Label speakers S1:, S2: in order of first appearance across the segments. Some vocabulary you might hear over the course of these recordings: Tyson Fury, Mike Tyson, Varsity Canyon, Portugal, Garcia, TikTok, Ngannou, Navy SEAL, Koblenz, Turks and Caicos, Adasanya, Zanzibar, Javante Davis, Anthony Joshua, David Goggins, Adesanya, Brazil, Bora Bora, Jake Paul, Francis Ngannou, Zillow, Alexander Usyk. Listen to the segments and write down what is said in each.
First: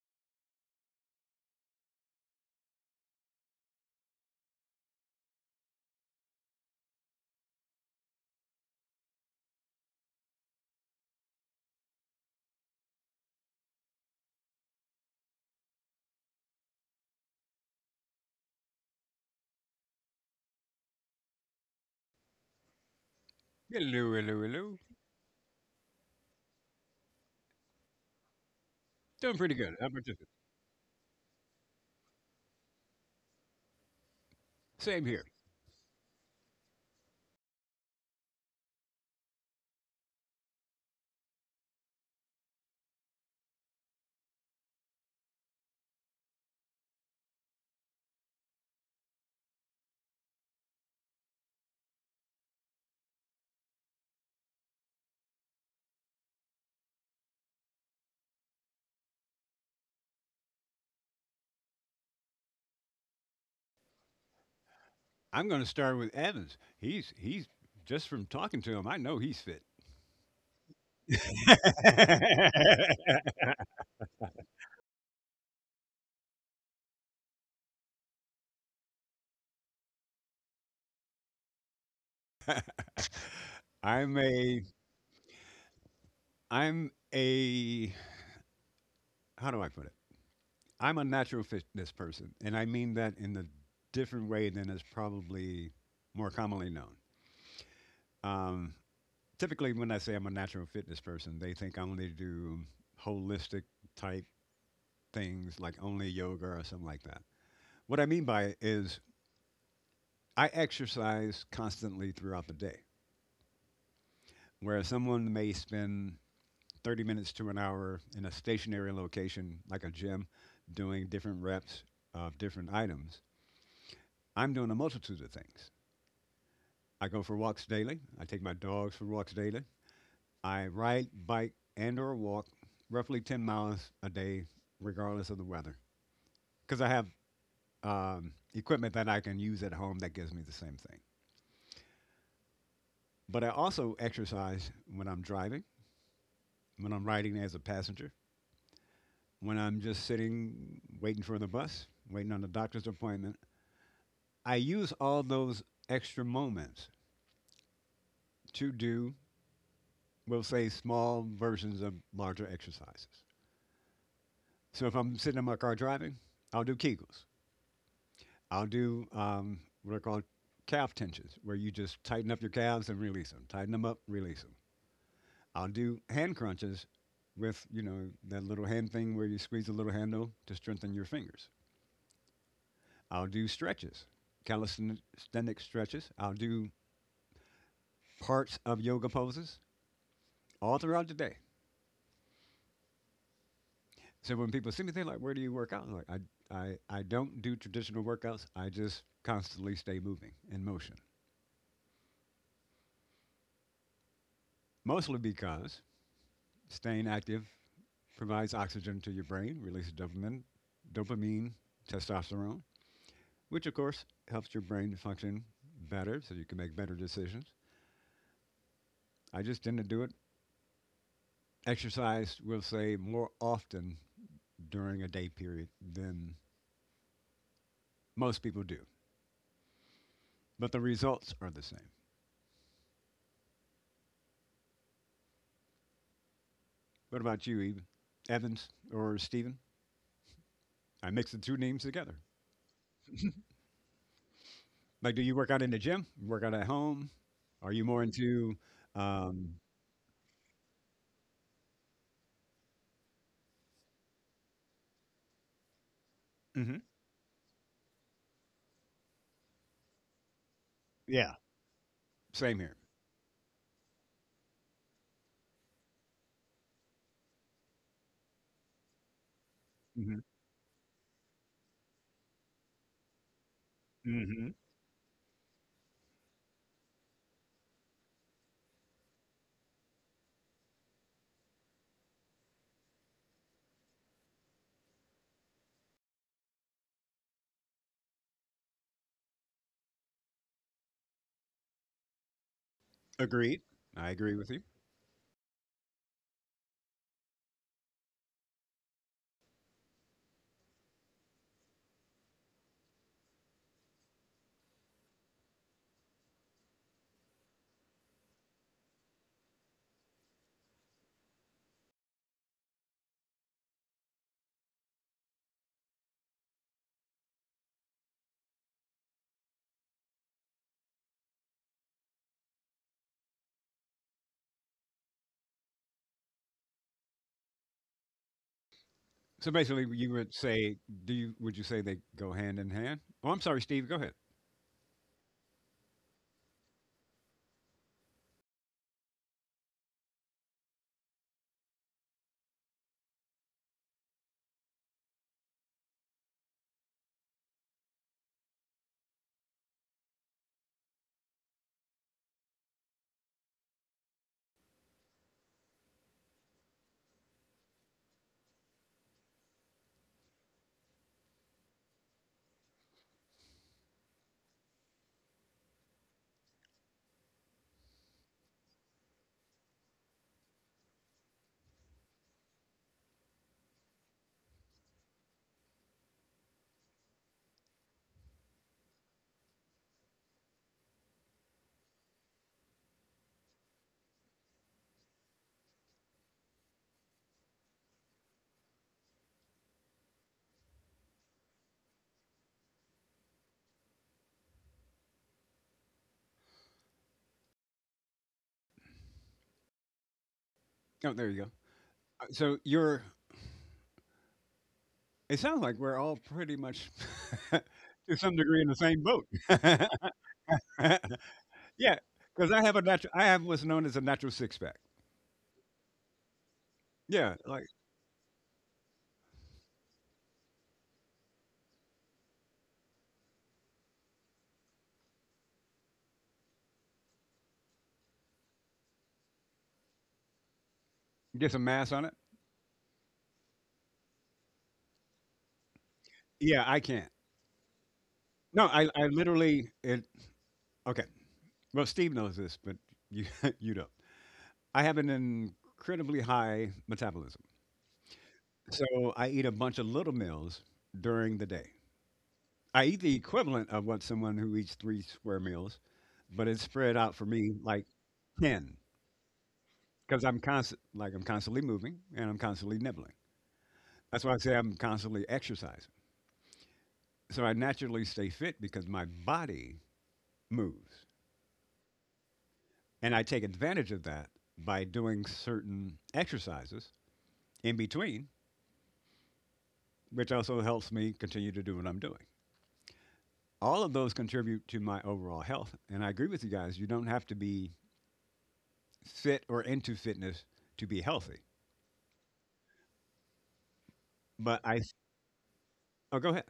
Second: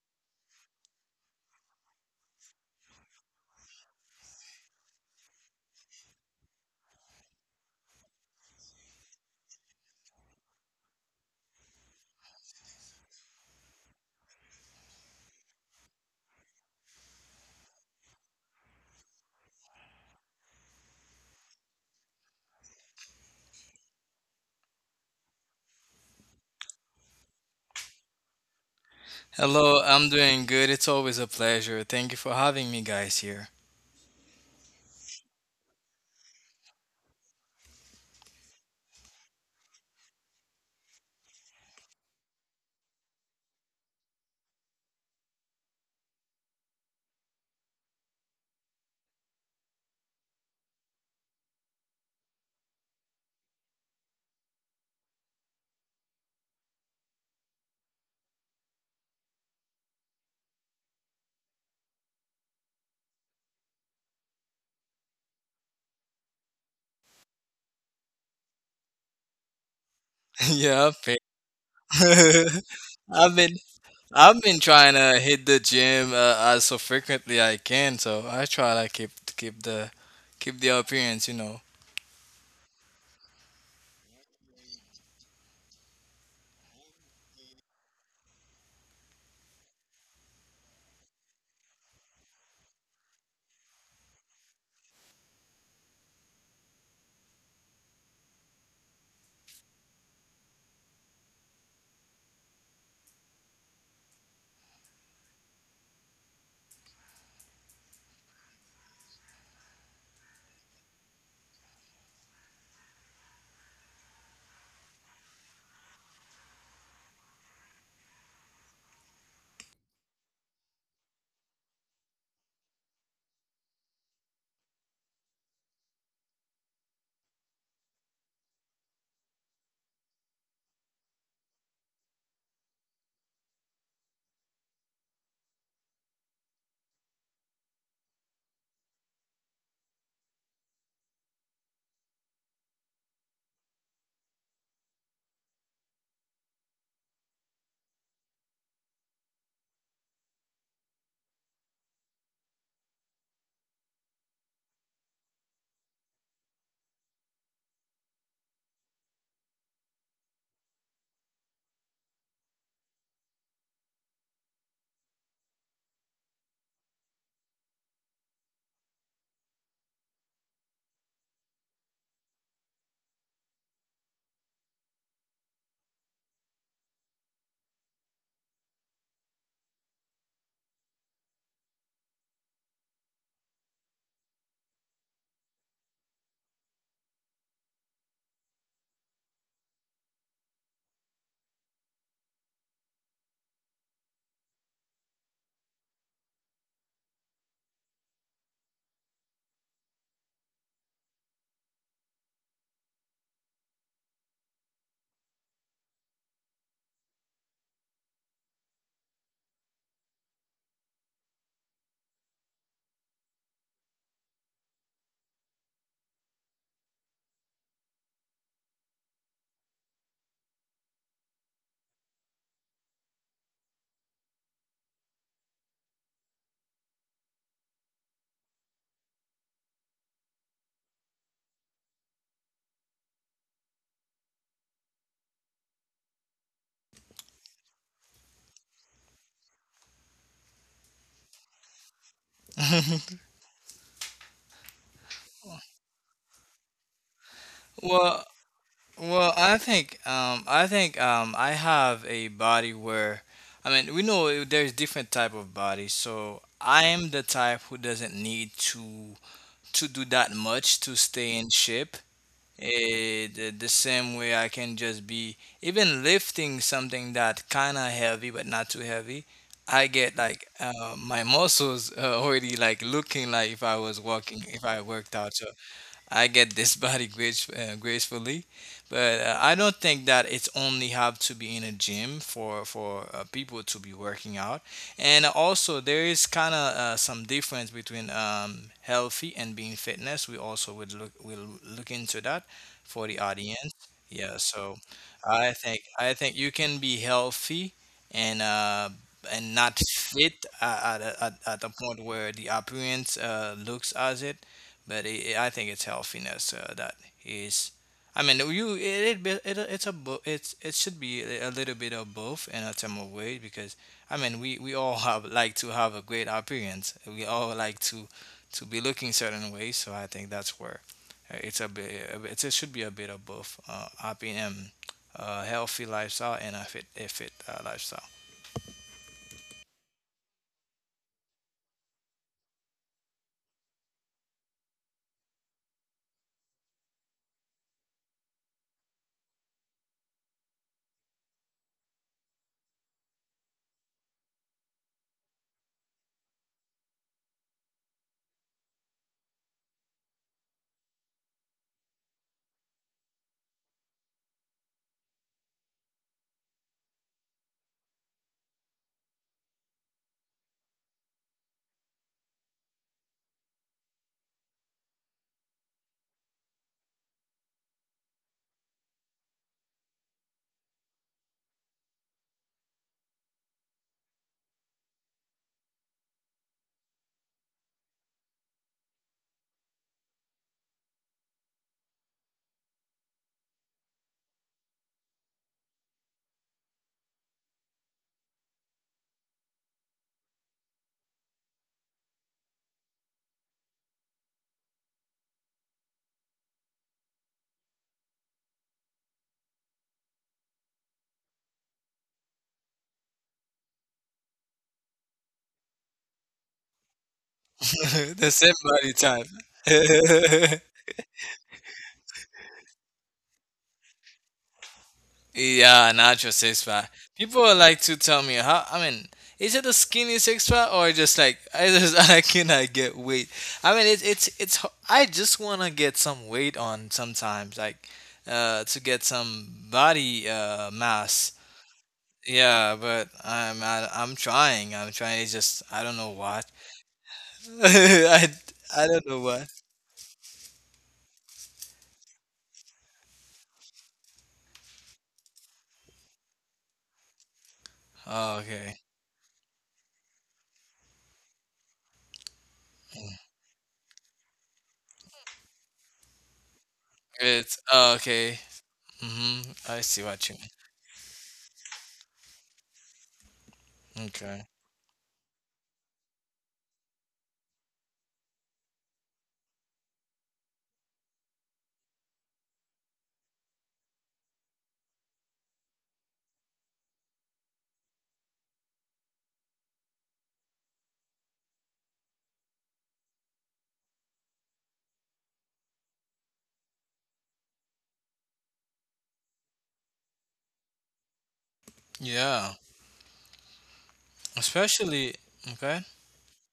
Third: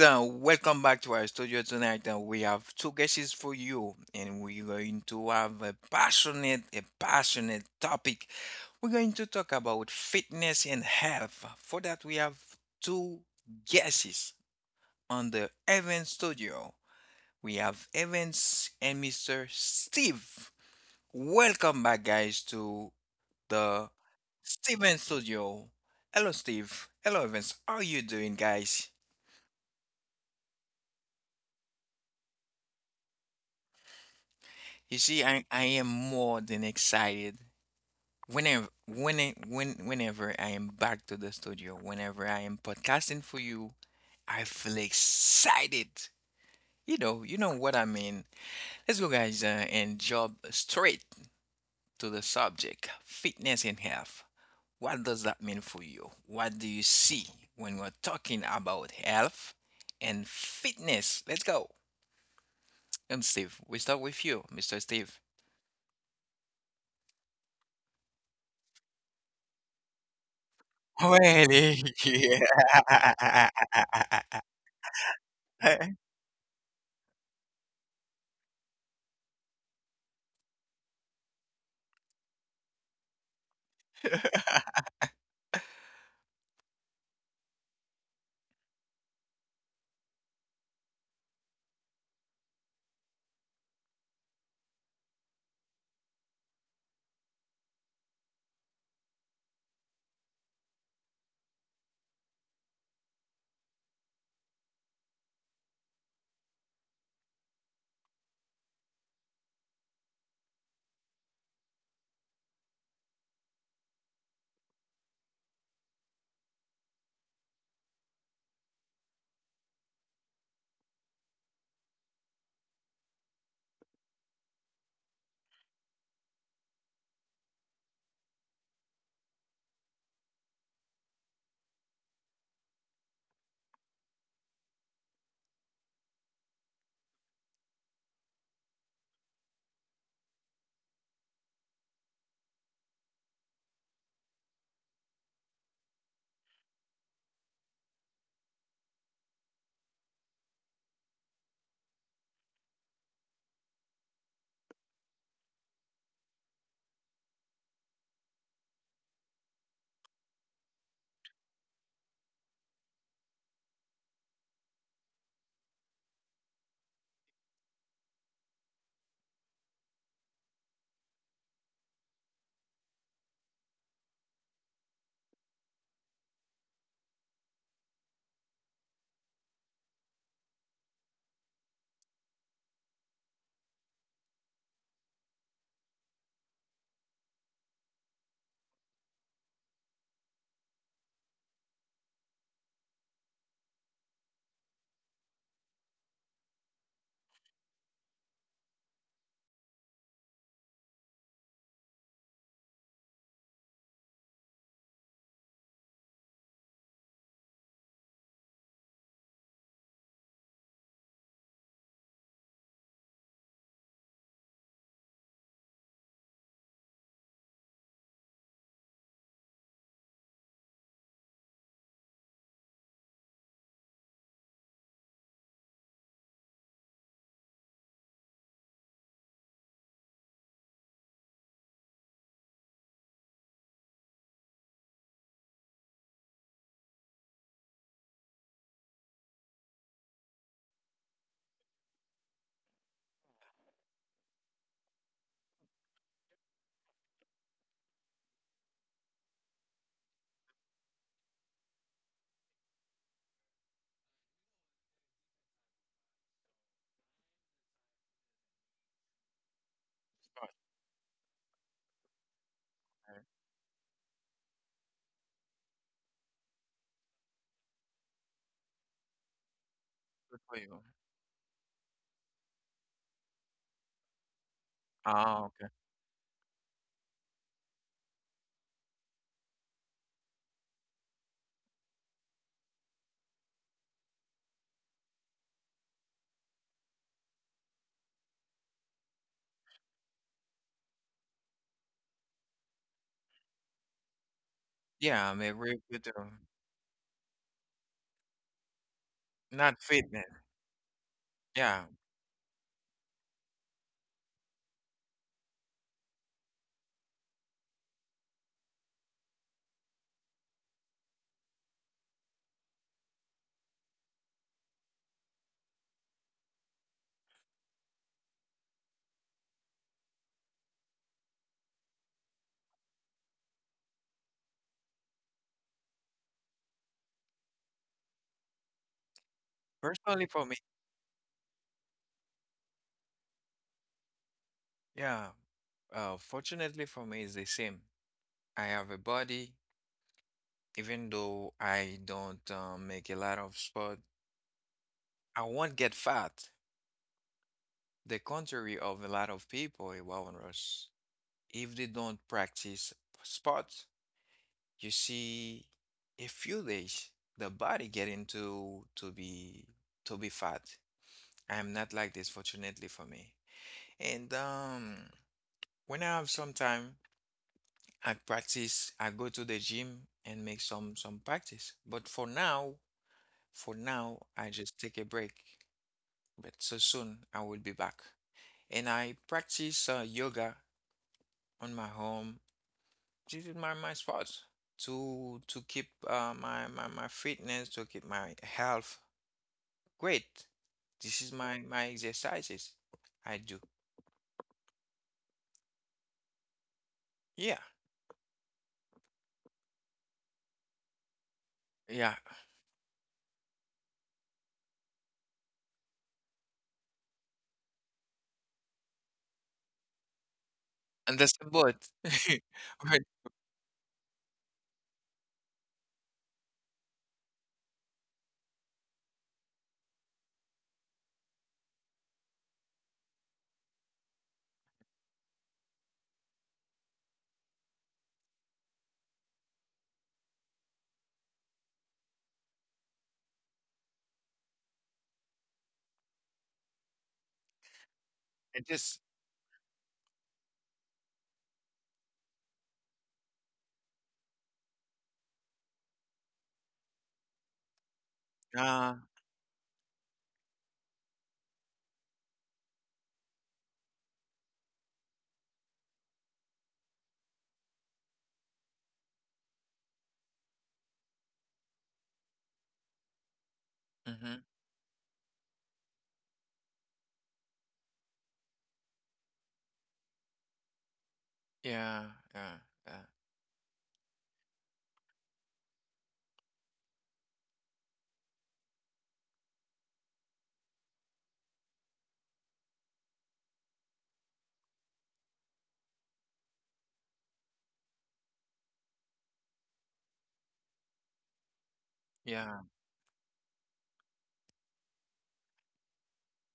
S1: Welcome back to our studio tonight. We have two guests for you, and we're going to have a passionate topic. We're going to talk about fitness and health. For that, we have two guests on the Evans studio. We have Evans and Mr. Steve. Welcome back, guys, to the
S2: Hello, hello, hello.
S1: Steven studio. Hello, Steve. Hello, Evans. How are you doing, guys?
S2: Doing pretty good.
S3: Hello,
S2: How about
S3: I'm
S2: you?
S3: doing good. It's always a pleasure. Thank you for having me guys here.
S1: You
S2: Same
S1: see,
S2: here.
S1: I am more than excited. Whenever when whenever I am back to the studio, whenever I am podcasting for you, I feel excited. You know what I mean. Let's go, guys, and jump straight to the subject: fitness and health. What does that mean for you? What do you see when we're talking about health and fitness? Let's go. And Steve, we start with you, Mr. Steve.
S2: I'm going to start with Evans. He's just from talking to him. I know he's fit.
S3: Yeah, okay.
S1: Really?
S3: I've been I've been trying to hit the
S1: Yeah.
S3: gym as so frequently I can, so I try to keep keep the appearance, you know.
S2: I'm a I'm a how do I put it? I'm a natural fitness person, and I mean that in a different way than is probably more commonly known. Um, Typically, when I say I'm a natural fitness person, they think I only do holistic type things like only yoga or something like that. What I mean by it is I exercise constantly throughout the day, whereas someone may spend 30 minutes to an hour in a stationary location like a gym doing different reps of different items. I'm doing a multitude of things. I go for walks daily. I take my dogs for walks daily. I ride, bike, and or walk roughly 10 miles a day, regardless of the weather, because I have equipment that I can use at home that gives me the same thing. But I also exercise when I'm driving, when I'm riding as a passenger, when I'm just sitting waiting for the bus, waiting on the doctor's appointment. I use all those extra moments to do, we'll say, small versions of larger exercises. So if I'm sitting in my car driving, I'll do Kegels. I'll do what are called calf tensions, where you just tighten up your calves and release them. Tighten them up, release them. I'll do hand crunches with, you know, that little hand thing where you squeeze the little handle to strengthen your fingers. I'll do stretches, calisthenic stretches. I'll do parts of yoga poses all throughout the day. So when people see me, they're like, "Where do you work out?" I'm like, "I don't do traditional workouts. I just constantly stay moving in motion, mostly because staying active provides oxygen to your brain, releases dopamine, dopamine, testosterone, which of course helps your brain function better, so you can make better decisions. I just tend to do it exercise, we'll say, more often during a day period than most people do, but the results are the same. What about you, Eve? Evans or Steven? I mix the two names together. Like, do you work out in the gym? Work out at home? Are you more
S3: Well,
S2: into?
S3: well, I
S2: Um,
S3: think I have a body where, I mean, there's different type of bodies. So
S2: mhm,
S3: I am the type who doesn't need to do that much to stay
S2: yeah,
S3: in shape.
S2: same here.
S3: The same way I can just be even lifting something that kind of heavy but not too heavy. I get
S2: Hmm.
S1: Good
S3: like
S1: for you.
S3: my muscles already like looking like if I was walking
S2: Hmm.
S3: if I worked out.
S1: Ah,
S3: So
S1: okay.
S3: I get this body grace, gracefully, but I don't think that it's only have to be in a gym for people to be working out. And also, there is kind of some difference between healthy and being fitness. We also would look will look into that for the
S2: Agreed.
S3: audience.
S2: I
S3: Yeah,
S2: agree with you.
S3: so
S1: Yeah, I'm
S3: I
S1: agree
S3: think
S1: with you.
S3: I think you can be healthy and uh, and
S1: Not
S3: not
S1: fitness.
S3: fit at a
S1: Yeah.
S3: point where the appearance looks as it, but it, I think it's healthiness that is. I mean, you it, it it it's it's it should be a little bit of both in a term of weight because I mean we all have like to have a great appearance. We all like to be looking certain ways. So I think that's where it's a bit, it's, it should be a bit of both. Happy and healthy lifestyle and a fit lifestyle.
S2: So basically, you
S1: Personally for
S2: would
S1: me,
S2: say, do you? Would you say they go hand in hand? Oh, I'm sorry, Steve. Go ahead.
S1: yeah. Fortunately for me, it's the same. I have a body, even though I don't make a lot of sport, I won't get fat. The contrary of a lot of people around us, if they don't practice sport, you see, a few days the body get into to be fat. I'm not like this, fortunately for me. And when I have some time, I practice. I go to the gym and make some practice. But for now, I just take a break. But so soon I will be back. And I practice yoga on my home. This is my sport to keep my fitness, to keep my health. Great. This is my exercises I do. Yeah,
S2: Oh, there you go.
S1: yeah.
S2: So you're it sounds like we're all pretty much to
S3: The
S2: some
S3: same
S2: degree in the
S3: body
S2: same
S3: type.
S2: boat.
S1: And that's about
S2: Yeah, because I have a
S1: right.
S2: natural. I have what's known as a natural six pack.
S3: Yeah, natural six pack.
S2: Yeah,
S3: People
S2: like
S3: like to tell me how. I mean, is it a skinny six pack or just like I just I cannot get weight. I mean, I just wanna get some weight on sometimes, like to get some body mass.
S2: get some mass on it.
S3: Yeah, but I'm trying. I'm trying. It's just I don't know what.
S2: Yeah, I can't.
S3: I
S1: And
S2: No,
S3: I
S2: I,
S1: just
S3: don't
S2: I
S3: know what.
S2: literally it. Okay, well Steve knows this, but you you don't. I have an incredibly high metabolism,
S3: Oh, okay.
S1: uh
S2: so I eat a bunch of little meals during the day. I eat the equivalent of what someone who eats three square meals, but it's spread out for me
S3: It's,
S2: like
S3: oh, okay.
S2: 10.
S3: Mhm. I see
S2: Because
S3: what you
S2: I'm constant, like I'm constantly moving and I'm constantly nibbling.
S3: mean.
S2: That's
S1: mhm.
S2: why I
S3: Okay.
S2: say I'm constantly exercising. So I naturally stay fit because my body moves,
S1: Yeah, yeah, yeah,
S2: and I take advantage of that by doing certain exercises in between, which also helps me continue to do what I'm doing. All of those contribute to my overall health, and I agree with you guys. You don't have to be fit or into fitness to be healthy.
S3: Yeah.
S1: yeah.
S2: But I,
S3: Especially okay,
S2: oh, go ahead.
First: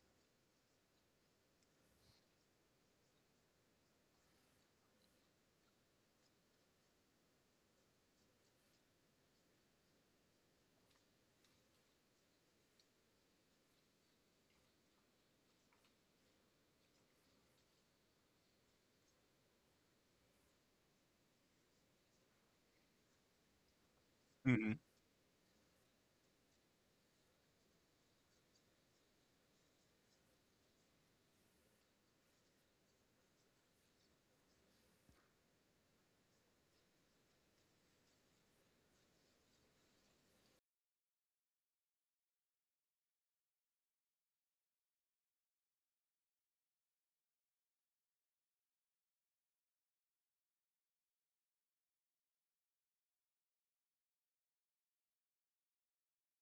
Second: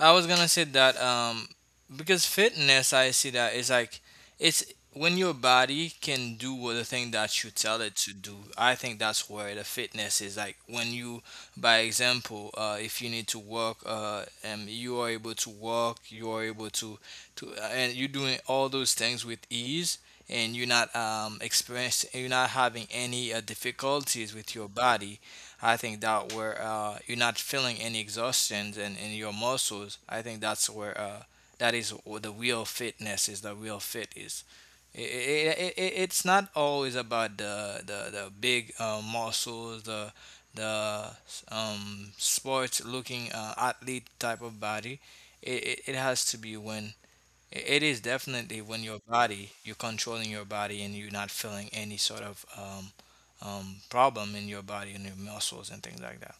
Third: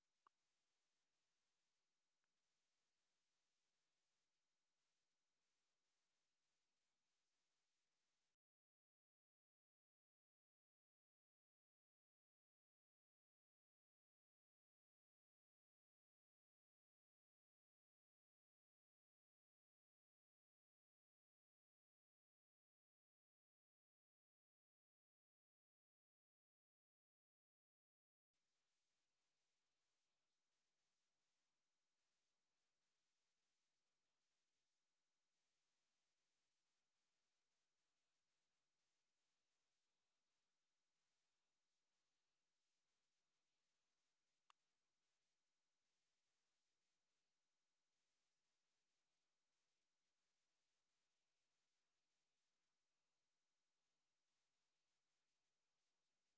S3: I was gonna say that because fitness I see that it's like it's when your body can do what the thing that you tell it to do, I think that's where the fitness is, like when you by example if you need to work and you are able to walk, you are able to and you're doing all those things with ease and you're not having any difficulties with your
S2: Hmm.
S3: body. I think that where you're not feeling any exhaustion in your muscles, I think that's where that is where the real fitness is. The real fit is. It? I it's not always about the big muscles, the the sports looking athlete type of body. It has to be when I- it is definitely when your body, you're controlling your body and you're not feeling any sort of problem in your body and your muscles and things like that.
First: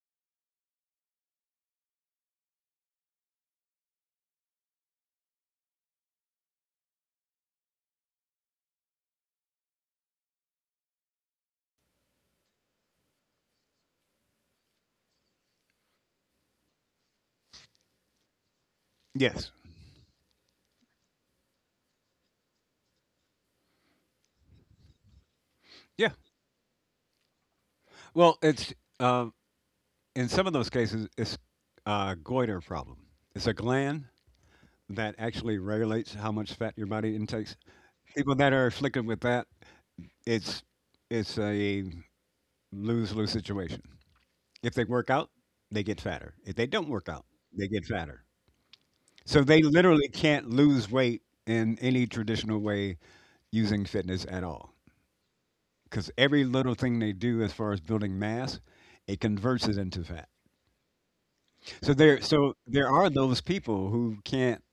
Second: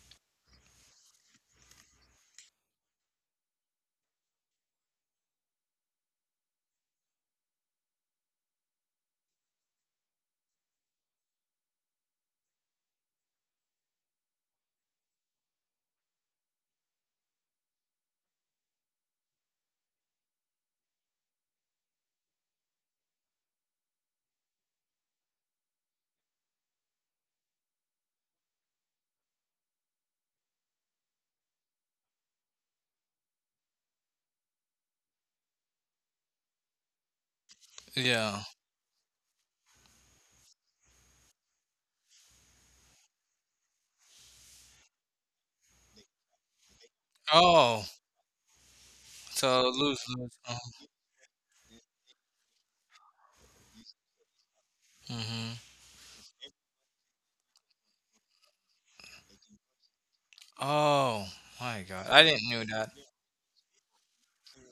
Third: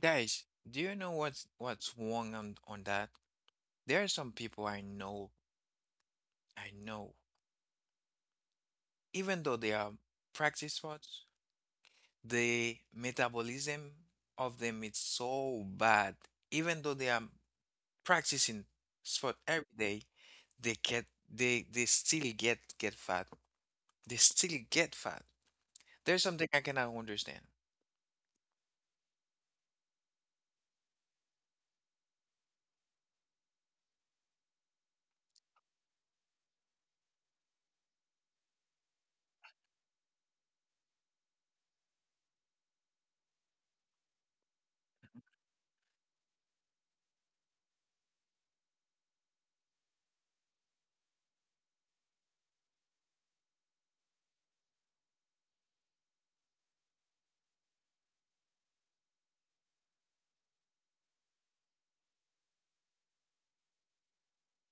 S1: Guys, do you know what's wrong on that? There are some people I know, even though they are practice sports, the metabolism of them is so bad. Even though they are practicing sport
S2: Yes,
S1: every day, they get they still get fat. They still get fat.
S2: yeah.
S1: There's something I cannot understand.
S2: Well, it's uh, in some of those cases, it's a goiter problem. It's a gland that actually regulates how much fat your body intakes. People
S3: Yeah.
S2: that are afflicted with that, it's it's a lose lose situation. If they work out, they get fatter. If they don't work out, they get
S3: Oh,
S2: fatter. So they
S3: so lose,
S2: literally
S3: lose.
S2: can't
S3: Uh-huh.
S2: lose weight in any traditional way using fitness at all.
S3: Mm-hmm.
S2: Because every little thing they do as far as building mass, it converts it into fat.
S3: Oh, my
S2: So
S3: God.
S2: there
S3: I didn't
S2: so
S3: know
S2: there
S3: that.
S2: are those people who can't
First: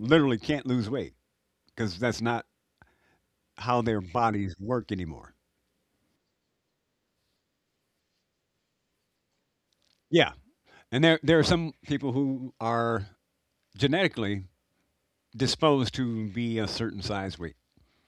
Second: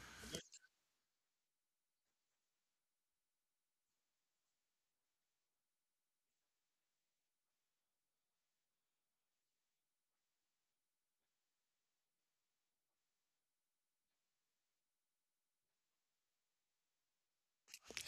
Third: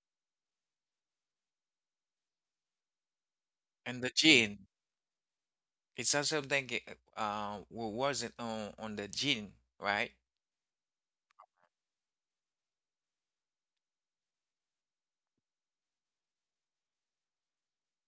S2: literally can't lose weight because that's not how their
S1: And the
S2: bodies
S1: gene,
S2: work anymore.
S1: it's not something wasn't on the gene, right?
S2: Yeah. And there are some people who are genetically disposed to be a certain size weight.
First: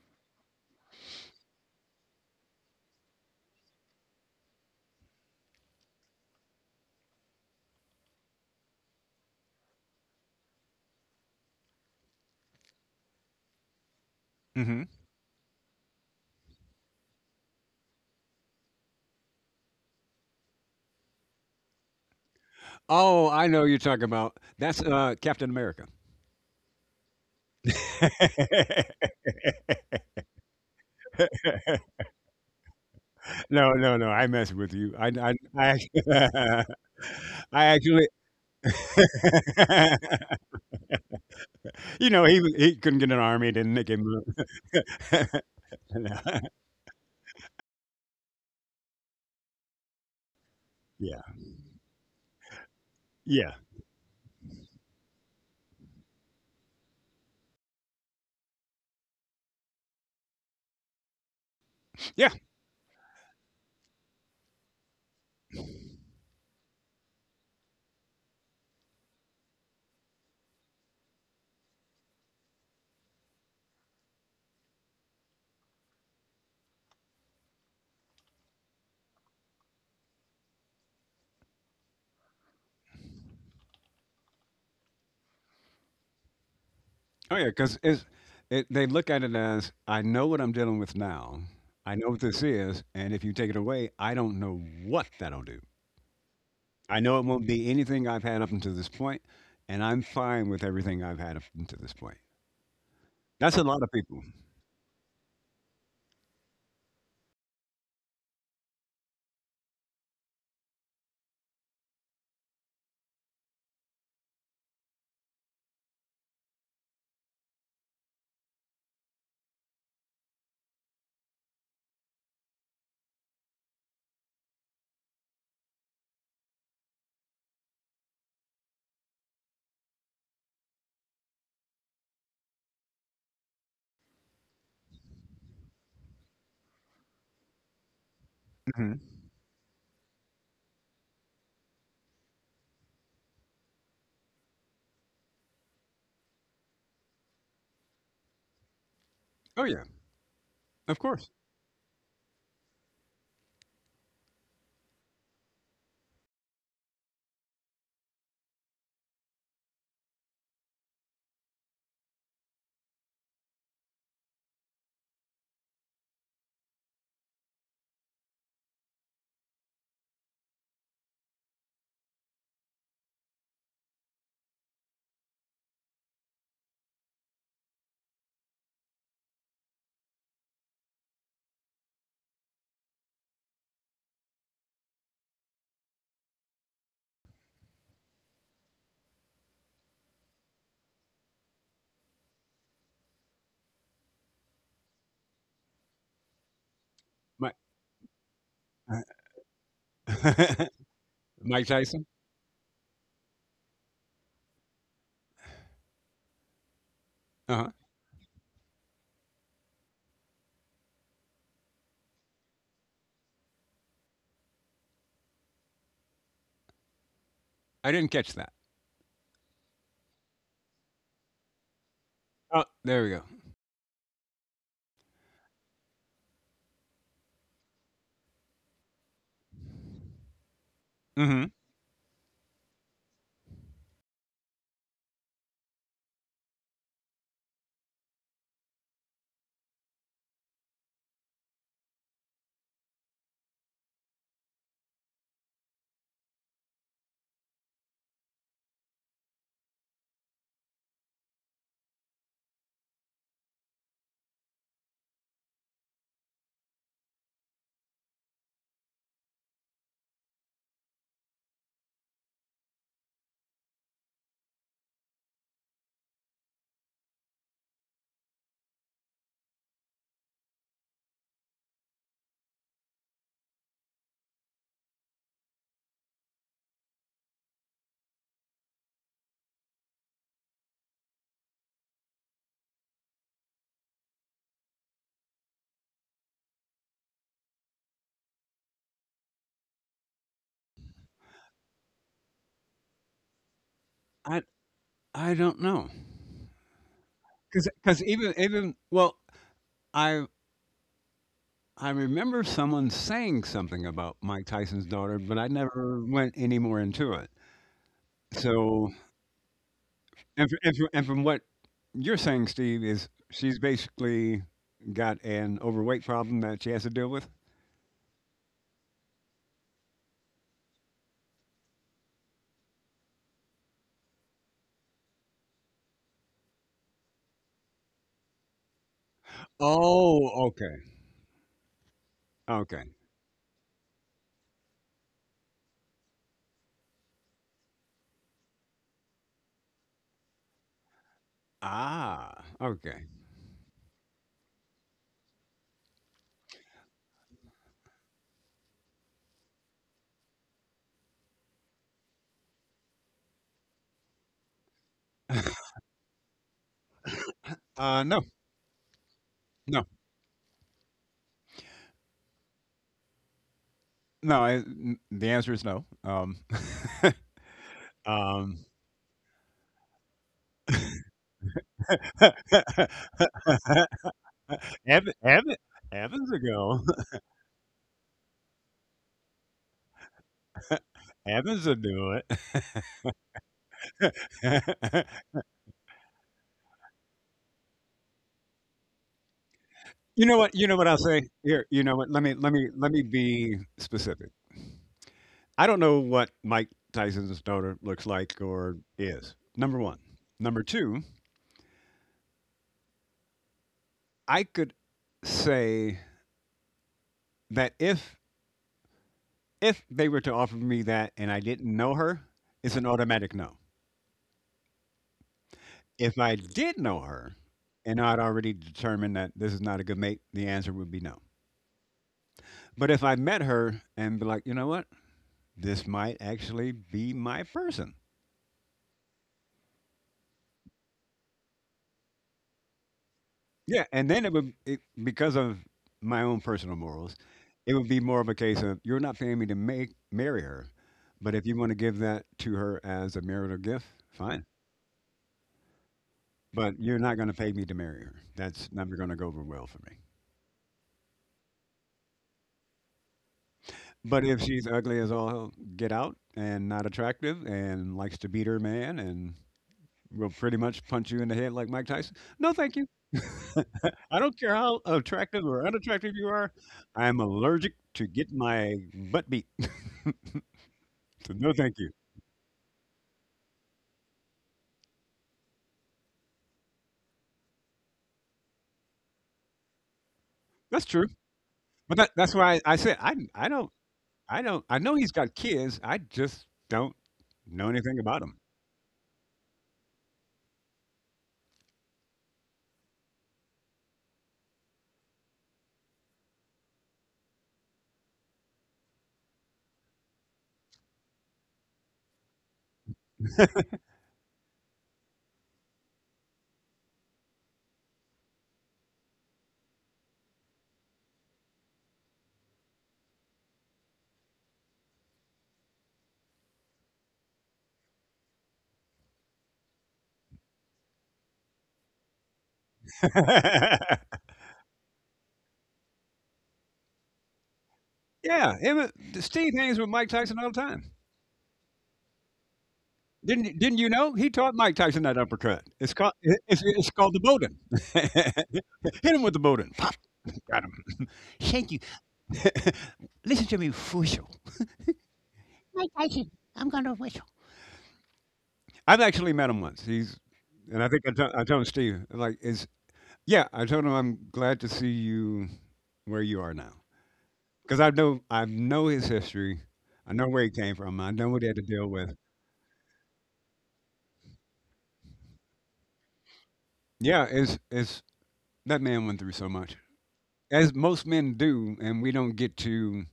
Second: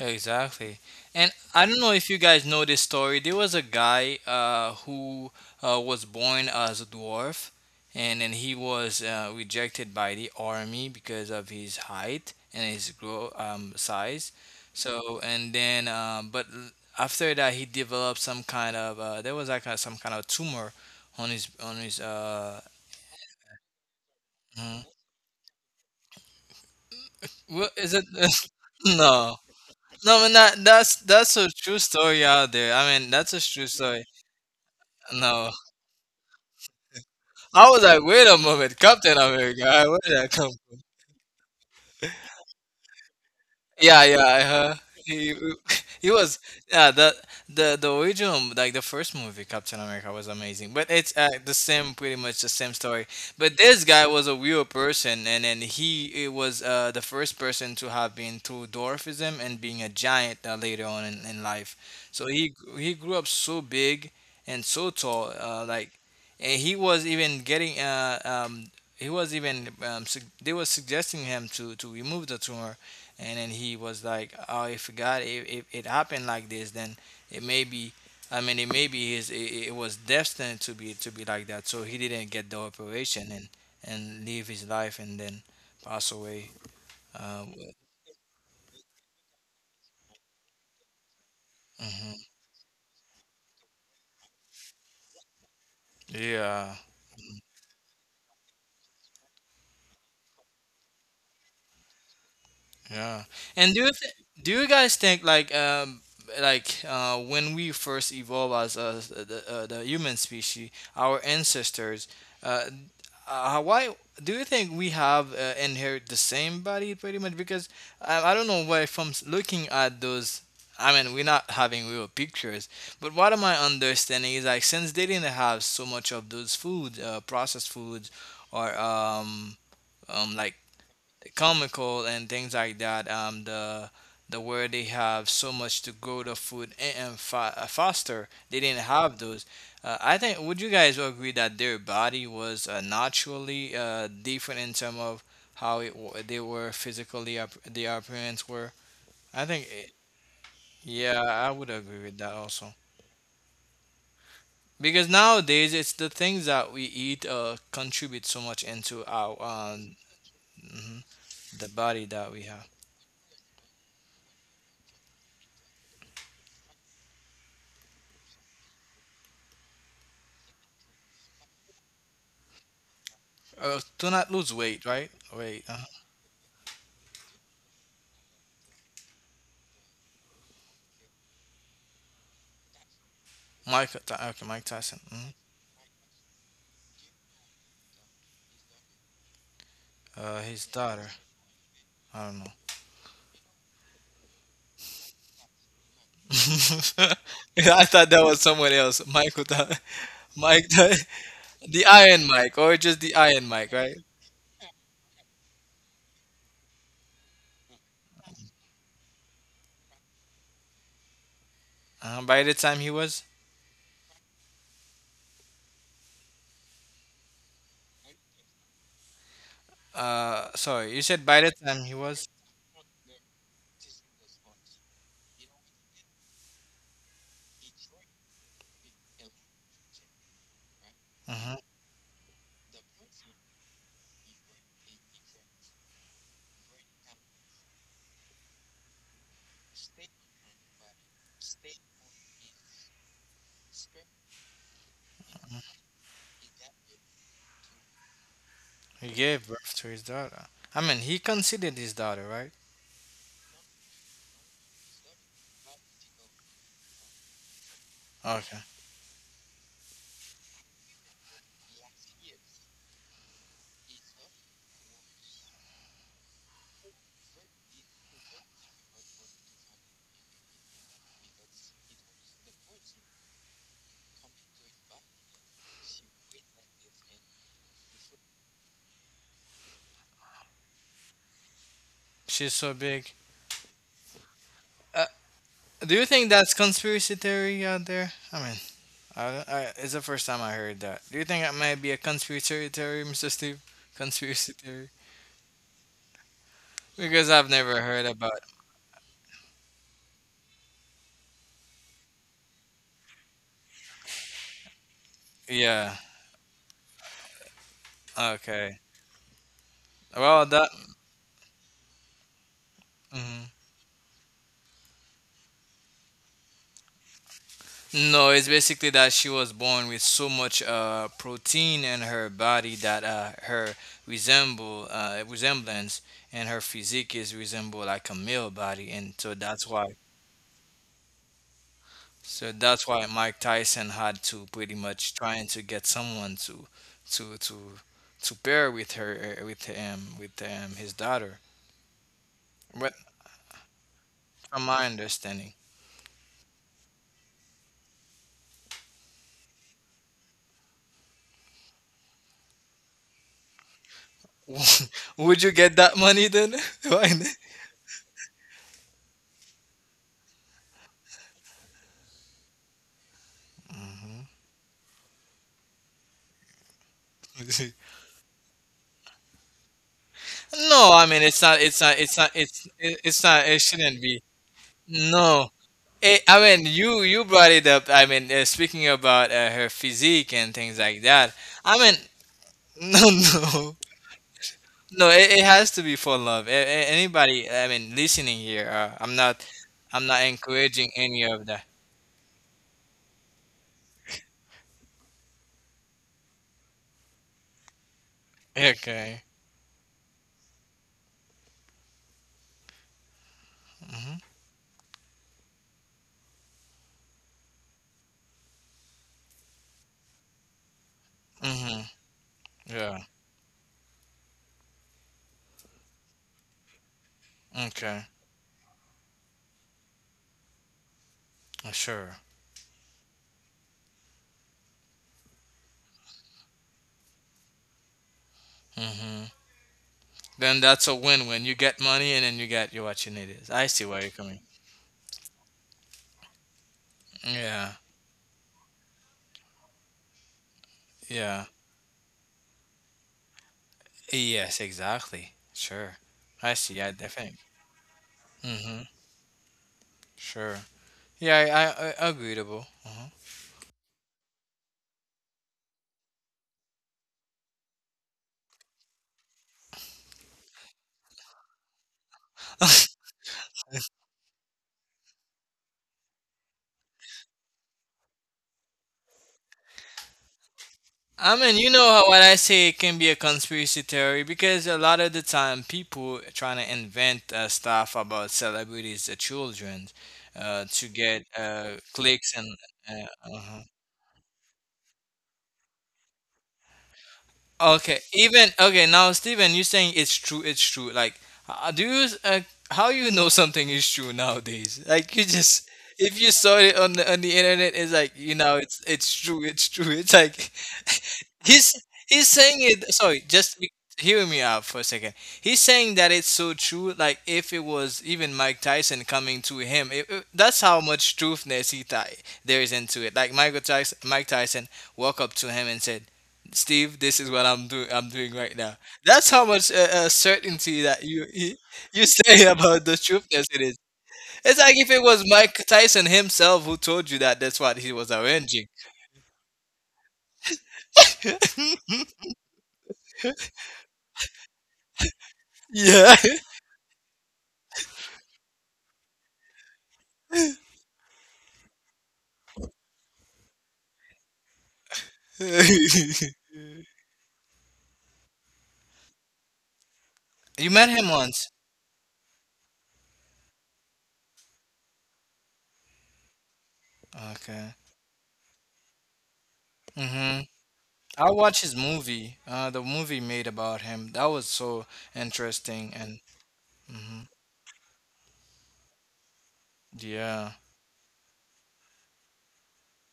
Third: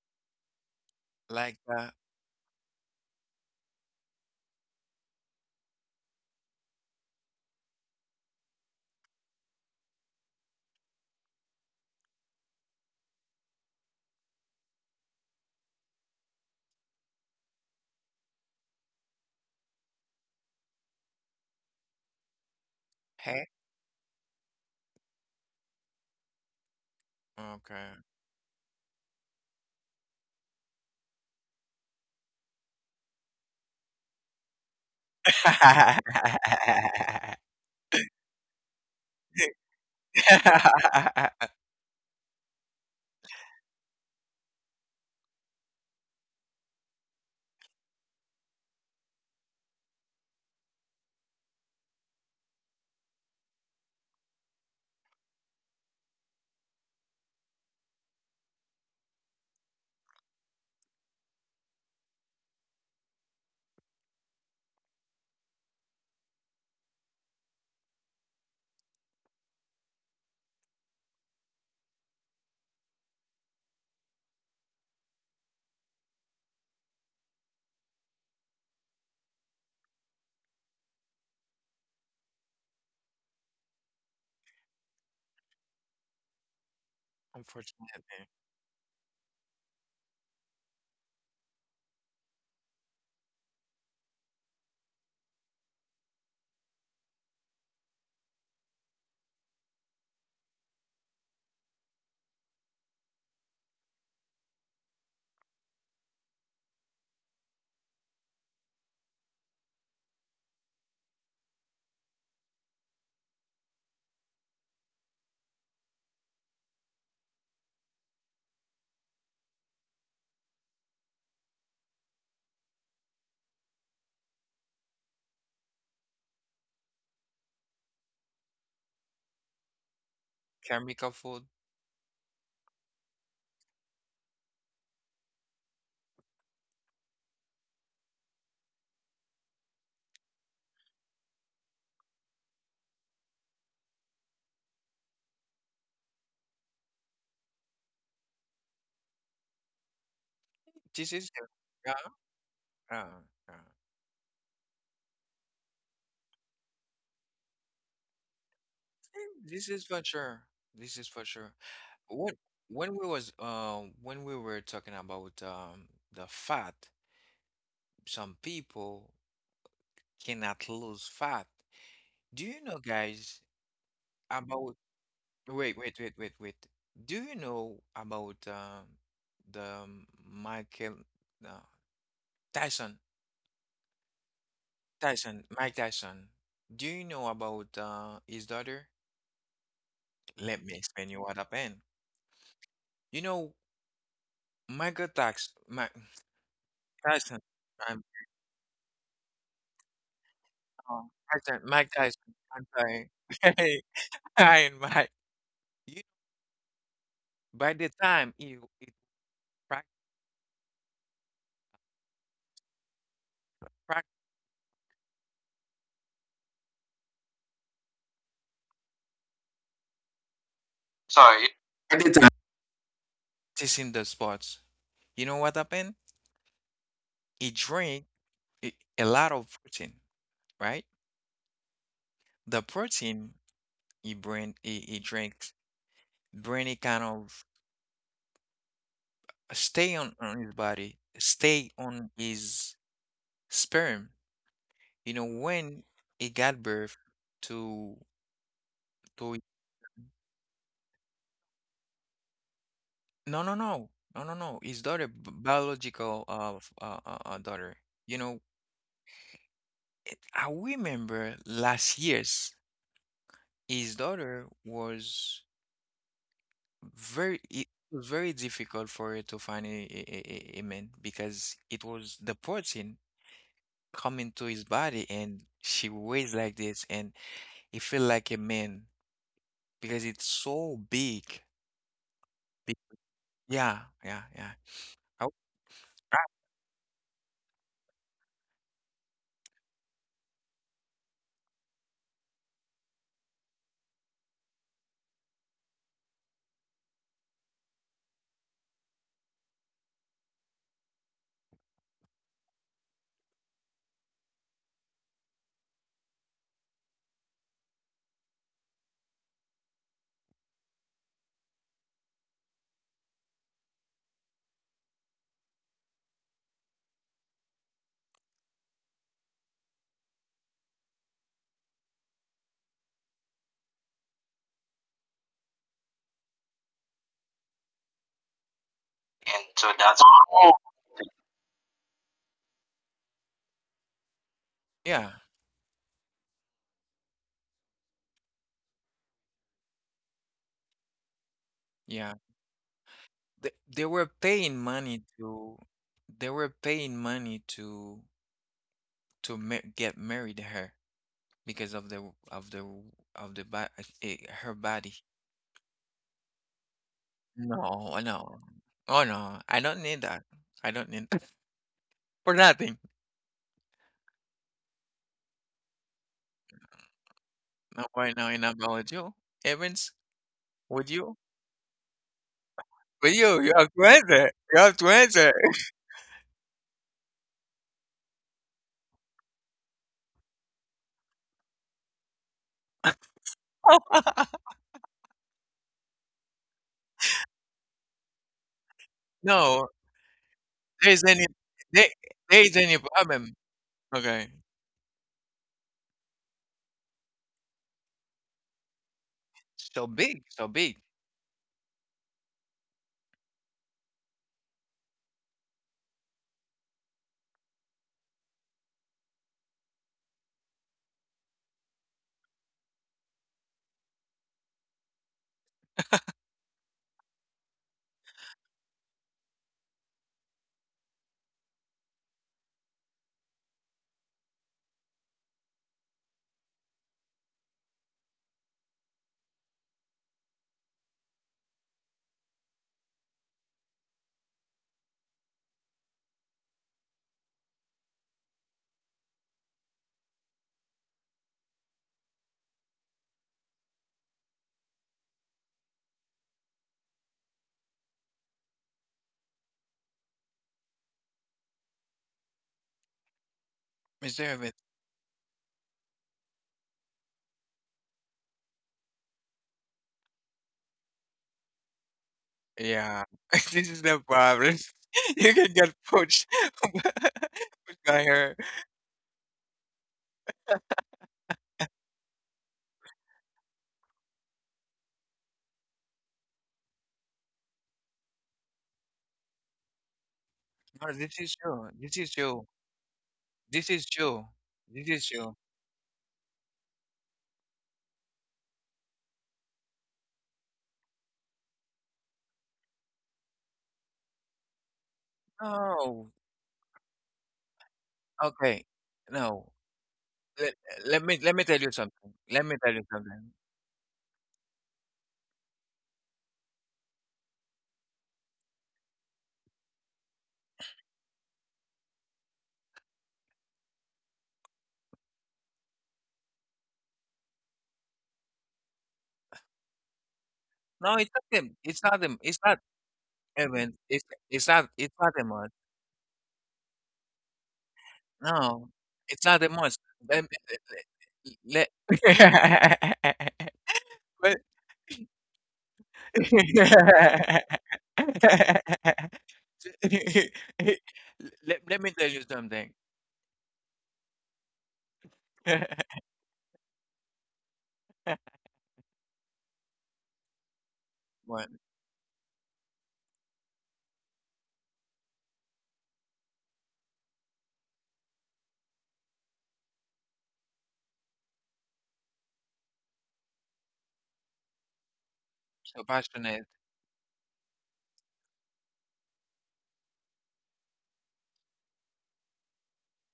S3: Exactly. And
S1: Like
S3: I don't
S1: the
S3: know if you guys know this story. There was a guy who was born as a dwarf, and then he was rejected by the army because of his height and his grow size.
S2: Hmm.
S3: So and then, after that, he developed some kind of there was like a, some kind of tumor on his
S2: Oh, I
S1: hair.
S2: know you're talking about. That's
S3: mhm.
S2: Captain America.
S3: Well, is it?
S1: Okay.
S3: No, no, but not, that's a true story out there. I mean, that's a true
S2: No, no,
S3: story.
S2: no. I mess with you.
S3: No,
S2: I
S3: I was like,
S2: actually,
S3: wait a moment, Captain America, where did that come?
S2: he couldn't get an army. Didn't make
S3: Yeah,
S2: him.
S3: yeah, he he was,
S2: Yeah,
S3: yeah, the original, like the first movie Captain America was amazing, but it's the same, pretty much the same story.
S2: yeah,
S3: But this guy was a real person, and then he, it was the first person to have been through dwarfism and being a giant later on in life. So
S2: yeah.
S3: he grew up so big and so tall, and he was even getting he was even they were suggesting him to remove the tumor, and then he was like, oh, if god if it happened like this, then it may be, I mean it may be his, it was destined to be like that, so he didn't get the operation and live his life and then pass away.
S2: Oh
S3: Uh
S2: yeah, because
S1: Unfortunately,
S2: they look at it as I know what I'm dealing with now. I know what
S3: mhm.
S2: this is, and if you take it away, I don't know what that'll do.
S3: Yeah.
S2: I know it won't be anything I've had up until this point, and I'm fine with everything I've had up until this point.
S3: Yeah.
S2: That's a
S3: And
S2: lot of people.
S3: do you guys think like when we first evolved as the human species, our ancestors, uh, why do you think we have inherit the same body pretty much? Because I don't know why from looking at those. I mean, we're not having real pictures, but what am I understanding is like since they didn't have so much of those food, processed foods, or like
S1: chemical food.
S3: comical and things like that. The where they have so much to grow the food, and faster, they didn't
S2: Hmm.
S3: have those. I think, would you guys agree that their body was naturally different in terms of they were physically up the appearance were? I
S2: Oh
S3: think
S2: yeah,
S3: it,
S2: of
S1: This
S3: yeah,
S2: course.
S1: is
S3: I would
S1: uh,
S3: agree with that also.
S1: uh, uh.
S3: Because nowadays it's the things that we eat contribute so much into our
S1: This is for sure. This
S3: mhm,
S1: is for sure.
S3: the body that
S1: When
S3: we have.
S1: when we was when we were talking about the fat, some people cannot lose fat. Do you know, guys,
S3: Do not lose
S1: about
S3: weight, right? Wait,
S1: wait, wait, wait, wait, wait. Do you know about the Michael uh, Tyson,
S3: Mike Tyson. Hmm.
S1: Tyson, Mike Tyson? Do you know about his daughter? Let
S3: His
S1: me explain
S3: daughter.
S1: you what happened.
S3: I don't know.
S1: You know, Mike Tyson.
S2: Mike,
S3: Yeah, I thought that was someone else.
S2: uh,
S3: Michael, Ty- Mike, Ty-
S1: Oh,
S2: Mike
S3: the
S1: Mike
S2: Tyson.
S3: Iron
S1: Tyson.
S3: Mike,
S1: I'm
S3: or just
S1: sorry.
S3: the Iron Mike,
S1: Hey,
S3: right?
S1: Iron Mike. You,
S2: Uh huh.
S1: by the time you prac-
S3: By the time he was,
S1: prac-
S2: I didn't catch that.
S3: sorry, you said by the
S1: sorry.
S3: time he
S1: By the
S3: was,
S1: time
S2: Oh, there we go.
S1: practicing the sports, you know what happened? He drank a, a lot of protein, right?
S2: Hmm.
S3: uh
S1: The protein he drinks, bring it kind of stay on his body, stay on his sperm. You know, when he got birth to
S3: he
S1: to
S3: gave birth to his daughter. I mean, he considered his daughter, right?
S1: no, no, no, no, no, no. His daughter, biological daughter. You know,
S3: Okay,
S1: I remember last year's. His daughter was very. It was very difficult for her to find a man because it was the protein coming to his body, and she weighs like this, and it felt like a man because it's so big.
S3: she's so
S1: Be-
S3: big.
S1: Yeah, yeah, yeah.
S3: Uh,
S1: I-
S3: do you think that's conspiracy theory out there? I mean, I, it's the first time I heard that. Do you think it might be a conspiracy theory, Mr. Steve?
S2: I
S3: Conspiracy theory?
S2: I don't know
S3: Because I've never
S2: because
S3: heard about.
S2: even well, I I remember someone saying something about Mike Tyson's daughter, but I
S3: Yeah.
S2: never went any more into it.
S3: Okay.
S2: So,
S3: Well,
S2: and, fr-
S3: that.
S2: and, fr- and from what you're saying, Steve, is
S3: Mhm.
S2: she's basically got an overweight problem that she has to deal with?
S3: No, it's basically that she was born with so much protein in her body that her resemble resemblance and her physique is resemble like a male body, and so
S1: And
S3: that's
S1: so
S3: why.
S1: that's
S2: Oh, okay.
S3: So
S2: Okay.
S3: that's why Mike Tyson had to pretty
S1: yeah,
S3: much trying to get someone to to to to pair with her with him with his daughter.
S1: yeah.
S2: Ah,
S3: But
S2: okay.
S1: They were paying
S3: from my
S1: money
S3: understanding,
S1: to they were paying money to ma get married to her because of of the bo- eh, her body.
S3: would you get that money then? Why not?
S1: No,
S2: No,
S1: no. Oh no, I don't
S2: no,
S1: need that. I don't need that for nothing.
S2: no. The answer is no.
S3: Mhm.
S1: Not right now in
S2: Um,
S1: biology. Evans,
S3: No,
S1: would
S3: I
S1: you?
S3: mean
S1: Would
S3: it's
S1: you?
S3: not,
S1: You
S3: it
S1: have to
S3: shouldn't be.
S1: answer. You have to
S2: Evan,
S1: answer.
S3: No.
S2: Evan,
S3: It,
S2: Evans
S3: I mean,
S2: will
S3: you
S2: go.
S3: you brought it up. I mean, speaking about her physique and things like that.
S2: Evans will
S3: I mean,
S2: do
S3: no, no.
S2: it.
S3: No, it has to be for love. Anybody, I mean, listening here,
S1: No,
S3: I'm not
S2: You know what? You know
S1: there
S2: what
S3: encouraging
S2: I'll
S1: is
S3: any
S1: any
S2: say?
S3: of that.
S2: Here,
S1: there,
S2: you know what? Let me
S1: there is any problem.
S2: be
S1: Okay.
S2: specific. I don't know what Mike Tyson's daughter looks like or
S3: Okay.
S2: is. Number
S1: So
S2: 1.
S1: big, so
S2: Number
S1: big.
S2: 2,
S3: Mhm.
S2: I could say that if they were to offer me that and I didn't
S3: Mhm.
S2: know her, it's an
S3: Yeah.
S2: automatic no. If I did know her and
S3: Okay.
S2: I'd already determined that this is not a good mate, the answer would be no.
S3: Sure.
S2: But if I met her and be like, "You know what? This might actually be my person."
S3: Mhm. Then that's a win-win. You get money, and then you get you what you need is. I see
S2: Yeah,
S3: where you're
S2: and then
S3: coming.
S2: because of my own personal morals,
S3: Yeah.
S2: it would be more of a case of you're not paying me to make marry her, but
S3: Yeah.
S2: if you want to give that to her as a marital gift, fine.
S3: Yes. Exactly. Sure. I see.
S2: But
S3: I
S2: you're not going to
S3: think.
S2: pay me to marry her. That's
S3: Mhm.
S2: never going to go over well for me.
S3: Sure. Yeah. I agreeable. Uh-huh.
S1: Mr.
S2: But if
S1: Evans.
S2: she's ugly as all get out and not attractive and likes to beat her man and will pretty much punch you in the head like Mike Tyson. No, thank you.
S1: Yeah, this is the
S2: I don't
S1: problem.
S2: care how
S1: You
S2: attractive
S1: can
S2: or
S1: get
S2: unattractive
S1: pushed
S2: you are. I'm allergic
S1: pushed by
S2: to get
S1: her.
S2: my butt beat. So
S3: I
S2: no,
S3: mean, you
S2: thank
S3: know
S2: you.
S3: how what I say can be a conspiracy theory because a lot of the time people trying to invent stuff about celebrities, the children,
S2: That's
S3: to
S1: No,
S2: true.
S1: this
S3: get
S1: is you. This
S2: But that,
S1: is
S2: that's
S3: clicks
S1: you.
S3: and.
S2: why I said
S3: Uh,
S2: I I
S3: uh
S1: This
S2: don't
S1: is you.
S2: I don't I
S1: This
S2: know
S1: is
S2: he's
S1: you.
S2: got kids. I just don't know
S3: Okay,
S2: anything about him.
S3: even okay now, Steven, you're saying it's true. It's true. Like, do you how you know something is true nowadays? Like, you just
S1: No.
S3: if you saw it on the internet, it's like you know
S1: Okay.
S3: it's true.
S1: No.
S3: It's true. It's like
S1: Let, let me tell you
S3: he's
S1: something.
S3: he's
S1: Let me
S3: saying
S1: tell you
S3: it, sorry,
S1: something.
S3: hear me out for a second. He's saying that it's so true, like if it was even Mike Tyson coming to him, that's how much truthness there is into it. Like Michael Tyson, Mike Tyson walked up to him and said, Steve, this is what I'm doing, I'm doing right now. That's how much certainty
S1: No,
S3: that
S1: it's not
S3: you
S1: them. It's not
S3: you
S1: them. It's
S3: say
S1: not
S3: about the truthness it
S1: Evan.
S3: is.
S1: It's
S3: It's
S1: not
S3: like if
S1: it's
S3: it
S1: not
S3: was
S1: them.
S3: Mike Tyson himself who told you that that's what he was
S2: Yeah,
S3: arranging.
S1: No,
S2: him,
S1: it's not
S2: Steve
S1: them. Let,
S2: hangs with Mike Tyson all the time.
S1: let, let,
S2: Didn't you know he
S1: but
S2: taught Mike Tyson that uppercut? It's called
S3: Yeah.
S2: it's, it's called the Bowden. Hit him with the Bowden. Pop.
S1: Let,
S2: Thank you.
S1: let me tell you something.
S2: Listen to me, Fushel. Mike Tyson. I'm gonna whistle. I've actually met him once.
S3: You
S2: And
S3: met
S2: I think
S3: him
S2: I, told I
S1: What?
S3: once.
S2: told Steve, like, is yeah, I told him I'm glad to see you where you are now,
S3: Okay.
S2: because I know his history, I know
S3: Mm-hmm.
S2: where he came from, I know
S3: I
S2: what he had
S3: watched
S2: to
S3: his
S2: deal with.
S3: movie. The movie made about him. That was so
S1: So
S3: interesting and
S1: passionate.
S3: mm-hmm.
S2: Yeah, it's that man went through so much,
S3: Yeah.
S2: as most men do, and we don't get to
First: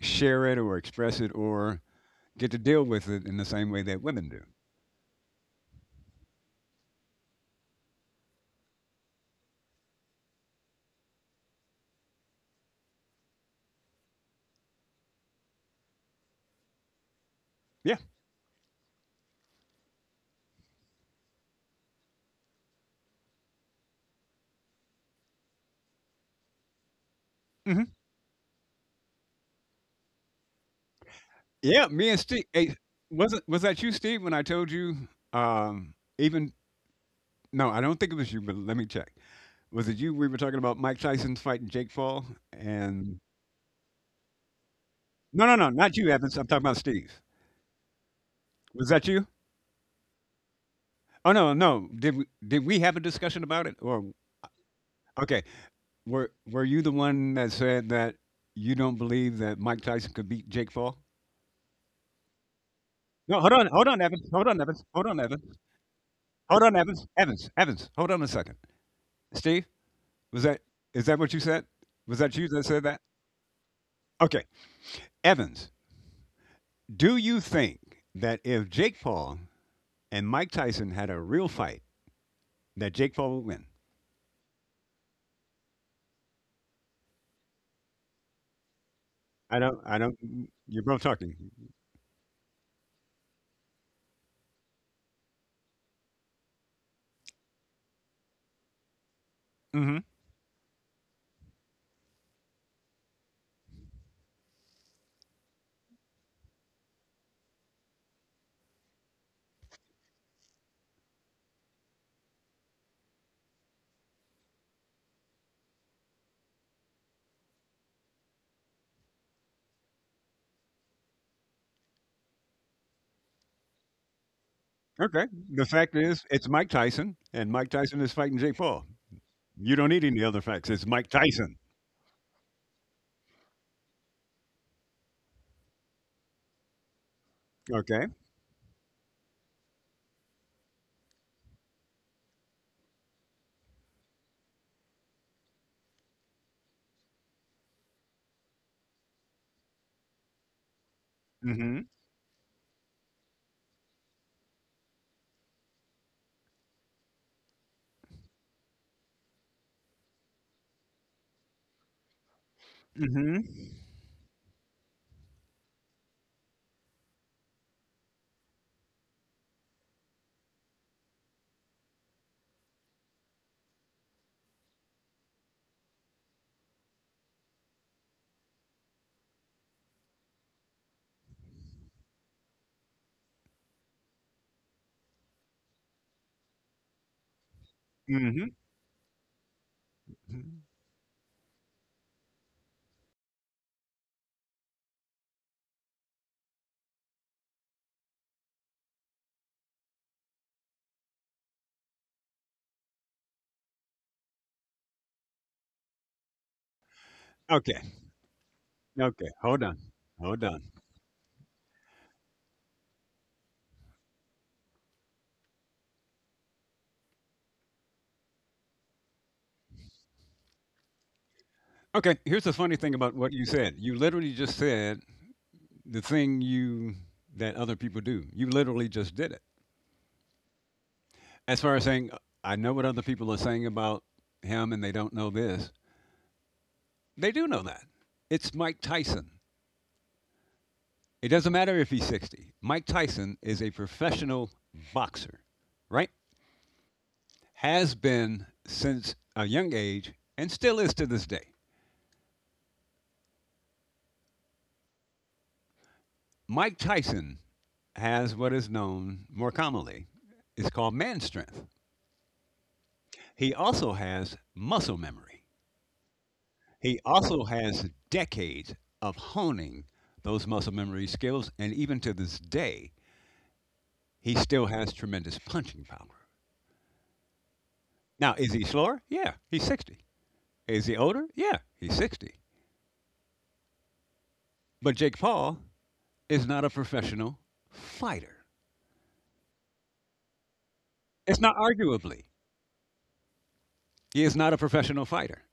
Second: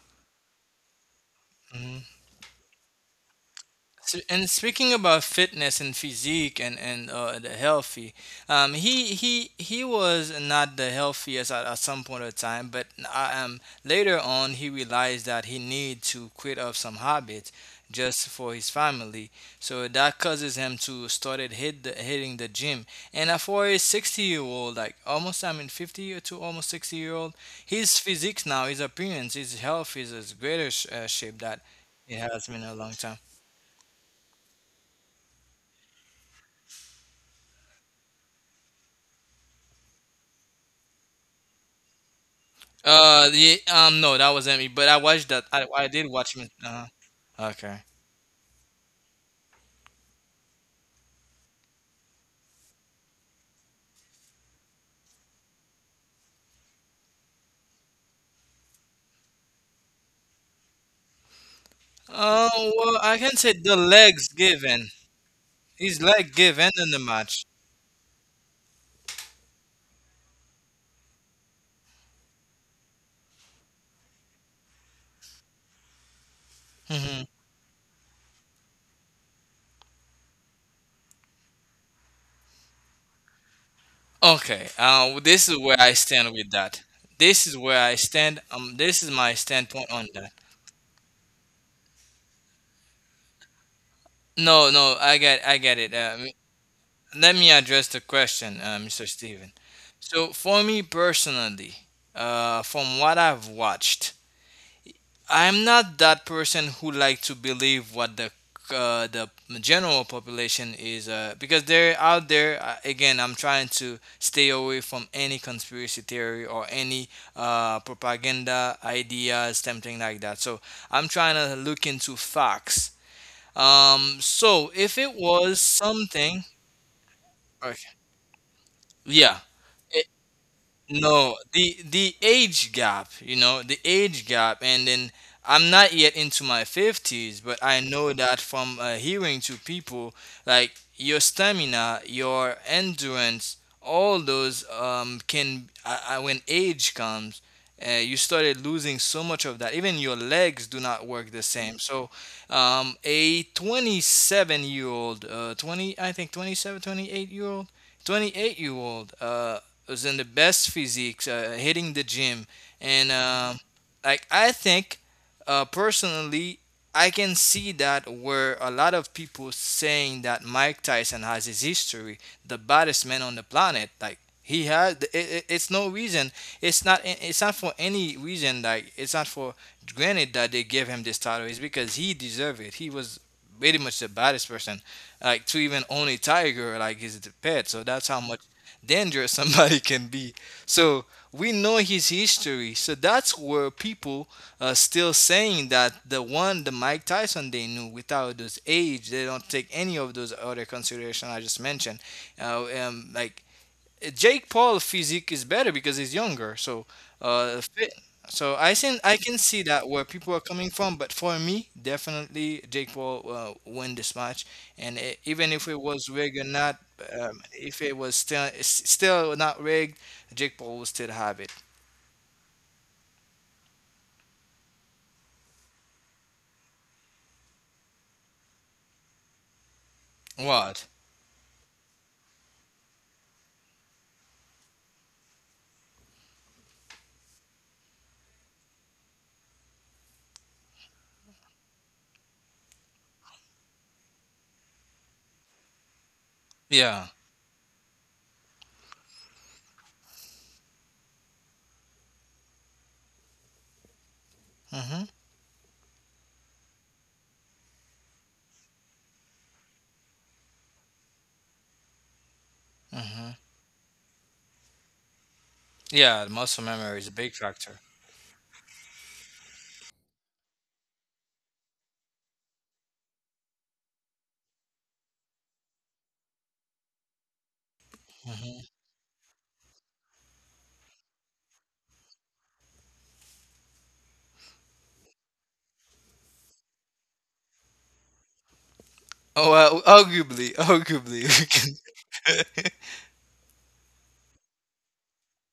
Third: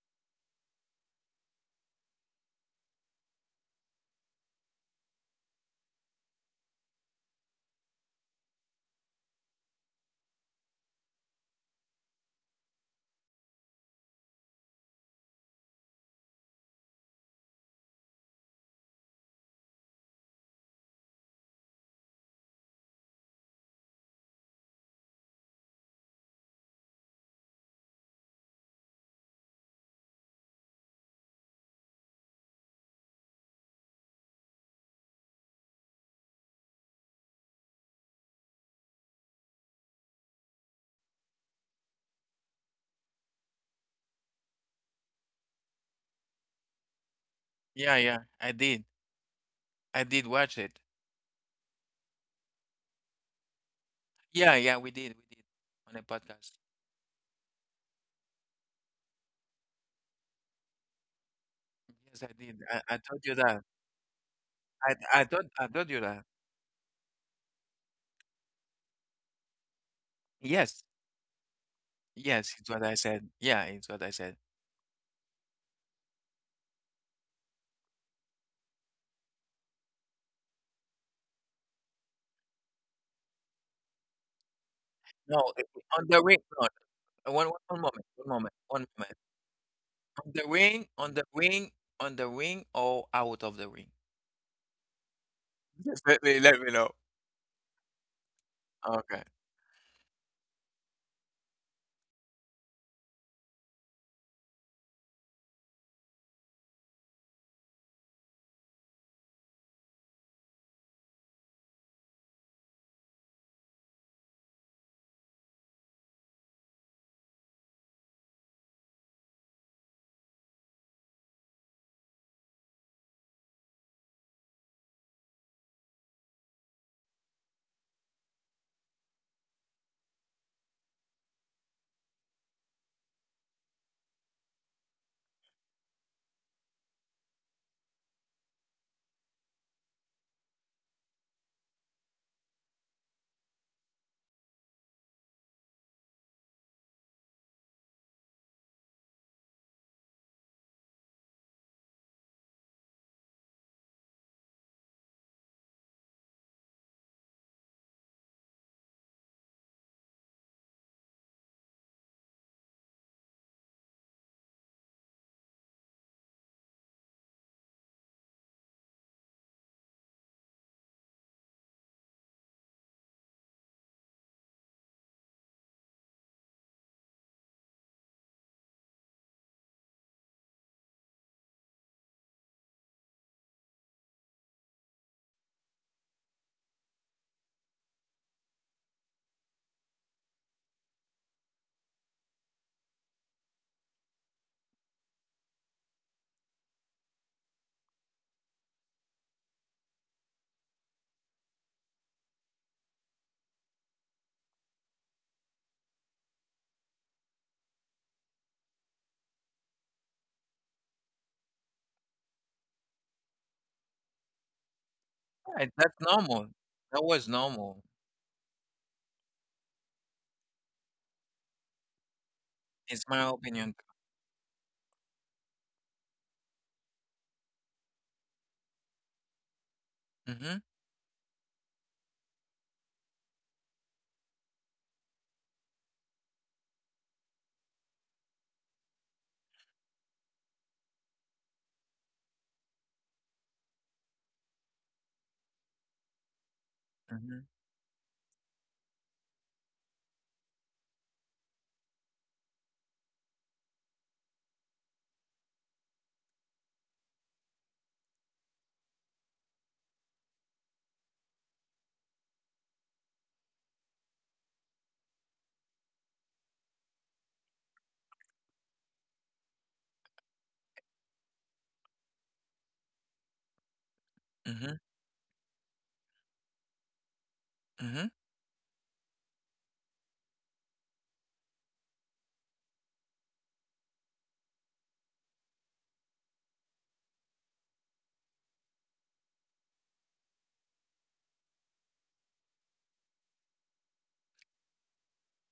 S2: share it or express it or
S3: Mm-hmm.
S2: get to deal with it in the same way that
S3: So,
S2: women do.
S3: and speaking about fitness and physique and the healthy, he was not the healthiest at some point of time, but later on he realized that he need to quit of some habits
S2: Yeah.
S3: just for his family. So that causes him to started hitting the gym. And for a 60 year old, like almost I mean 50 or to almost 60 year old,
S2: Mhm.
S3: his physique now, his appearance, his health is as greater shape that
S2: Yeah, me
S3: it
S2: and Steve
S3: has been a
S2: hey,
S3: long time.
S2: wasn't was that you, Steve, when I told you, even no, I don't think it was you, but let me check. Was it you? We were talking about Mike Tyson's fighting Jake Paul, and
S3: The No, that wasn't me. But I watched that.
S2: no, no,
S3: I,
S2: no,
S3: I
S2: not
S3: did
S2: you,
S3: watch
S2: Evans. I'm
S3: him.
S2: talking about Steve.
S3: Okay.
S1: Yeah, yeah, I did.
S2: Was that you?
S1: I did watch it.
S2: Oh no, no. Did we have a discussion about it? Or
S1: Yeah, yeah, we did. We
S2: okay,
S1: did on a
S2: were
S1: podcast.
S2: were you the one that said that you don't believe that Mike Tyson could beat Jake Paul?
S1: Yes, I did.
S3: Oh well,
S1: I
S3: I
S1: told you
S3: can
S2: No, hold
S3: say
S1: that.
S2: on,
S3: the
S2: hold on,
S3: legs
S2: Evans, hold on, Evans,
S3: given.
S1: I
S2: hold on,
S1: I
S2: Evans,
S1: told I told
S3: His
S1: you that.
S3: leg
S2: hold
S3: given
S2: on,
S3: in the
S2: Evans,
S3: match.
S2: Evans, Evans, hold on a second, Steve. Was that
S1: Yes,
S2: is that what you said? Was that you
S1: yes,
S2: that
S1: it's
S2: said
S1: what I
S2: that?
S1: said. Yeah, it's what I said.
S2: Okay. Evans, do
S3: Hmm.
S2: you think that if Jake Paul and Mike Tyson had a real fight, that Jake Paul would win?
S3: Okay. This
S1: No,
S3: is
S1: it-
S3: where I
S1: on the
S3: stand
S1: wing.
S3: with
S1: No,
S3: that.
S1: no,
S3: This
S1: one,
S3: is where
S1: one
S3: I
S1: moment. One
S3: stand.
S1: moment. One
S3: This is
S1: moment.
S3: my
S2: I don't
S3: standpoint
S2: I
S3: on
S2: don't
S1: On
S3: that.
S1: the
S2: You're
S1: wing.
S2: both
S1: On the
S2: talking.
S1: wing. On the wing. Or out of the ring.
S3: No, no, I get it.
S1: Just let me know.
S3: Let me address the question, Mr.
S1: Okay.
S3: Steven.
S2: Hmm.
S3: So for me personally, from what I've watched, I'm not that person who like to believe what the general population is, because they're out there, again, I'm trying to stay away from any conspiracy theory or any propaganda ideas, something like that, so I'm trying to look into facts, so if it
S2: Okay.
S3: was
S2: The fact is
S3: something.
S2: it's Mike Tyson and Mike
S3: Okay.
S2: Tyson is fighting Jake Paul.
S3: Yeah.
S2: You don't need any other facts. It's Mike
S3: No,
S2: Tyson.
S3: the age gap, the age gap, and then I'm not yet into my 50s, but I
S2: Okay.
S3: know that from, hearing to people, like your stamina, your endurance, all those, can, when age comes, you started losing so much of that. Even your legs do not work the same.
S2: Hmm.
S3: So, a 27-year-old, 20, I think 27, 28-year-old. 28-year-old was in the best physiques, hitting the gym, and,
S2: Hmm.
S3: like I think, personally, I can see that where a lot of people saying that Mike Tyson has his history, the baddest man on the planet, like. He has. It's no reason. It's not. It's not for any reason. Like it's not for granted that they gave him this title. It's because he deserved it. He was pretty much the baddest person, like to even own a tiger, like his pet. So that's how much
S2: Hmm.
S3: dangerous somebody can be. So we know his history. So that's where people are still saying that the one, the Mike Tyson they knew without those age, they don't take any of those other consideration I just mentioned. Like Jake Paul physique is better because he's younger. So,
S2: Okay.
S3: fit. So I can I
S2: Okay.
S3: can
S2: Hold
S3: see
S2: on.
S3: that where people are
S2: Hold on.
S3: coming from, but for me, definitely Jake Paul, win this match. And even
S1: Yeah,
S3: if it
S1: that's
S3: was rigged or
S1: normal.
S3: not,
S1: That was normal.
S3: if it was still still not rigged, Jake Paul will still have it.
S2: Okay. Here's the funny thing
S1: It's
S2: about
S1: my
S2: what you
S1: opinion.
S2: said. You literally just said the thing you that other people do. You literally just did it.
S1: Mhm,
S3: What?
S2: As far as saying, I know what other people are saying about him and they don't know this, they do know that. It's Mike Tyson. It doesn't matter if he's 60. Mike Tyson is a professional boxer, right?
S3: Yeah.
S1: mhm,
S2: Has been since a young age and still is to this day.
S3: Mhm.
S2: Mike Tyson has what is known more commonly is called man strength.
S3: Mhm.
S2: He also has muscle memory.
S3: Yeah. The muscle memory
S2: He
S3: is a big
S2: also
S3: factor.
S2: has decades of honing those muscle memory skills, and even to this day, he still
S1: mhm,
S2: has tremendous punching power.
S1: mhm.
S2: Now, is he
S3: Mhm.
S2: slower? Yeah, he's 60. Is he older? Yeah, he's 60. But Jake Paul is not a professional fighter.
S3: Oh, well, arguably, arguably.
S2: It's not arguably. He is not a professional fighter,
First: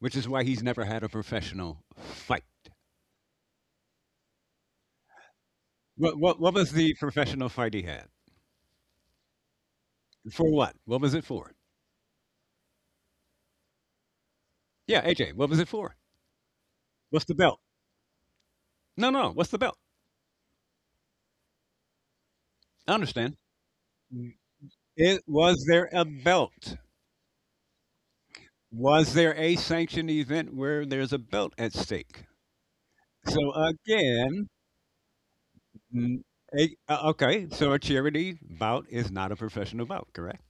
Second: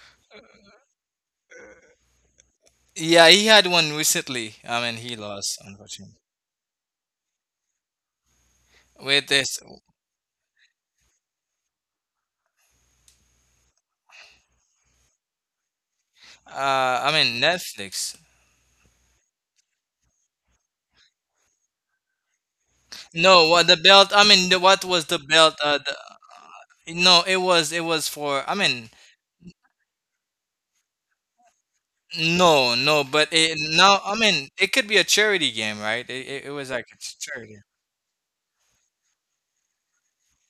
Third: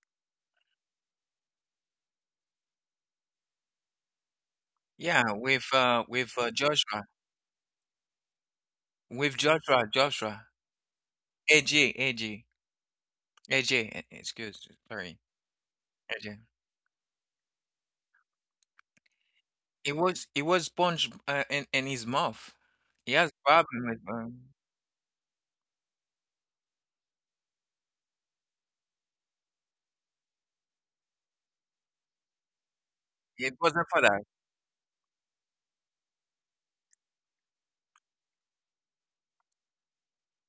S2: which is why he's never had a professional fight.
S3: Yeah, he had one recently. I mean, he
S1: Yeah,
S3: lost, unfortunately.
S2: What,
S1: with
S2: what, what was the
S1: Joshua,
S2: professional fight he had?
S3: With
S1: with
S3: this,
S1: Joshua, Joshua,
S2: For what? What was it for?
S1: AJ, AJ, AJ. Excuse,
S2: Yeah,
S1: sorry,
S2: AJ, what was it for?
S1: AJ.
S3: I
S2: What's the
S3: mean,
S2: belt?
S3: Netflix.
S2: No, no, what's the belt?
S1: It was sponge in his mouth.
S2: I
S1: He has
S2: understand.
S3: No, what the
S1: problem with.
S3: belt, I mean, what was the
S2: It
S3: belt,
S2: was there a belt?
S3: no, it was it was for, I mean,
S2: Was there a sanctioned event where there's a belt at stake?
S3: no, no, but
S2: So
S1: It
S3: it
S1: wasn't
S3: now,
S1: for
S3: I
S1: that,
S3: mean,
S2: again,
S3: it could be a charity game, right,
S2: mm,
S3: it was like a
S2: okay,
S3: charity.
S2: so a charity bout is not a professional bout, correct?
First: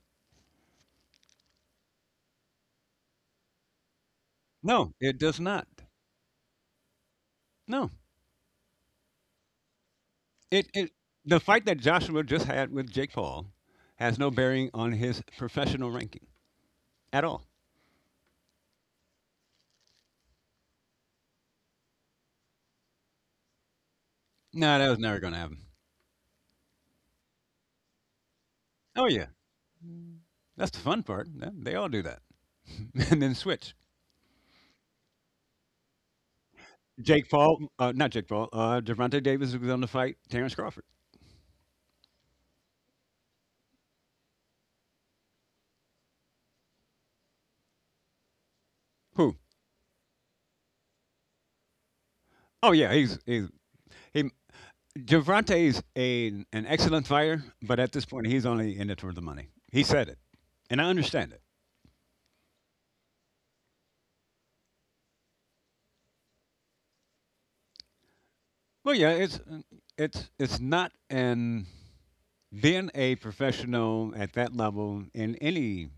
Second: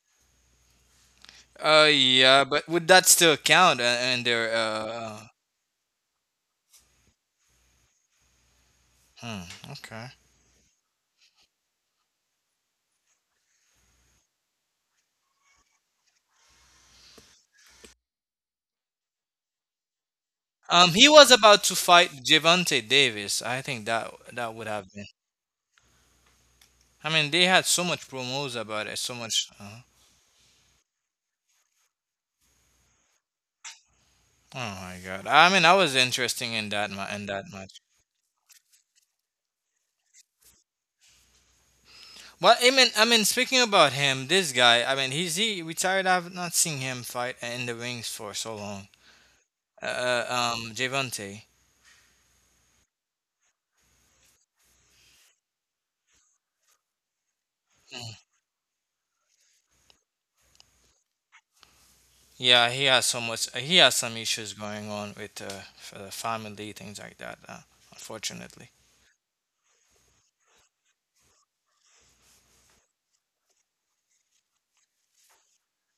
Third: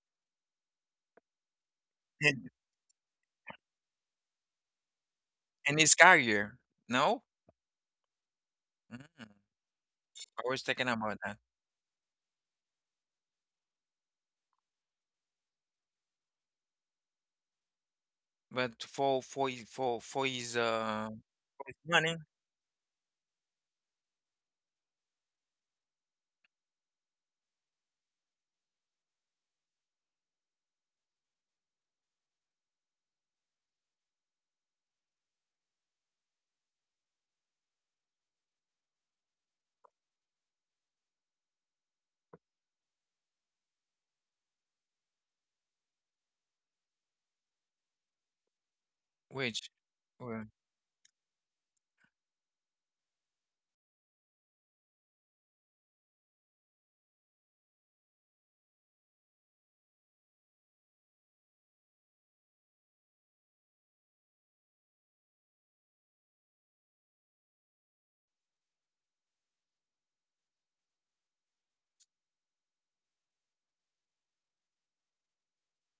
S3: Yeah,
S1: and,
S3: but would that still count, and their
S2: No, it does not.
S1: and his career. No,
S2: No,
S1: mm,
S3: hmm, okay.
S1: I was
S2: it,
S1: thinking
S2: it
S1: about that.
S2: the fight that Joshua just had with Jake Paul has no bearing on his professional ranking at all.
S1: But
S3: He was about
S1: for his
S3: to fight
S1: money,
S3: Javante Davis, I think that would
S2: No,
S3: have
S2: that was
S3: been.
S2: never going to happen.
S3: I mean, they had so much promos about it,
S2: Oh
S3: so
S2: yeah,
S3: much.
S2: that's the fun part. Yeah, they all do that, and then switch.
S3: Oh my God. I mean, I was interesting in that
S2: Jake Paul,
S3: much.
S2: not Jake Paul, Javante Davis was going to fight Terrence Crawford.
S3: Well, I mean, speaking about him, this guy. I mean, he retired. I've not seen him fight in the rings for so long.
S2: Who?
S1: which, well,
S3: Javante.
S2: Oh yeah, he's he. Javante is a an excellent fighter, but at this point, he's only in it for the money. He said it, and I understand it.
S3: Yeah, he has so much. He has some issues going on with family things like that. Unfortunately.
S2: Well, yeah, it's not an being a professional at that level in any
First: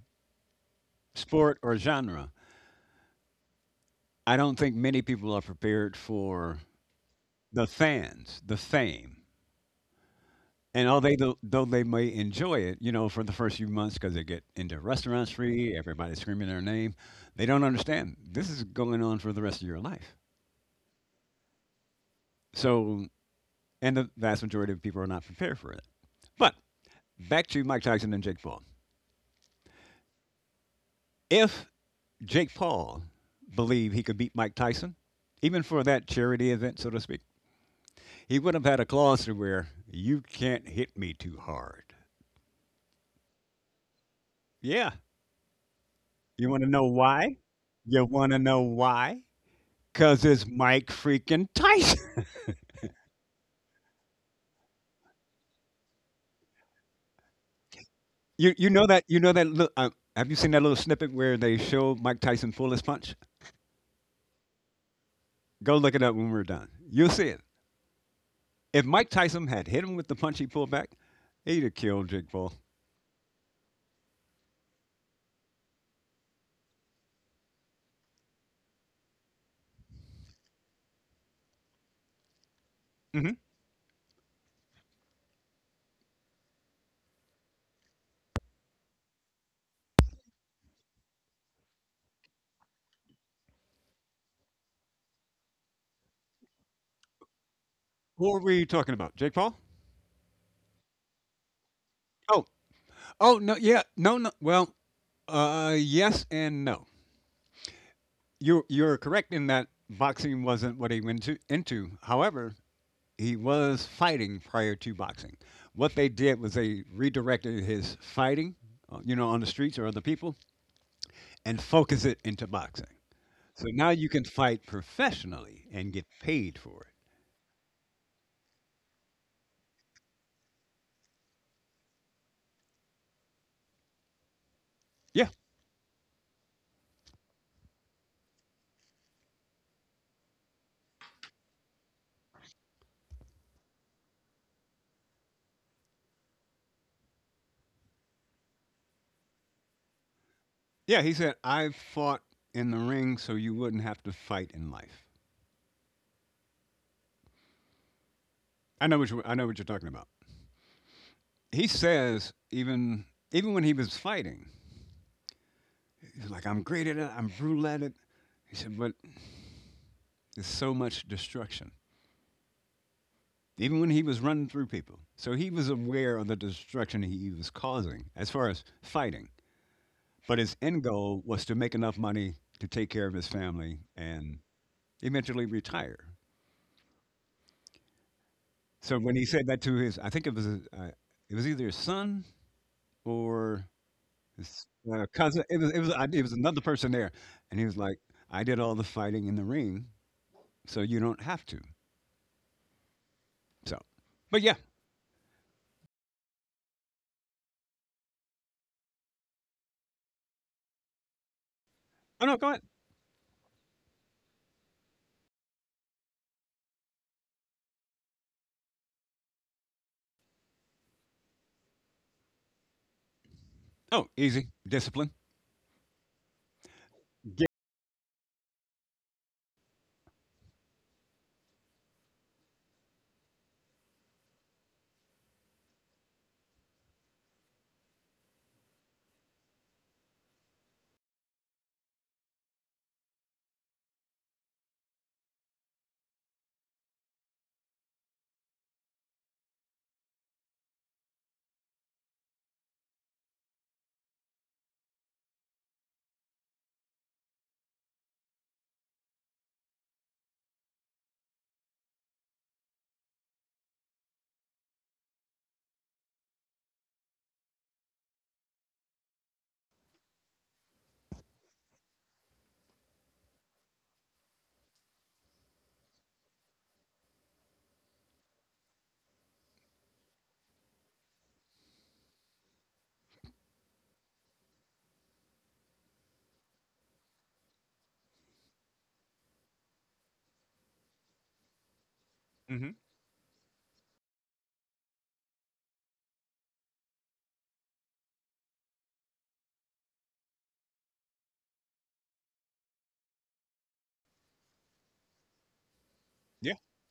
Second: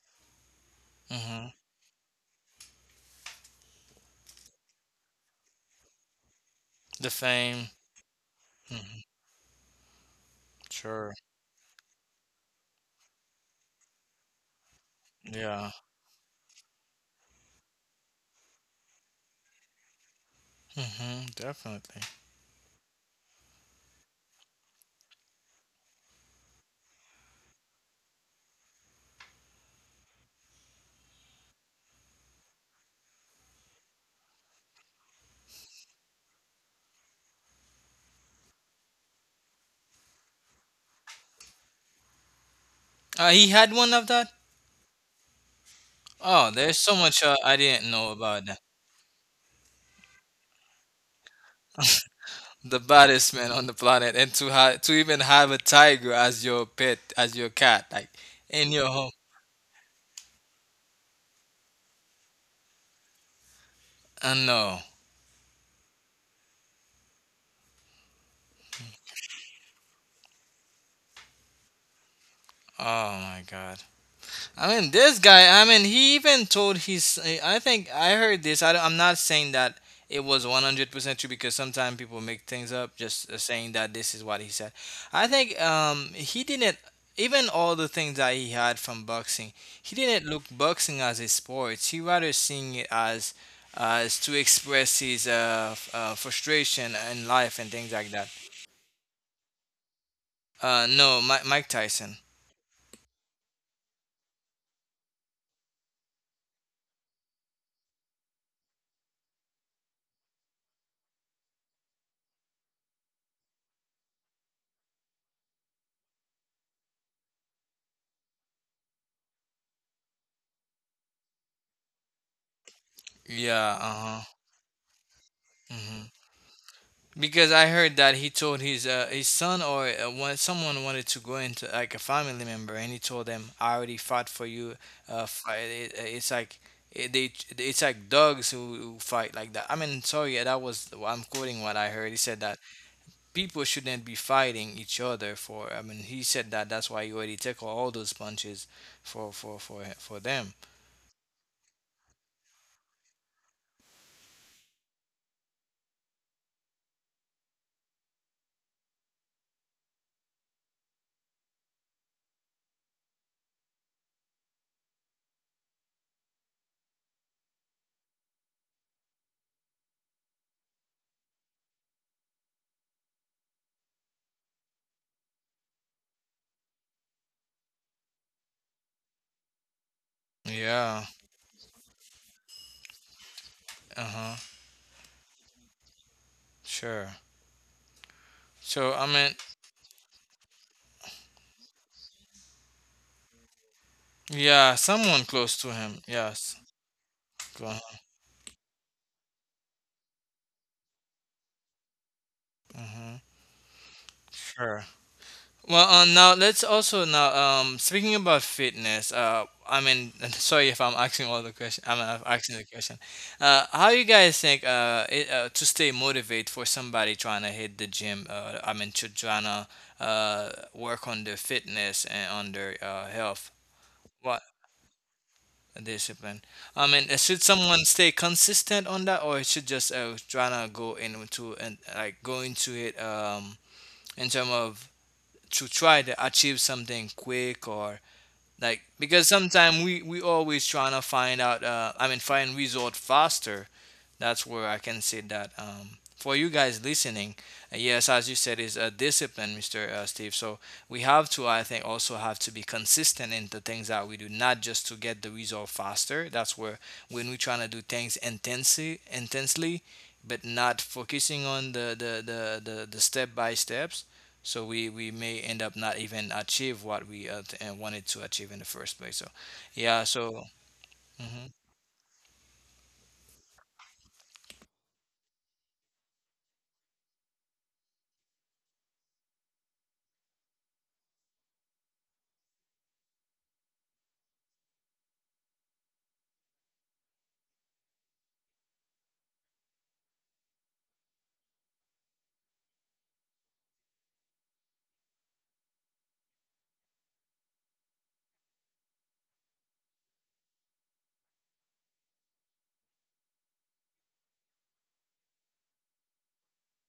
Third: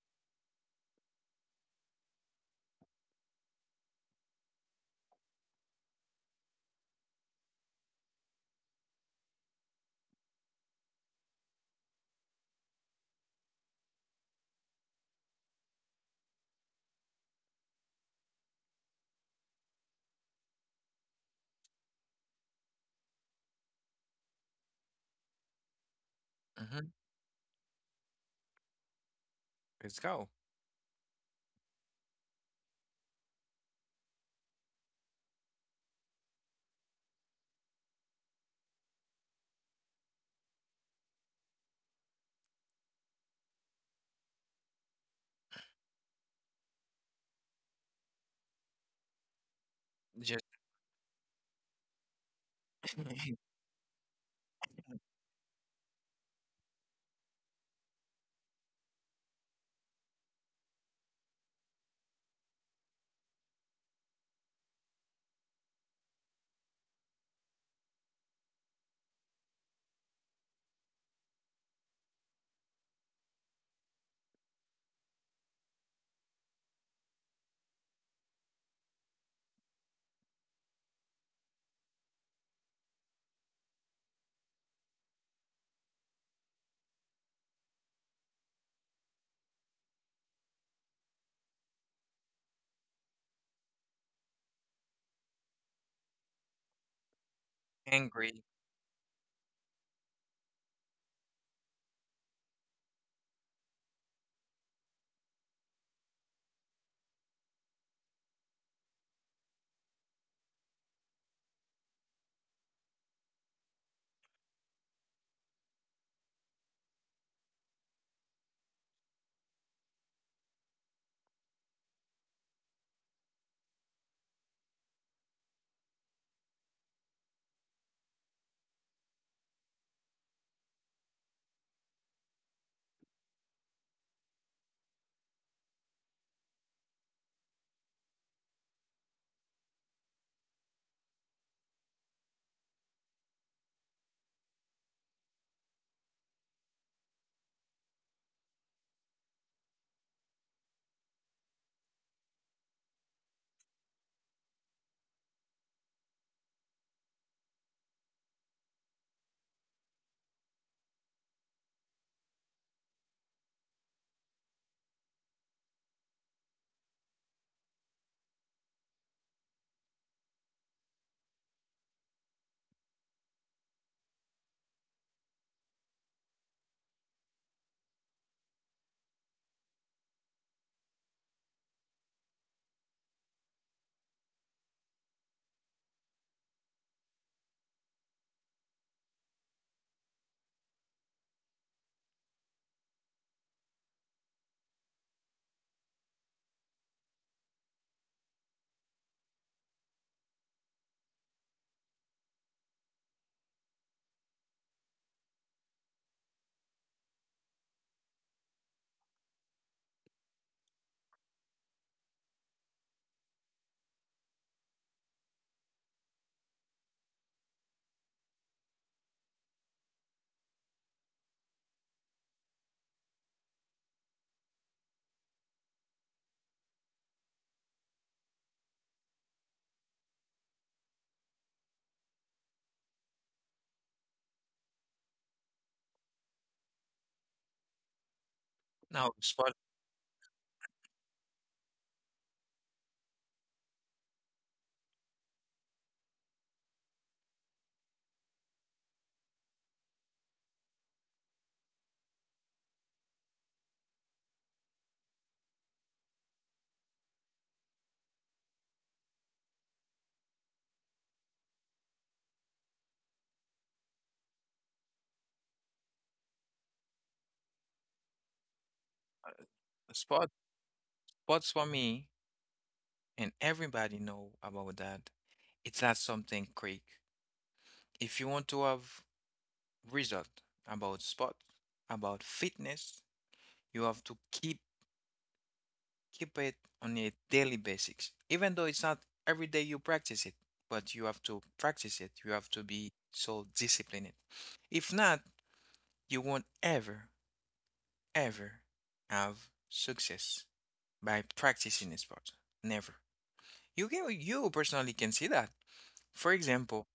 S3: Hmm.
S2: sport or genre. I don't think many people are prepared for
S3: The
S2: the
S3: fame.
S2: fans, the
S3: Hmm.
S2: fame. And
S3: Sure.
S2: although they though they may enjoy it, you know, for the first few months because they get into restaurants
S3: Yeah.
S2: free, everybody's screaming their name, they don't understand this is going on for the rest of your life.
S3: Hmm. Definitely.
S2: So, and the vast majority of people are not prepared for it. But
S1: mhm,
S2: back to Mike Tyson and Jake Paul.
S1: let's go.
S2: If Jake Paul believed he could beat Mike Tyson, even for that charity event, so to speak, he would have had a clause to where you can't hit me too hard.
S3: He had one of that.
S2: Yeah. You
S3: Oh,
S2: want to
S3: there's
S2: know
S3: so much,
S2: why?
S3: I didn't
S2: You
S3: know
S2: want to
S3: about that.
S2: know why? 'Cause
S1: Just
S2: it's Mike freaking Tyson.
S3: The baddest man on the planet, and to even have a tiger as your pet, as your cat, like
S2: You
S3: in
S2: know
S3: your
S2: that
S3: home.
S2: you know that lit have you seen that little snippet where they show Mike Tyson pull his punch?
S3: I know.
S2: Go look it up when we're done. You'll see it. If Mike Tyson had hit him with the punch he pulled back, he'd have killed Jake Paul.
S3: Oh my God. I mean, this guy, I mean, he even told his. I think I heard this. I am not saying that it was 100% true because sometimes people make things up, just
S2: Mhm.
S3: saying that this is what he said. I think, he didn't. Even all the things that he had from boxing, he didn't look boxing as a sport. He rather seeing it as to express his frustration in life and things like that.
S2: Who are
S1: angry.
S2: we talking about? Jake Paul?
S3: No, Mike Tyson.
S2: Oh. Oh, no, yeah. Yes and no. You're correct in that boxing wasn't what he went to into. However, he was fighting prior to boxing. What they did was they redirected his fighting, you know, on the streets or other people, and focus it into boxing. So
S3: Yeah.
S2: now you
S3: Uh
S2: can fight professionally and get
S3: huh.
S2: paid for it.
S3: Because I heard that he told his son, or someone wanted to go into like a family member, and he told them, "I already fought for you."
S2: Yeah,
S3: Fight. It's like, it, they it's like dogs who fight like that. I mean, sorry, yeah, that was I'm quoting what I heard. He said that people shouldn't be fighting each other for. I mean, he said that that's why you already took all those punches for them.
S2: yeah. He said, "I fought in the ring, so you wouldn't have to fight in life." I know what you're talking about. He says even when he was fighting, he was like, "I'm great at it. I'm brutal at it." He said, "But there's so much destruction." Even when he was running through people, so he was aware of the destruction he was causing as far as fighting. But his end
S3: Yeah.
S2: goal was to make enough money to take care of his family
S3: Uh huh.
S2: and eventually retire.
S3: Sure. So
S2: So
S3: I
S2: when he
S3: mean,
S2: said that to his, I think it was either his son or his
S3: yeah, someone
S2: cousin.
S3: close
S2: It
S3: to
S2: was it was
S3: him.
S2: I- it was
S3: Yes.
S2: another person there, and he
S3: Go.
S2: was like, "I did all the fighting in the ring, so you don't have to."
S3: Hmm.
S2: So, but yeah,
S3: Sure. Well, now let's also now speaking about fitness. I mean, sorry if I'm asking all the question. I'm
S2: oh no, go
S3: asking
S2: ahead.
S3: the question. How you guys think, to stay motivated for somebody trying to hit the gym? I mean, to trying to work on their fitness and on their health.
S2: Oh,
S3: What?
S2: easy discipline.
S3: Discipline? I mean, should
S2: Get,
S3: someone stay consistent on that, or should just trying to go into, and like go into it, in terms of to try to achieve something quick, or like,
S1: Now,
S3: because
S1: sport,
S3: sometimes we always trying to find out, I mean, find result faster. That's where I can say that, for you guys listening, yes, as you said, is a discipline, Mr., Steve. So we have to, I think, also have to be consistent in the things that we do, not just to get the result faster. That's where, when we trying to do things intensely intensely, but not focusing on the step by steps, so we may end up not even achieve what we, wanted to achieve in the first place. So yeah,
S1: sport,
S3: so.
S1: sports
S3: Hmm.
S1: for me, and everybody know about that. It's not something quick. If you want to have result about sport, about fitness, you have to keep it on a daily basis. Even though it's not every day you practice it, but you have to practice it. You have to
S2: hmm.
S1: be so disciplined. If not, you won't ever, ever have success by practicing a sport. Never. You can you personally can see that. For
S2: Yeah,
S1: example,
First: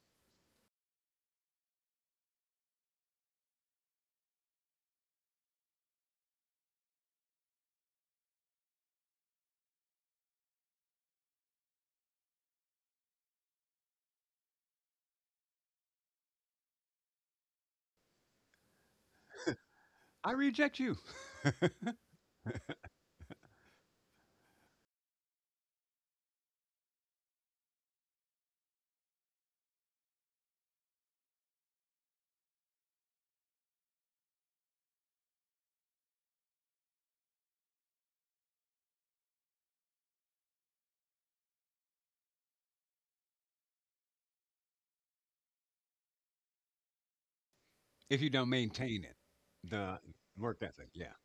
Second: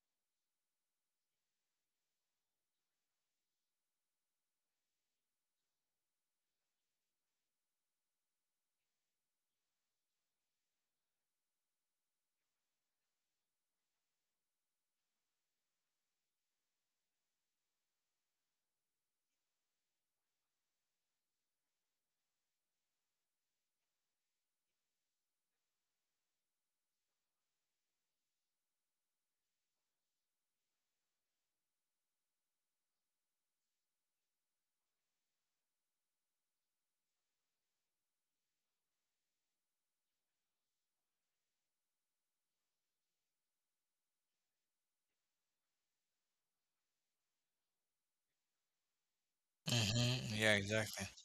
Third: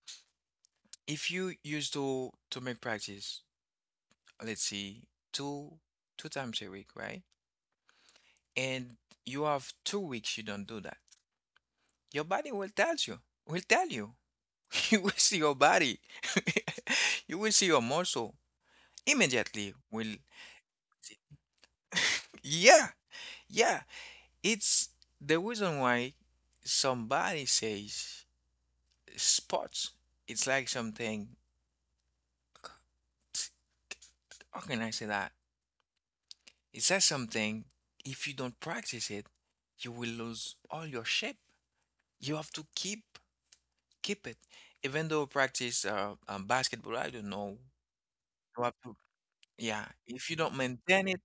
S1: if you used to make practice, let's see, two two times a week, right? And you have 2 weeks you don't do that. Your body will tell you. Will tell you. You will see your body. You will see your muscle immediately. Will
S2: I reject you.
S1: yeah, yeah. It's the reason why somebody says sports. It's like something. How can I say that? Is that something, if you don't practice it, you will lose all your shape. You have to keep it. Even though practice basketball, I don't know.
S2: If you don't
S1: You have to,
S2: maintain it,
S1: yeah.
S2: the
S3: Hmm.
S1: If you
S3: Yeah,
S1: don't
S2: work ethic.
S3: exactly.
S1: maintain
S2: Yeah.
S1: it,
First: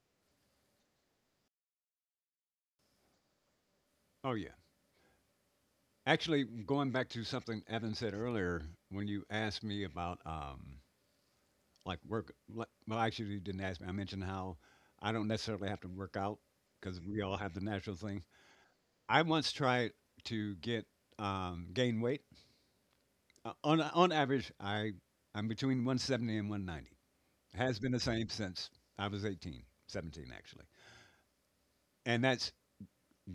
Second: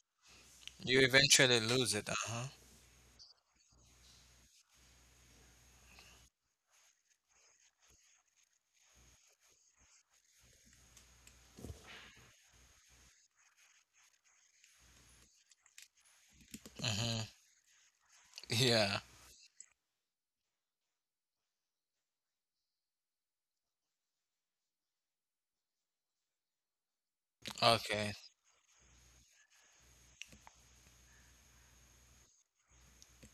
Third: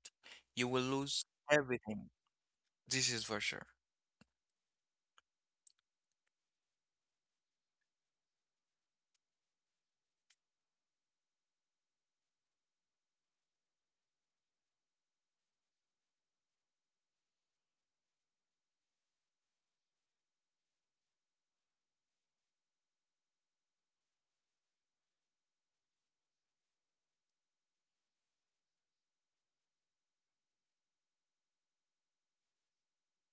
S1: you will
S3: You
S1: lose
S3: eventually lose it.
S1: everything.
S3: Uh-huh.
S1: This is for sure.
S2: Oh, yeah. Actually, going back to something Evan said earlier, when you asked me about like work, well, actually, you didn't ask me. I mentioned how I don't necessarily have to work out because
S3: Hmm.
S2: we all have the natural thing.
S3: Yeah.
S2: I once tried to get gain weight. On average, I'm between 170 and 190. Has been the
S3: Okay.
S2: same since I was 18, 17 actually, and that's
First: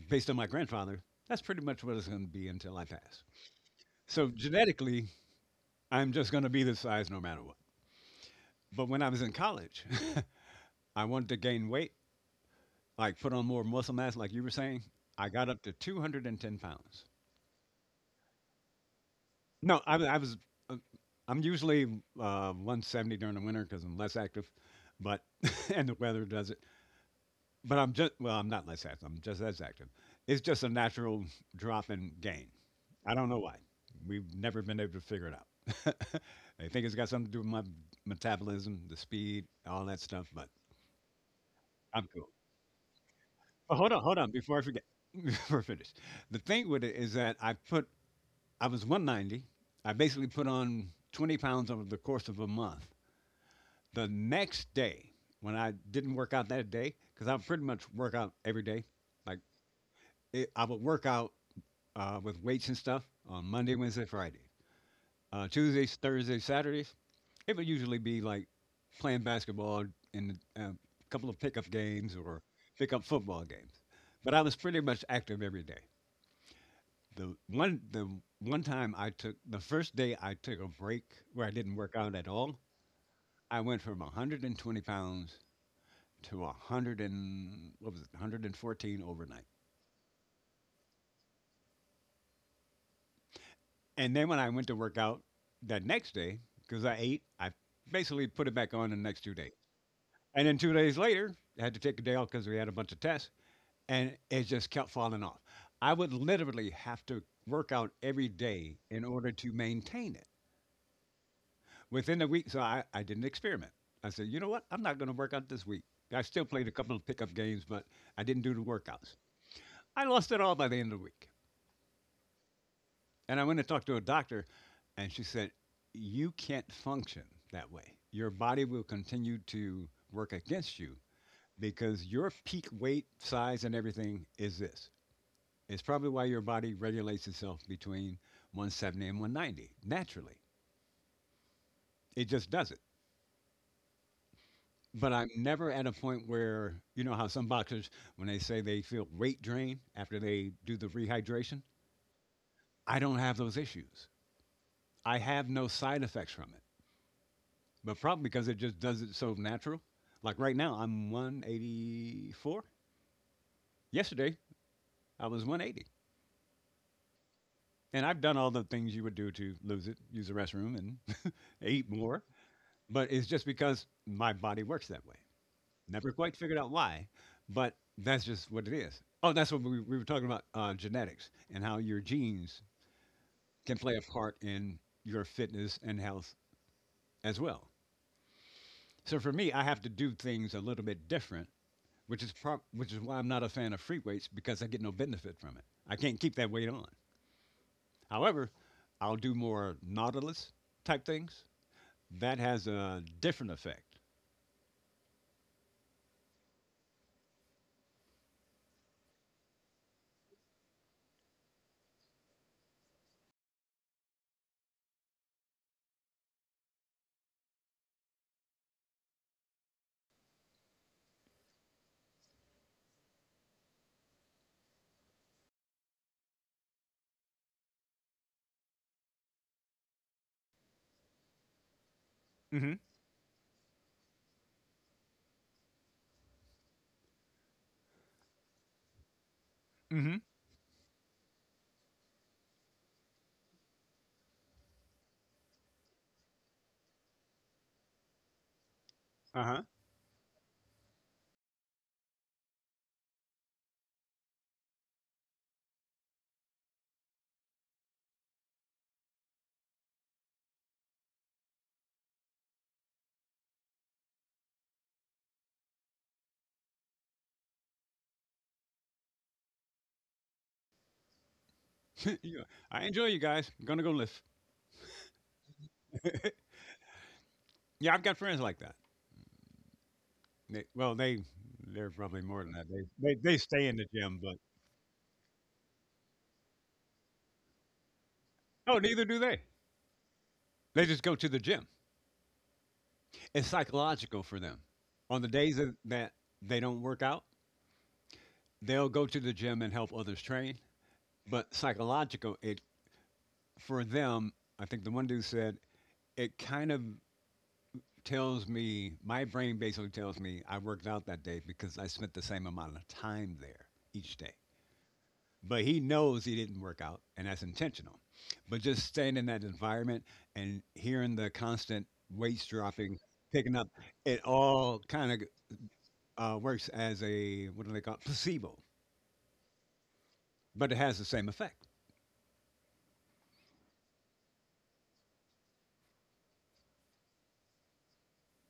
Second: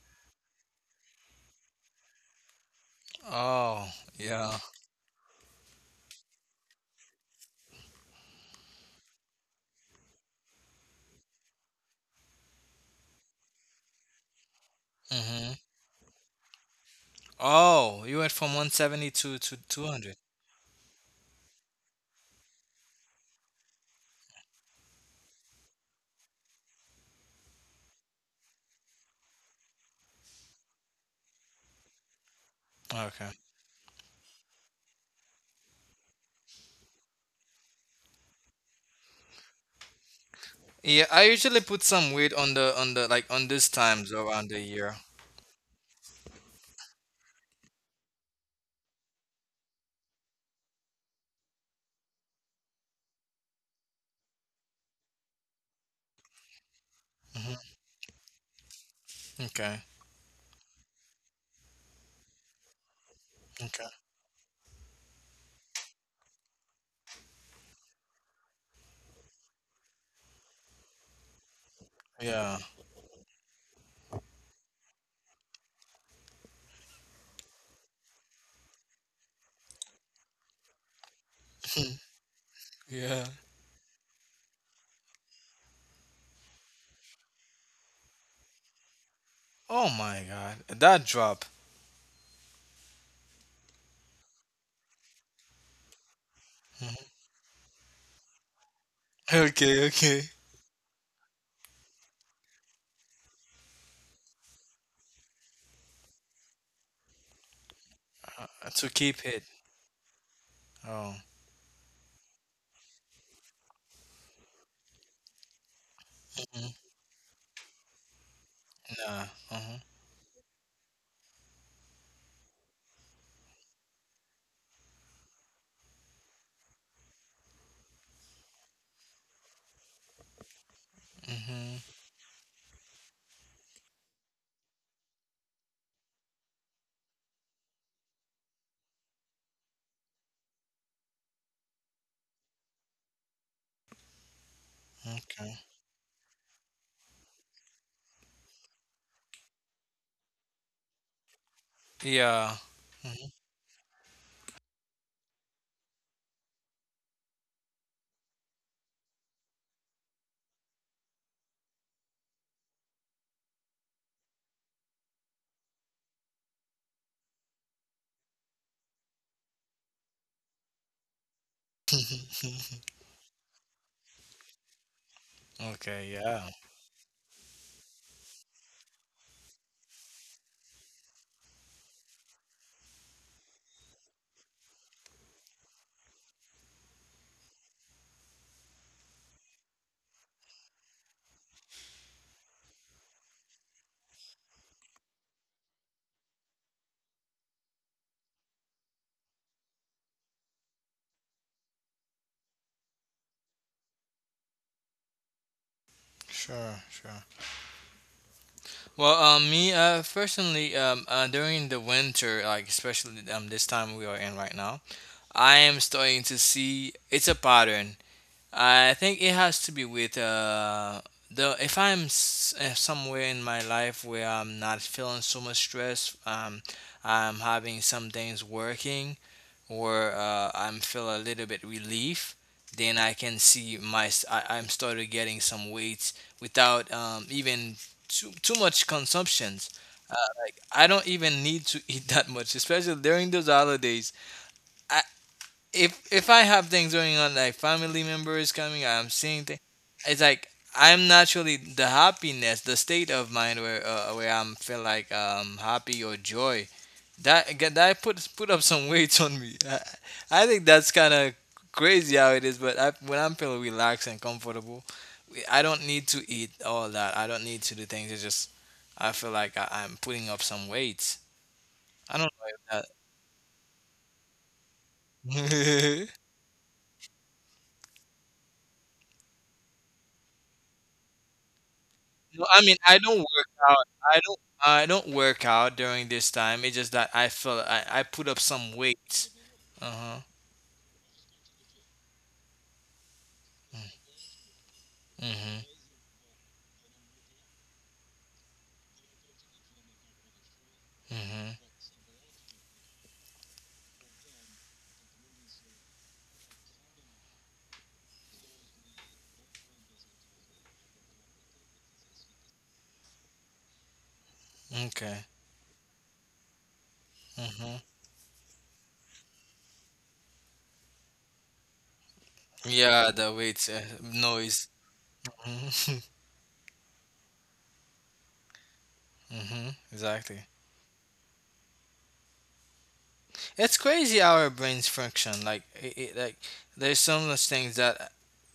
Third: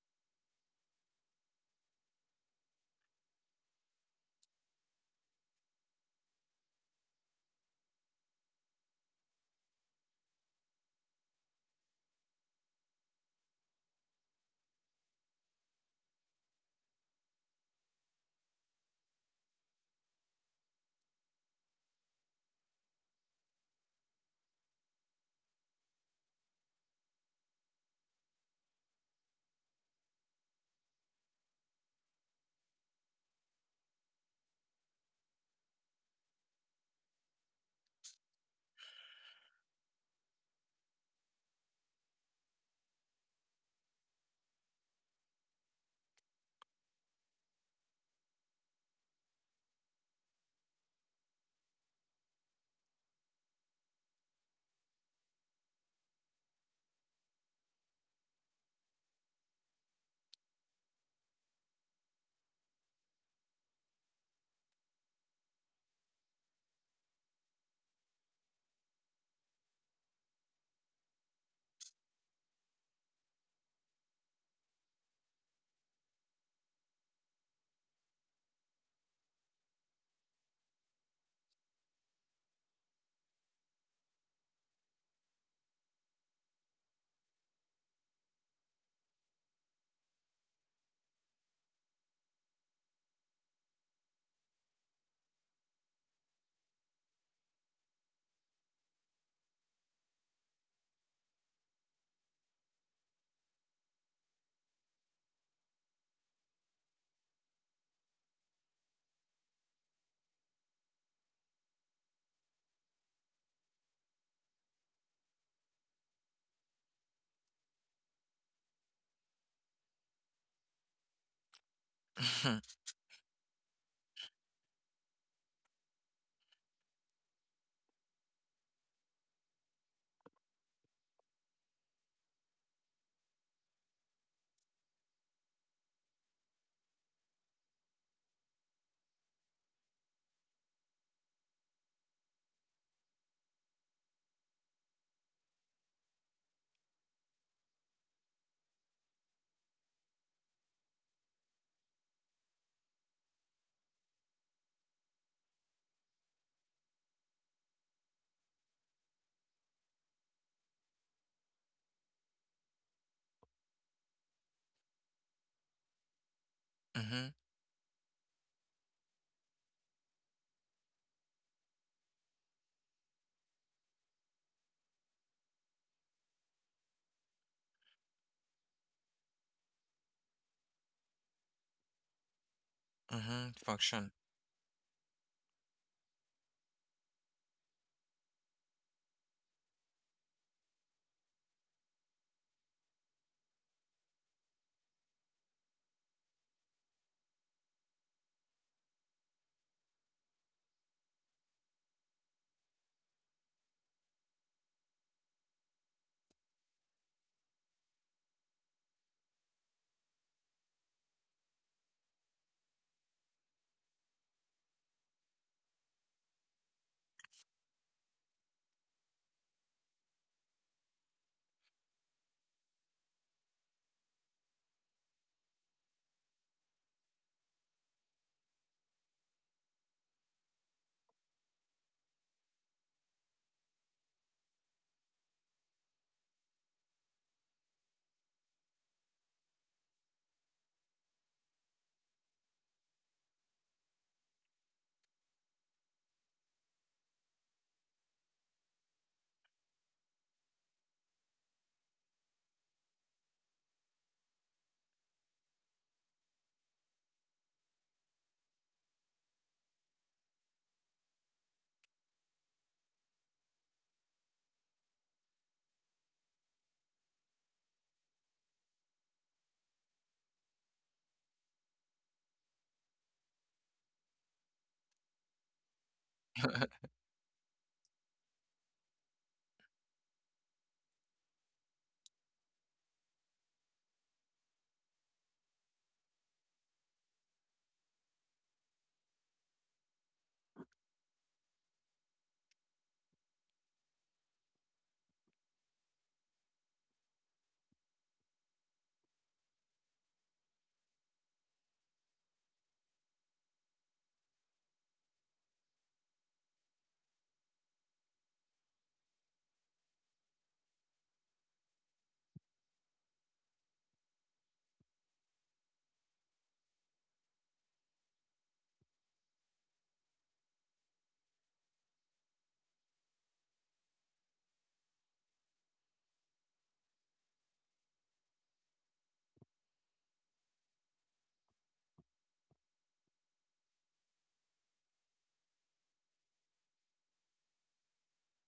S2: based on my grandfather, that's pretty much what it's going to be until I pass.
S3: Oh,
S2: So
S3: yeah.
S2: genetically, I'm just going to be this size no matter what. But when I was in college, I wanted to gain weight, like put on more muscle mass, like you were saying. I got
S3: hmm
S2: up to 210 pounds.
S3: Oh, you went from 170 to
S2: No,
S3: 200.
S2: I was, uh, I'm usually 170 during the winter because I'm less active, but, and the weather does it. But I'm just well, I'm not less active. I'm just as active. It's just a natural drop in gain. I
S3: Okay.
S2: don't know why. We've never been able to figure it out. I think it's got something to do with my metabolism, the speed, all that stuff. But
S3: Yeah, I usually put some
S2: I'm
S3: weight
S2: cool.
S3: on the like on these
S2: But hold on,
S3: times
S2: hold on.
S3: around the
S2: Before I forget,
S3: year.
S2: before I finish, the thing with it is that I was 190. I basically put on 20 pounds over the course of a month. The next day, when I didn't work out that day, because I would pretty
S3: Hmm.
S2: much work out every day, like
S3: Okay.
S2: I would work out with weights and stuff on Monday,
S3: Okay.
S2: Wednesday, Friday. Tuesdays, Thursdays, Saturdays, it would usually be like playing basketball and a couple of pickup games or
S3: Yeah.
S2: pickup football games. But I was pretty much active every day. The one time I took the first day I took a break where I didn't work out at all.
S3: Yeah.
S2: I went from 120 pounds to 100 and what was it 114 overnight.
S3: Oh my God, that drop.
S2: And then when I went to work out that next day, because
S3: Mhm.
S2: I ate, I basically put it back on the next 2 days.
S3: Okay, okay.
S2: And then 2 days later, I had to take a day off because we had a bunch of tests, and it just kept falling off. I would literally have to work out every day
S3: To
S2: in
S3: keep
S2: order
S3: it.
S2: to maintain it.
S3: Oh.
S2: Within the week, so I did an experiment. I said, you know what? I'm not going to work out this week. I still
S3: Hmm.
S2: played a couple of pickup games, but I didn't do the workouts.
S3: Nah. Uh-huh.
S2: I lost it all by the end of the week. And I went to talk to a doctor, and she said, you can't function that way. Your body will continue to work against you
S3: Hmm.
S2: because your peak weight, size, and everything is this. It's probably why your body regulates itself between 170 and 190 naturally. It just does it. But I'm
S3: Okay.
S2: never at a point where, you know, how some boxers, when they say they feel weight drain after they do the rehydration,
S3: Yeah.
S2: I don't
S3: Mhm.
S2: have those issues. I have no side effects from it, but probably because it just does it so natural. Like right now, I'm 184. Yesterday, I was 180.
S1: Mm-hmm.
S2: And I've done all the things you would do to lose it, use the restroom and eat more. But it's just because my body works that way.
S3: Okay,
S2: Never quite
S3: yeah.
S2: figured out why, but that's just what it is. Oh, that's what we were talking about genetics and how your genes
S1: Mm-hmm.
S2: can play a
S1: Function.
S2: part in your fitness and health as well. So for me, I have to do things a little bit different which is why I'm not a fan of free weights because I get no benefit from it. I can't keep that weight on. However, I'll do more Nautilus type things. That has a different effect.
S3: Sure, sure. Well, me, personally, during the winter, like especially, this time we are in right now, I am starting to see it's a pattern. I think it has to be with, the if I'm somewhere in my life where I'm not feeling so much stress, I'm having some things working. Or I'm feel a little bit relief,
S2: Mm-hmm.
S3: then I can see I am started getting some weight without, even too much consumptions. Uh,
S2: Mm-hmm.
S3: like I don't even need to eat that much, especially during those holidays. I if I have things going on, like family members coming, I'm seeing things.
S2: Uh-huh.
S3: It's like I'm naturally the happiness, the state of mind where, where I'm feel like, happy or joy, that again, that put up some weight on me. I think that's kind of crazy how it is. But when I'm feeling relaxed and comfortable, I don't need to eat all that. I don't need to do things. It's just I feel like I'm putting up some weight. I don't know
S2: Yeah.
S3: if that.
S2: I enjoy you guys. I'm gonna go lift. Yeah, I've got friends like that. They, well, they they're probably
S3: No,
S2: more than
S3: I
S2: that.
S3: mean, I
S2: They,
S3: don't
S2: they they
S3: work
S2: stay in
S3: out.
S2: the
S3: I
S2: gym, but
S3: don't. I don't work out during this time. It's just that I feel I put up some
S2: oh, neither do
S3: weight.
S2: they.
S3: Uh huh.
S2: They just go to the gym. It's psychological for them. On the days
S3: Mhm.
S2: that they don't work out, they'll go to the gym and help others train.
S3: Mhm.
S2: But psychological. It For them, I think the one dude said it kind of tells me my brain basically tells me I worked out that day because I spent the same amount of time there each day.
S3: Okay.
S2: But he knows he didn't work out, and that's
S3: Mhm.
S2: intentional. But just staying in that environment and hearing the constant weights dropping,
S3: Yeah, the
S2: picking
S3: weight,
S2: up, it
S3: noise.
S2: all kind of
S3: Mm-hmm.
S2: works as a, what do they call it, placebo,
S3: Exactly.
S2: but it has the same effect.
S3: It's crazy how our brains function. Like, there's some of those things that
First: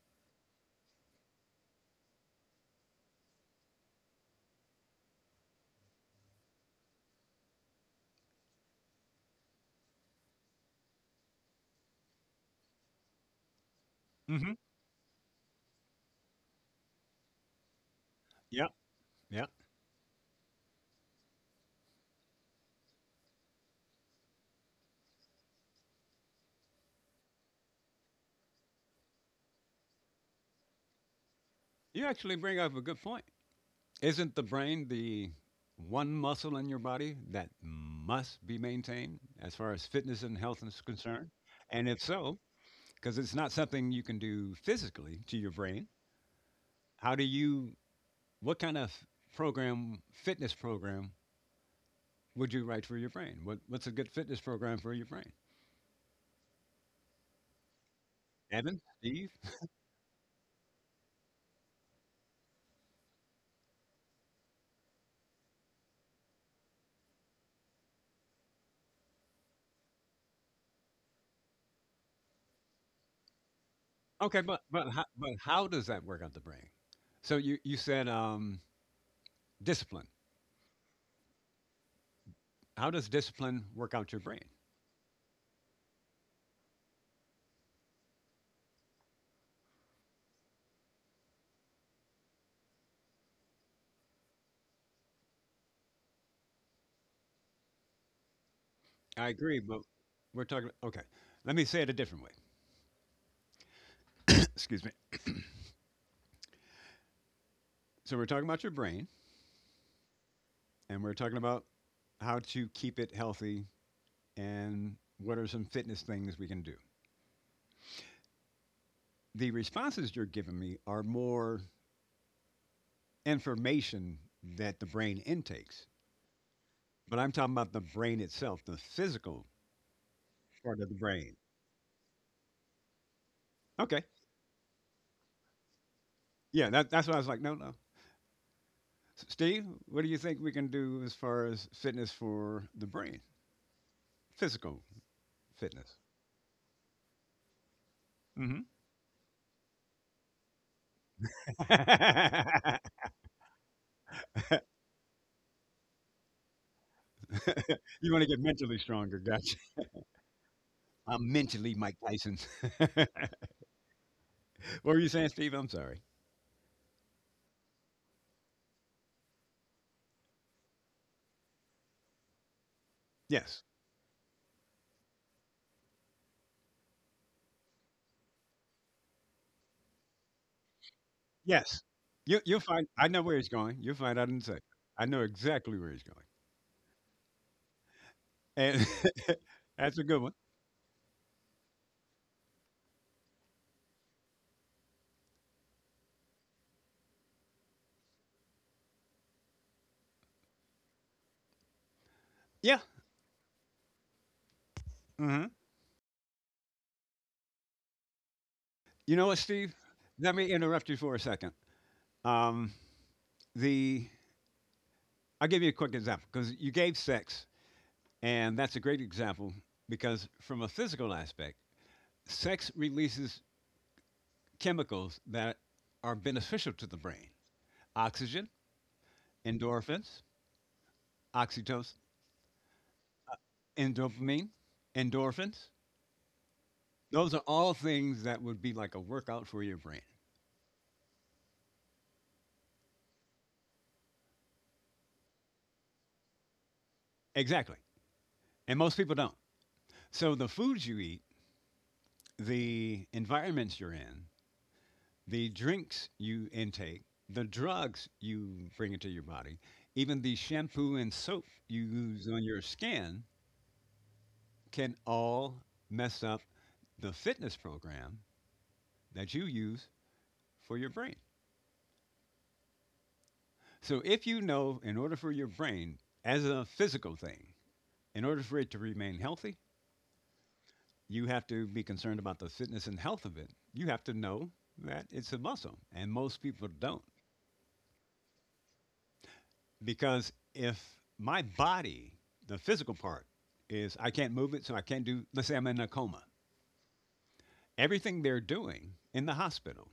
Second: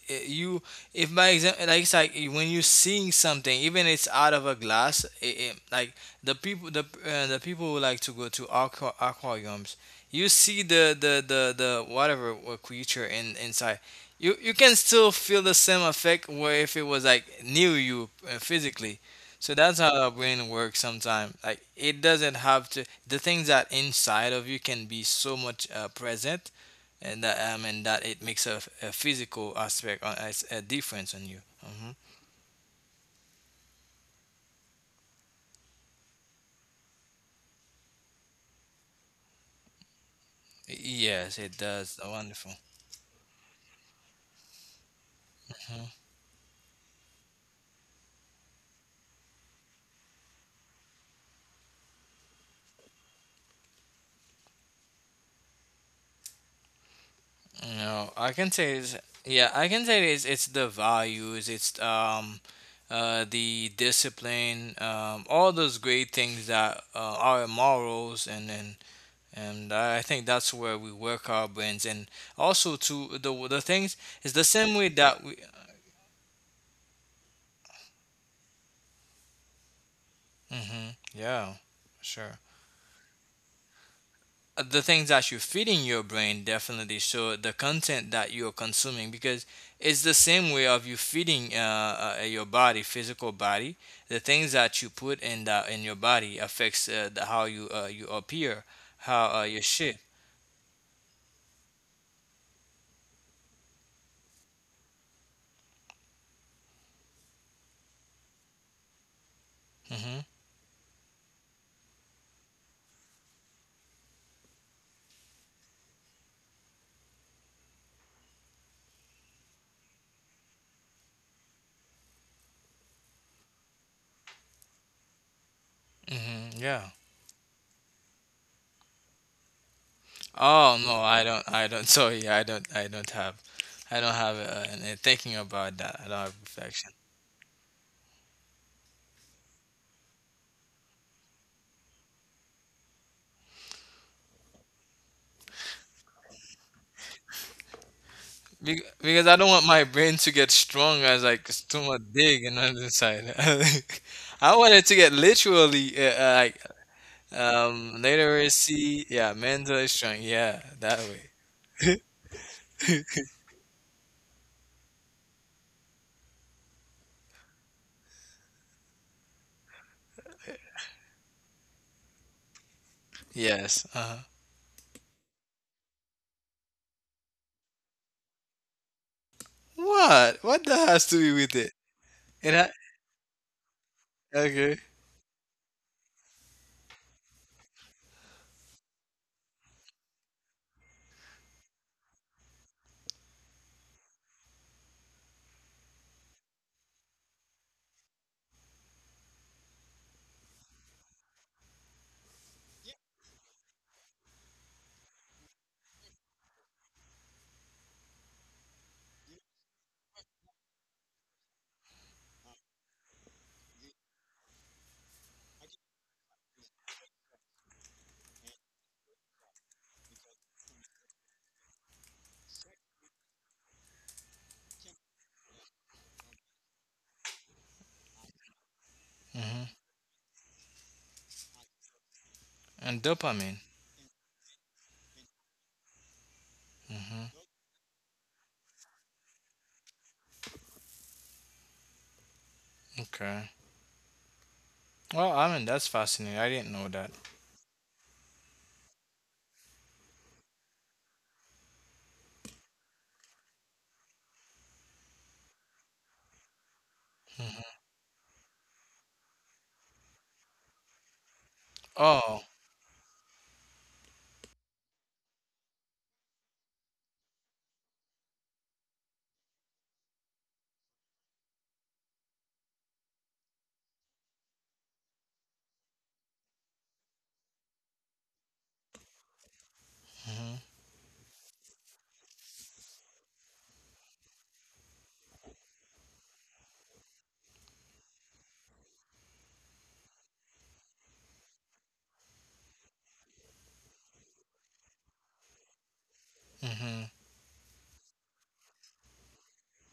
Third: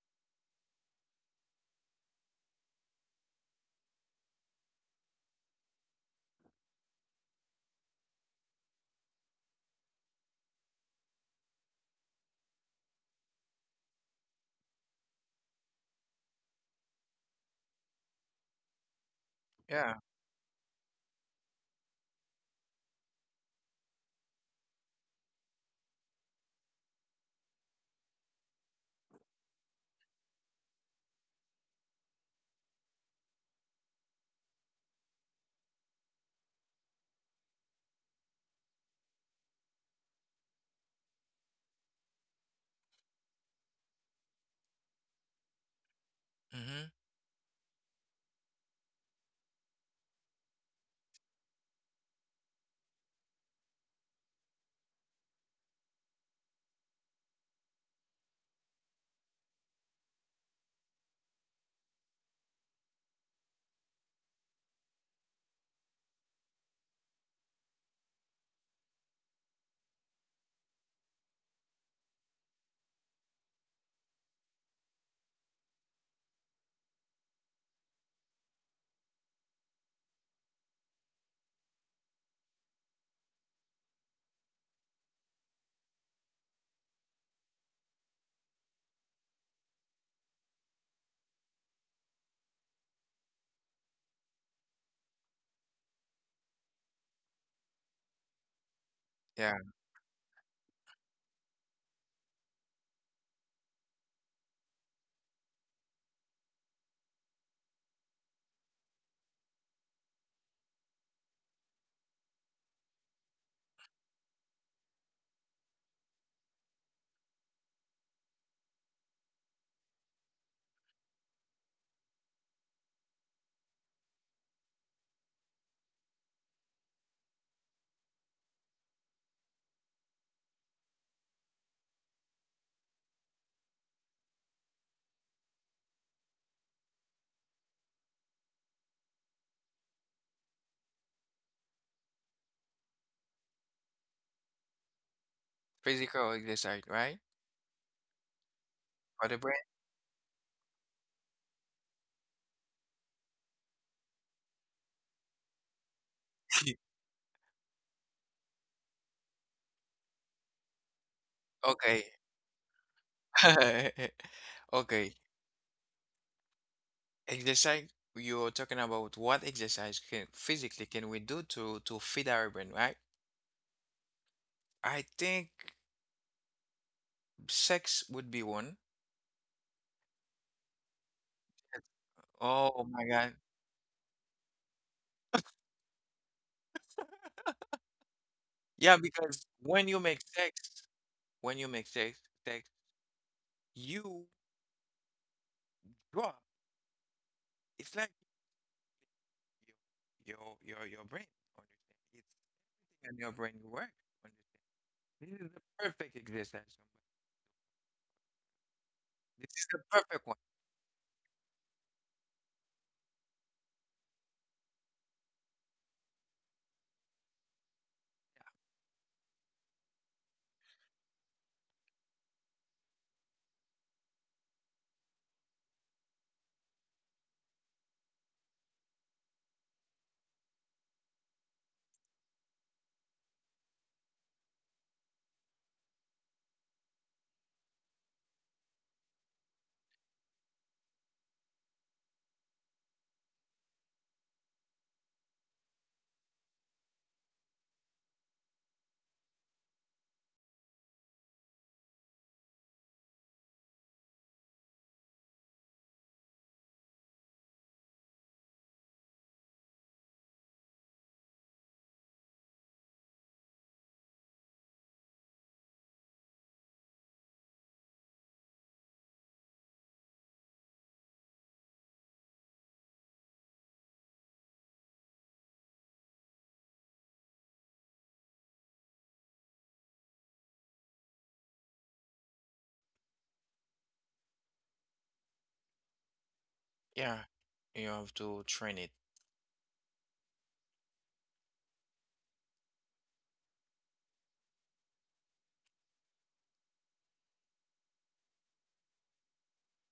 S3: you. If by example, like it's like when you're seeing something even it's out of a glass it, the people the people who like to go to aquariums, you see the whatever creature in inside. You
S2: Hmm.
S3: can still feel the same effect where if it was like near you
S2: Yep.
S3: physically.
S2: Yep.
S3: So that's
S1: Yeah.
S3: how our brain works sometimes, like it doesn't have to. The things that inside of you can be so much present, and that, I mean that it makes a physical aspect on, as a difference on you. Hmm.
S2: You actually bring up a good point. Isn't the brain the one muscle in your body that must be maintained as far as fitness and health is concerned?
S3: Yes, it
S2: And
S3: does.
S2: if so,
S3: Wonderful.
S2: because it's not something you can do physically to your
S3: Mhm.
S2: brain,
S1: Mm-hmm.
S2: how do you, what kind of program, fitness program would you write for your brain? What's a good fitness program for your brain?
S3: No, I can say
S2: Evan,
S3: is,
S2: Steve?
S3: yeah, I can say it's the values, it's the discipline, all those great things that are morals, and I think that's where we work our brains, and also to the things is
S2: Okay,
S3: the
S2: but,
S3: same way
S2: but, how,
S3: that
S2: but
S3: we.
S2: how does that work out the brain? So you said discipline.
S3: Hmm, yeah, sure.
S2: How does discipline work out your brain?
S3: The things that you're feeding your brain definitely show the content that you're consuming, because it's the same way of you feeding your body, physical body. The things that you put in the in your body affects how you appear,
S2: I
S3: how
S2: agree,
S3: you
S1: Yeah.
S2: but
S3: shape.
S2: we're talking. Okay, let me say it a different way. Excuse me. So we're talking about your brain,
S3: Hmm.
S2: and we're talking about how to keep it healthy, and what are some fitness things we can do. The responses you're giving me are more information that the brain intakes,
S3: Hmm, yeah.
S2: but I'm talking about the brain itself, the physical
S3: oh
S2: part of the
S3: no i
S2: brain.
S3: don't i don't sorry, I don't have, I
S2: Okay,
S3: don't have and thinking about that, I don't have
S2: yeah, that,
S3: reflection.
S2: that's why I was like, no, no. Steve, what do you think we can do as far as fitness for the brain, physical fitness?
S1: Physical exercise, right?
S3: Because
S1: For
S3: I
S1: the
S3: don't
S1: brain.
S3: want my brain to get strong as like it's too much dig
S2: You
S3: and on the side. I want it to get literally like
S2: want to get mentally
S3: literacy,
S2: stronger.
S3: yeah,
S2: Gotcha.
S3: mentally strong, yeah, that
S2: I'm mentally Mike
S3: way.
S1: Okay.
S2: Tyson. What were you
S1: Okay.
S2: saying, Steve? I'm sorry.
S1: Exercise, you're talking about what exercise can physically can we do to feed our brain, right?
S2: Yes.
S3: Yes. Uh-huh.
S1: I think sex would be one.
S3: What? What that has to do with it?
S2: Yes. You,
S3: It
S2: you'll
S3: ha-
S1: Oh
S2: find, I
S1: my
S2: know
S1: God.
S2: where he's going. You'll find I didn't say.
S3: okay.
S2: I know exactly where he's going. And
S1: Yeah, because when
S2: that's
S1: you
S2: a good
S1: make
S2: one.
S1: sex, when you make sex, sex, you drop. It's like your your brain, understand? It's
S2: Yeah.
S1: in your brain you work, understand? This
S2: Hmm.
S1: is the perfect exercise.
S2: You know what,
S1: This is
S2: Steve?
S1: the perfect
S2: Let
S1: one.
S2: me interrupt you for a second. Um, the I'll give you a quick example because you gave sex, and that's a great example because from a physical aspect, sex releases chemicals that are beneficial to the brain: oxygen,
S3: Hmm.
S2: endorphins, oxytocin,
S3: And dopamine.
S2: and dopamine, endorphins.
S3: Hmm.
S2: Those are all things that would be like a workout for your brain.
S3: Okay. Well, I mean that's fascinating. I didn't know that.
S2: Exactly. And most people don't. So the foods you eat, the environments you're in, the drinks you intake, the
S3: Hmm.
S2: drugs you bring into your body, even the shampoo and soap you use on
S3: Oh.
S2: your skin can all mess up the fitness program that you use for your brain. So if you know, in order for your brain, as a physical thing, in order for it to remain healthy,
S3: Hmm.
S2: you have to be concerned about the fitness and health of it. You have to know that it's a muscle, and most people don't.
S1: Yeah, you have to train it.
S2: Because if my body, the physical part, is, I can't move it, so I can't do, let's say I'm in a coma,
S3: Hmm.
S2: everything they're doing in the hospital,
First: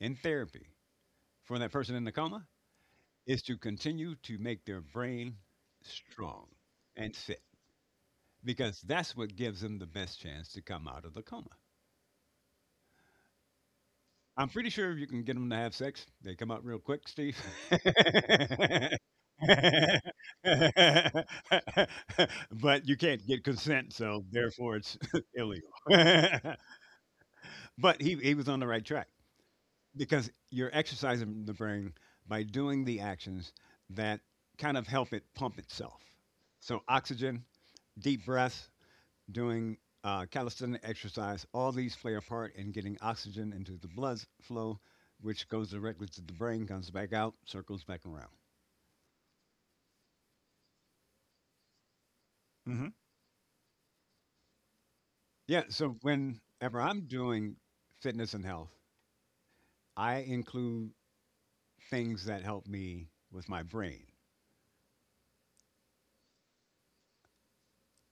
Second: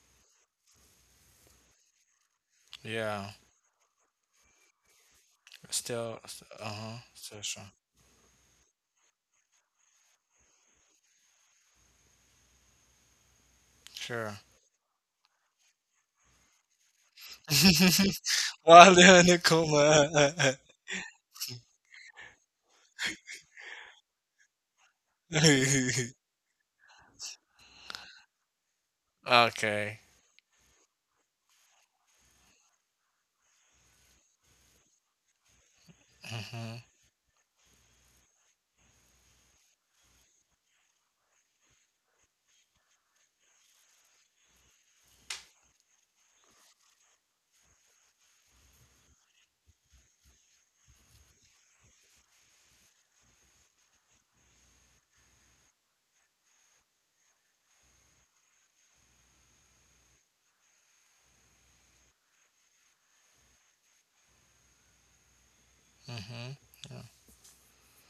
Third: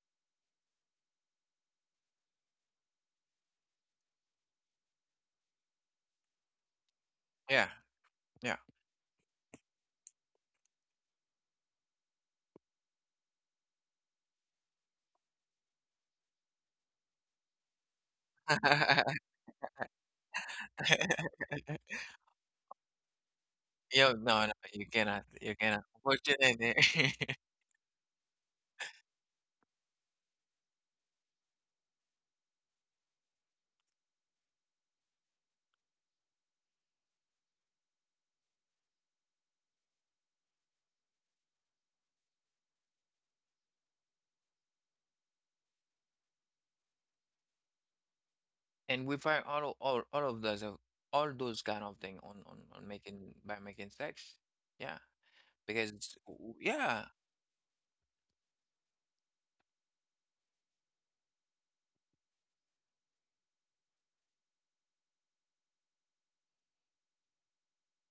S2: in therapy, for that person in the coma,
S3: Yeah.
S2: is to continue to make their brain
S3: Still.
S2: strong
S3: Uh huh.
S2: and fit,
S3: Still
S1: Yeah,
S3: strong.
S2: because that's what gives them the best chance to come out of the coma.
S3: Sure.
S2: I'm pretty sure if you can get them to have sex, they come out real quick, Steve.
S3: Wale
S1: yeah.
S3: Anakuma.
S2: But you can't get consent,
S1: Yo
S2: so
S1: no, no,
S2: therefore it's
S1: you
S2: illegal.
S1: cannot
S3: mhm.
S1: put it in there.
S2: But he was on the right track,
S3: Okay.
S2: because you're exercising the brain by doing the actions that kind of help it pump itself. So,
S3: Mhm.
S2: oxygen, deep breaths, doing calisthenic exercise, all these play a part in getting oxygen into the blood flow, which goes directly to the brain, comes back out, circles back around.
S1: And we find all of those of all those kind of thing on
S2: hmm
S1: making by making sex. Yeah,
S2: Yeah, so whenever I'm
S1: yeah.
S2: doing fitness and health, I include things that help me with my brain.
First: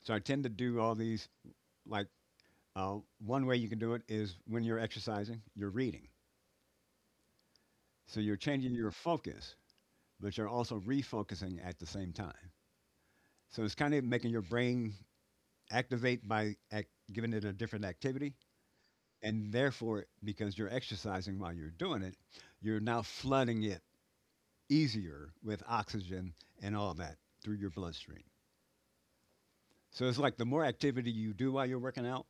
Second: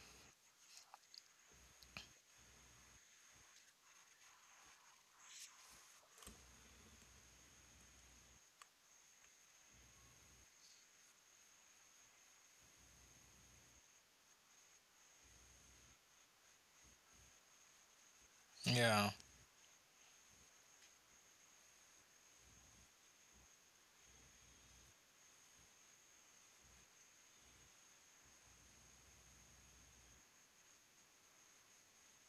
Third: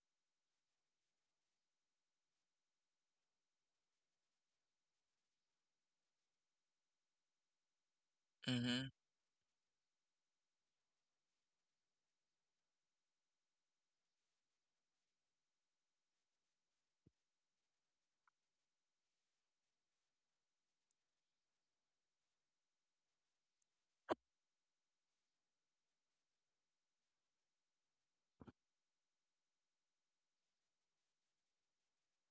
S2: So I tend to do all these, like, one way you can do it is when you're exercising, you're reading. So you're changing your
S1: Mm-hmm.
S2: focus, but you're also refocusing at the same time. So it's kind of making your brain activate by giving it a different activity.
S3: Yeah.
S2: And therefore, because you're exercising while you're doing it, you're now flooding it easier with oxygen and all that through your bloodstream. So it's like the more activity you do while you're working out,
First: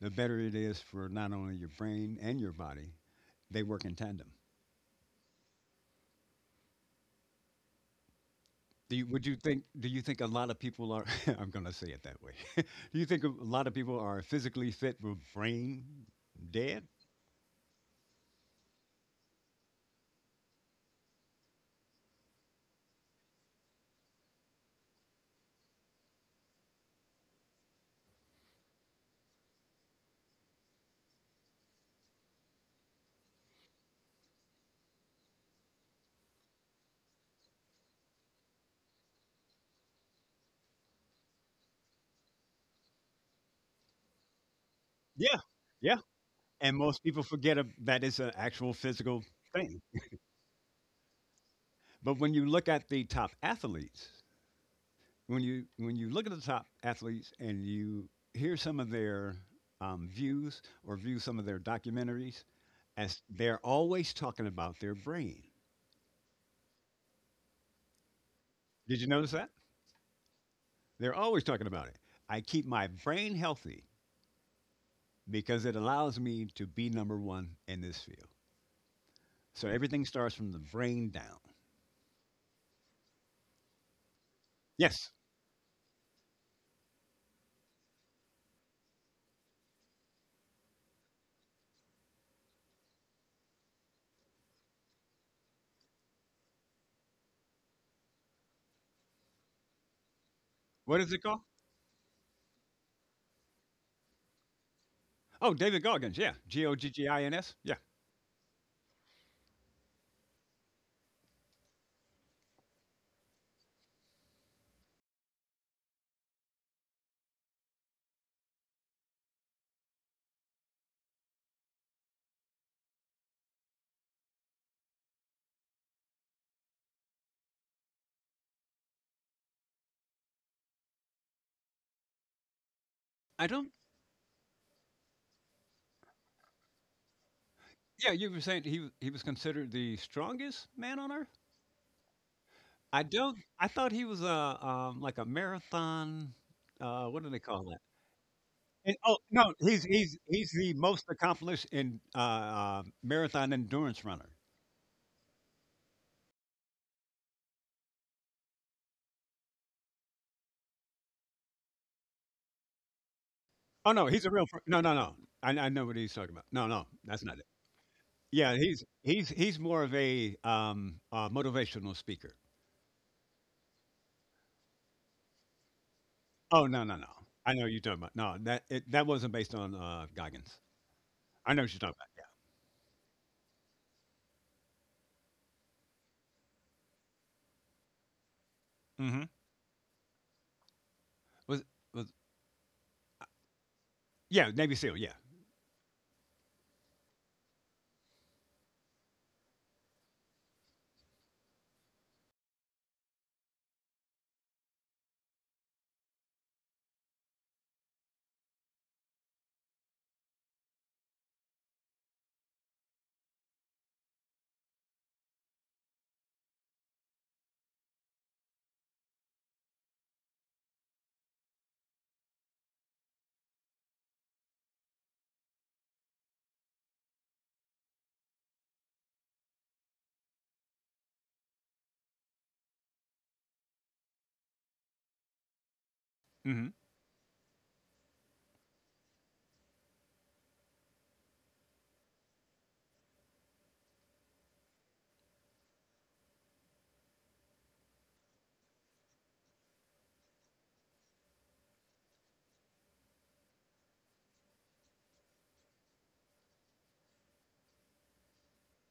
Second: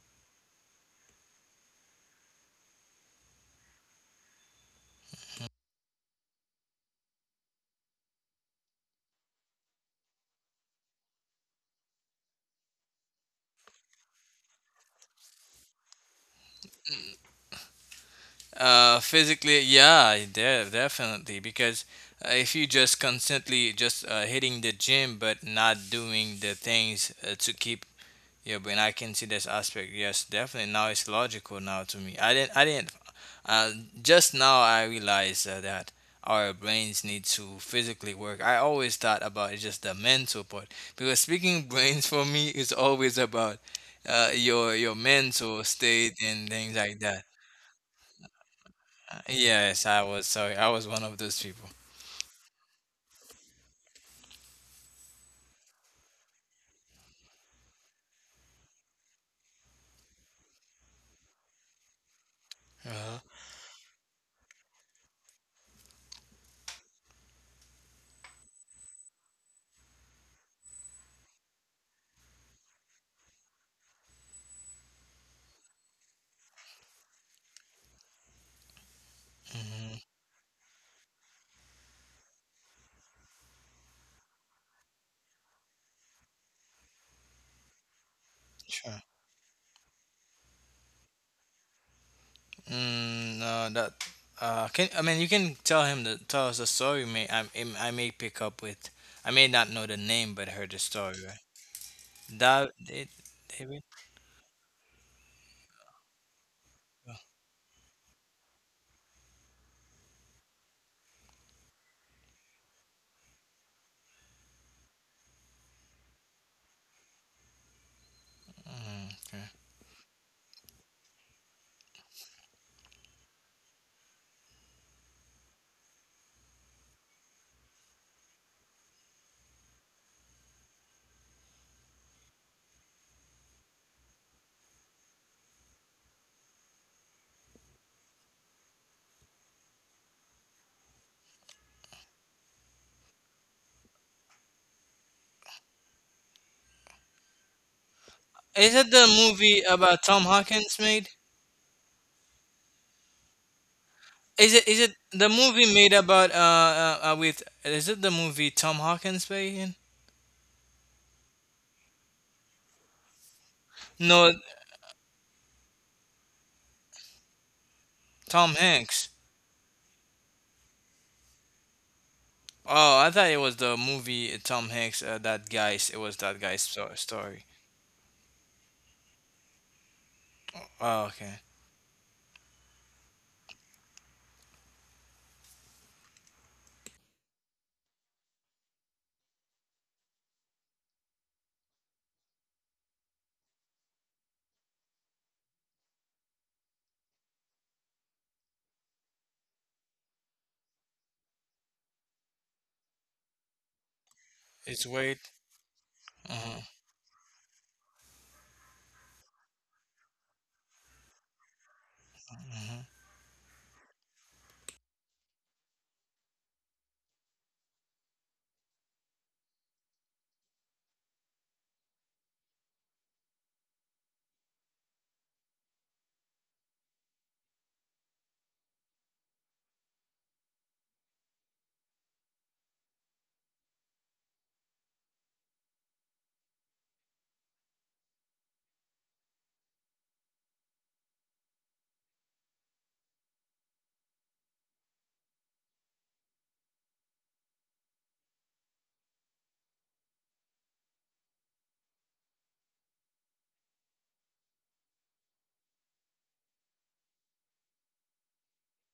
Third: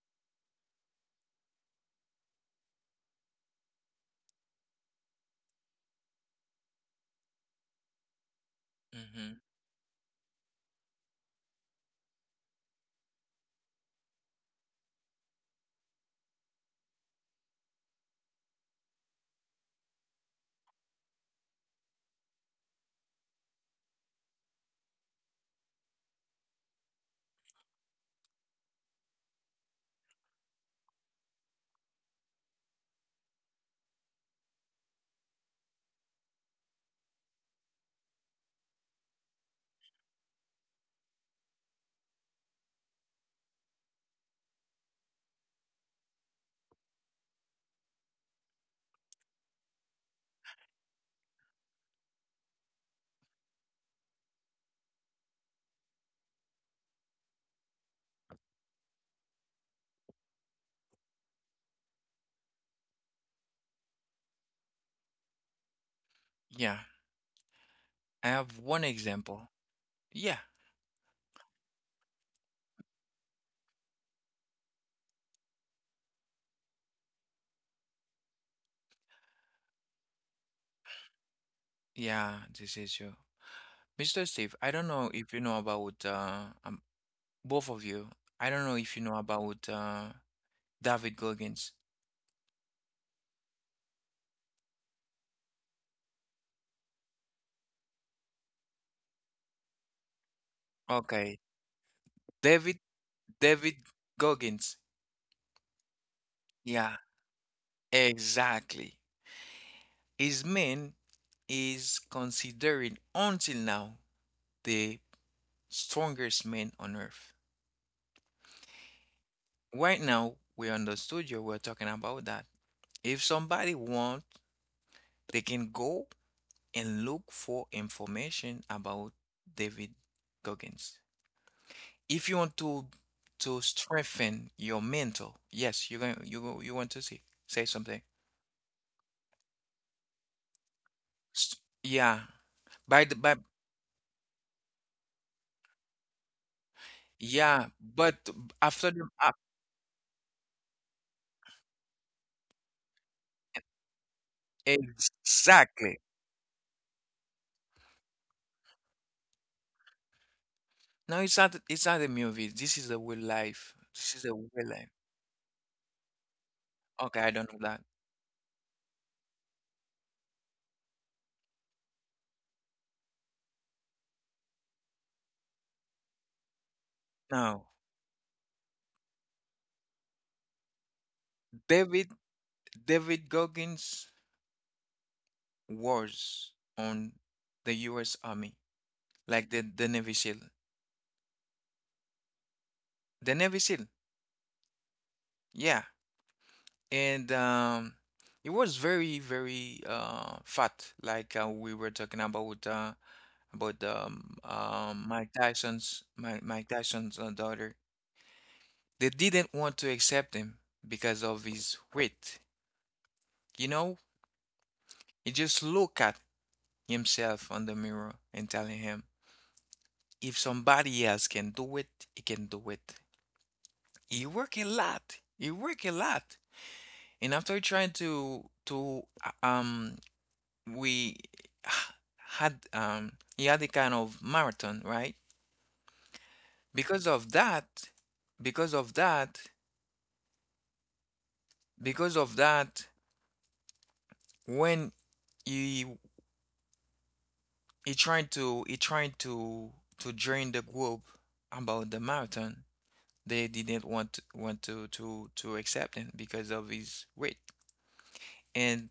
S2: the better it is for not only your brain and your body. They work in tandem. Would you
S1: Mm-hmm.
S2: think? Do you think a lot of people are? I'm going to say it that way. Do you think a lot of people are physically fit but brain dead?
S3: Physically, yeah, definitely. Because if you just constantly just hitting the gym but not doing the things to keep. Yeah, but I can see this aspect. Yes, definitely. Now it's logical now to me. I didn't. I didn't. Uh, just now I realized that our brains need to physically work. I always thought about it just the mental part, because speaking brains for me is always about your
S2: Yeah,
S3: mental
S2: yeah.
S3: state and things
S2: And
S3: like
S2: most
S3: that.
S2: people forget that it's an actual physical thing.
S3: Yes, I was sorry. I was one of those people.
S2: But when you look at the top athletes, when you look at the top athletes and you hear some of their views, or view some of their documentaries,
S3: Uh-huh.
S2: as they're always talking about their brain.
S1: Yeah. I have one
S2: Did you notice
S1: example.
S2: that?
S1: Yeah.
S2: They're always talking about it. I keep my brain healthy because it allows me to be number one in this field. So
S3: Hmm.
S2: everything starts from the brain down.
S1: Yeah, this is true. Mr. Steve, I don't know
S2: Yes.
S1: if you know about both of you. I don't know if
S3: Sure.
S1: you know about David Goggins.
S3: Mm, no, that can, I mean, you can tell him the tell us the story. I may pick up with, I may not know the name, but heard the
S2: What is
S3: story,
S2: it
S1: Okay.
S3: right?
S2: called?
S3: That
S1: David
S3: it, David.
S1: David Goggins.
S2: Oh, David Goggins. Yeah. G O G
S1: Yeah,
S2: G
S3: Oh,
S2: I N S. Yeah.
S1: exactly. Iceman is considered until now the strongest man on earth.
S3: okay.
S1: Right now, we're on the studio, we're talking about that. If somebody wants, they can go and look for information about David Goggins. If you want
S2: I
S1: to
S2: don't.
S1: strengthen your mental, yes, you're going you you want to see say something.
S2: Yeah, you were saying he was considered the strongest man on earth.
S1: S- Yeah, by
S2: I
S1: the by,
S2: don't. I thought he was a like a marathon. What do they
S1: yeah,
S2: call that?
S1: but
S3: Is
S1: after
S3: it
S2: And,
S3: the
S1: the
S2: oh no,
S3: movie
S2: he's
S3: about
S2: he's
S3: Tom
S2: he's the
S3: Hawkins
S2: most
S3: made?
S2: accomplished in marathon endurance runner.
S3: Is it the movie made
S1: exactly.
S3: about with, is it the movie Tom Hawkins made in?
S1: No, it's not a movie. This is a real life.
S2: Oh no,
S1: This is
S2: he's
S3: No,
S2: a
S1: a
S2: real.
S1: real
S2: No,
S1: life.
S2: no, no. I know what he's talking about. No, no,
S1: Okay,
S2: that's
S1: I
S2: not it.
S1: don't know that.
S3: Tom
S2: Yeah, he's
S3: Hanks.
S2: he's he's more of a motivational speaker.
S3: Oh, I thought it was the movie Tom Hanks. That guy's
S2: Oh no, no, no.
S3: story.
S2: I know
S1: Now,
S2: what you're talking about. No, that wasn't based on Goggins.
S3: Oh, okay.
S2: I know what you're talking
S1: David David Goggins was on the US Army,
S2: about. Hmm
S1: like the Navy SEAL.
S2: Was was
S1: The Navy SEAL.
S2: Yeah, Navy SEAL. Yeah.
S1: Yeah. And he was very very fat like we were talking about
S3: It's wait.
S1: Mike Tyson's Mike, Mike Tyson's daughter. They didn't want to accept him because of his weight.
S3: Uh-huh.
S1: You know he just look at himself on the mirror and telling him, if somebody else can do it, he can do it. He work a lot. He work a lot. And after trying to we had he had a kind of marathon, right?
S2: Mhm.
S1: Because of that, because of that, because of that, when he he trying to join the group about the marathon, they didn't want to accept him because of his weight. And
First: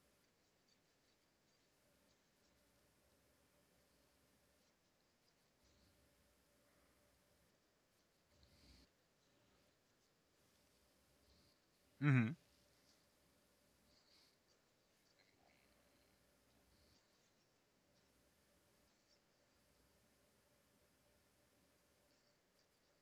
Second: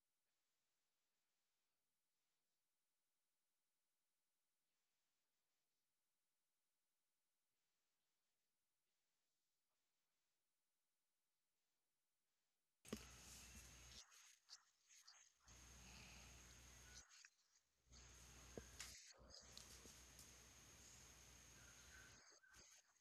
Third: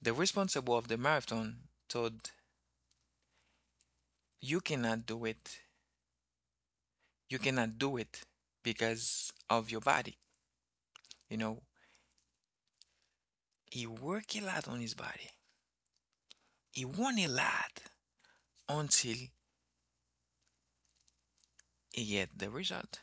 S1: the responsible of the marathon told, "You cannot do it. You cannot do it because of your body." You know,
S2: Mhm.
S1: he worked a lot on his body. He won a lot until he get the result.